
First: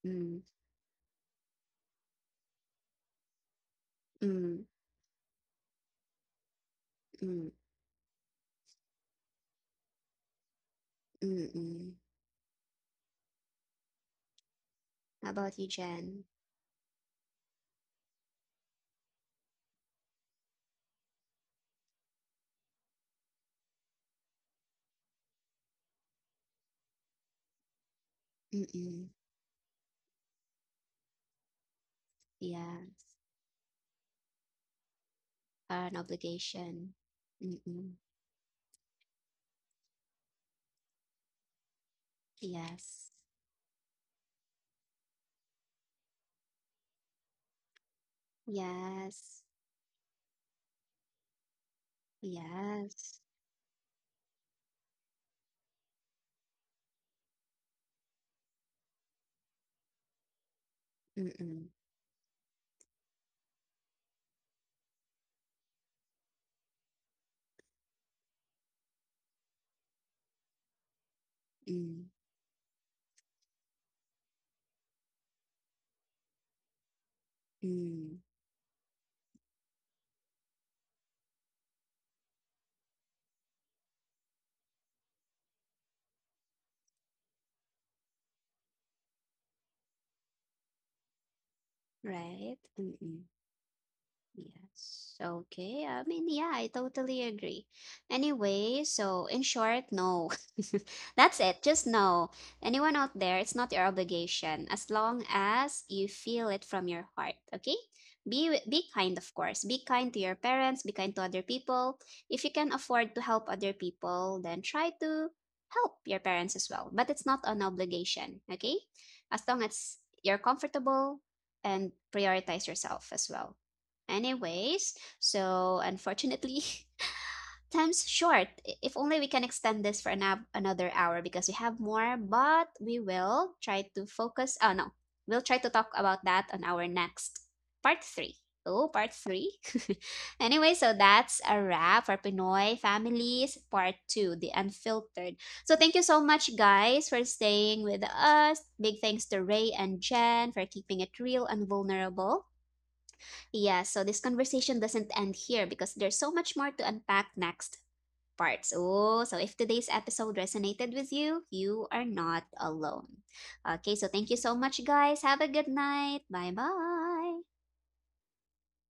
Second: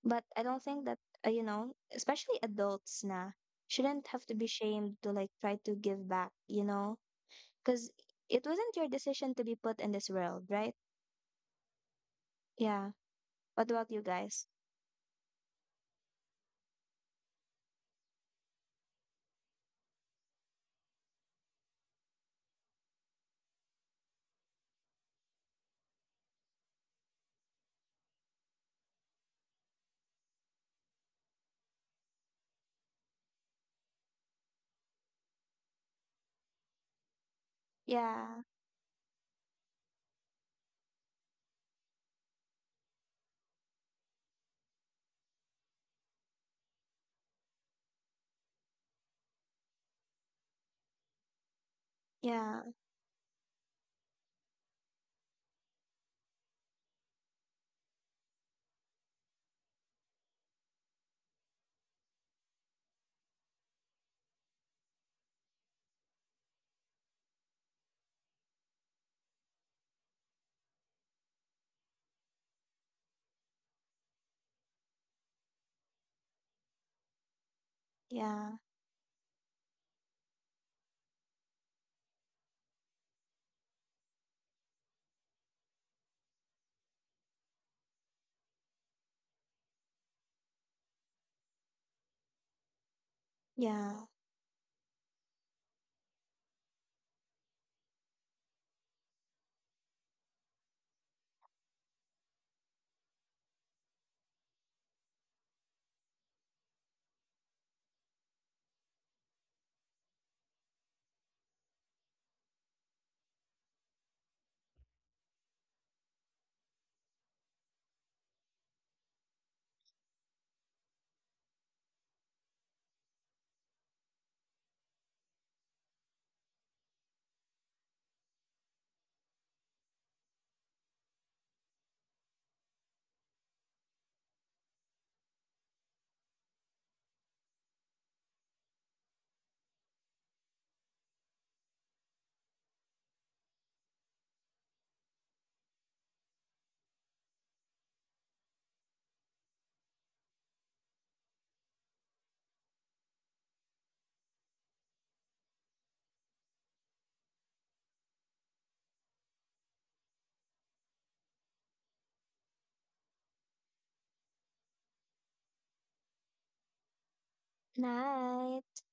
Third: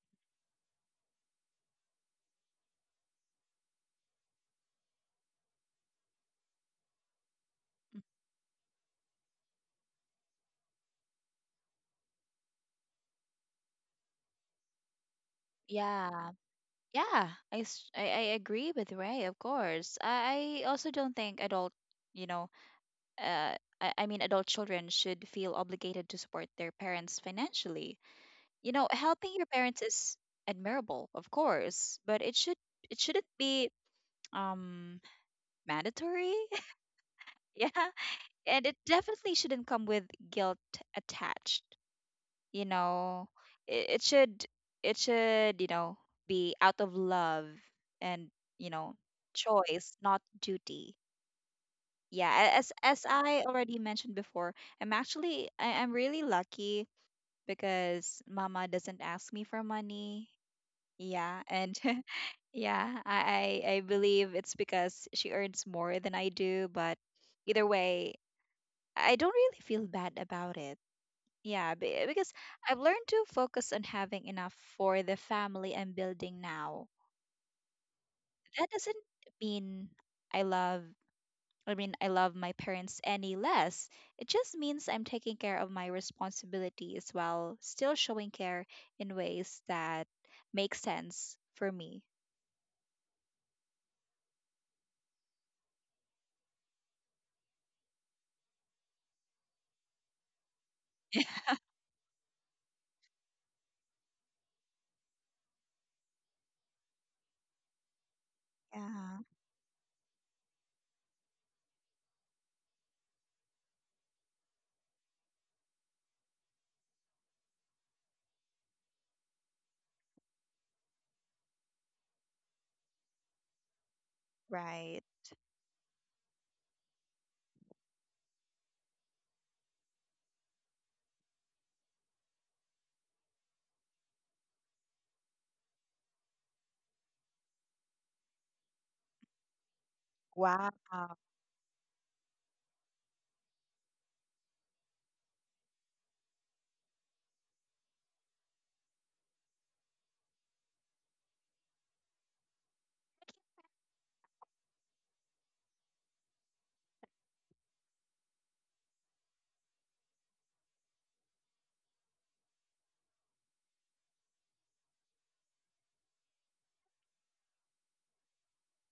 but Mm, I don't think that you know, especially adults na shouldn't have to be mm, shamed to like try to give back, you know? mm, Because it wasn't your decision to be put in this world, right? mm, mm. Yeah. What about you guys? How about you, Jen? Yeah. Yeah. I, s- I agree with Ray, of course. I also don't think adult, you know, uh, I mean, adult children should feel obligated to support their parents financially. You know, Mm-mm. helping your parents is admirable, of course, but it should, Yeah. it shouldn't be um Are an mandatory. obligation. (laughs) Yeah. Mm-mm. Yeah. And it definitely shouldn't come with guilt attached. You Yes. know, it should, it should, you know, be out of love and, you know, Yes. choice, not duty. Yeah, a- Yeah. As Yes. I already mentioned before, I'm actually, I'm really lucky because mama doesn't ask me for money, yeah, Mm-mm. and (laughs) yeah, I I believe it's because she earns more than I do, but either way, I don't really feel bad about it. Mm, Yeah, mm. because I've learned to focus on having enough for the family I'm building now. Mm. Yeah. That doesn't mean I love, I mean, I love my parents any less. It just means I'm taking care of my responsibilities while still showing care in ways that make sense for me. (laughs) Right? Mm-mm. Yeah. Yes. Okay. I mean, yeah, I totally agree. Anyway, so in short, no. (laughs) Yeah. That's it. Just no. Anyone out there, it's not your obligation as long as you feel it from your heart, okay? Be kind, Yeah, of course. Be kind to your parents, be kind to other people. If you can afford to help other people, then try to help your parents as well. But it's not an obligation, okay? As long as you're comfortable and prioritize yourself as well. Anyways, right. so unfortunately, (laughs) time's short. If only we can extend this for another hour because we have more, but we will try to focus. Oh, no. We'll try to talk about that on our next part three. Oh, part three. (laughs) Anyway, so Wow. that's a wrap for Pinoy Families Part Two, The Unfiltered. So thank you so much, guys, for staying with us. Big thanks to Ray and Jen for keeping it real and vulnerable. Yeah, so this conversation doesn't end here because there's so much more to unpack next parts. Oh, so if today's episode resonated with you, you are not alone. Okay, so thank you so much, guys. Have a good night. Bye bye. Night.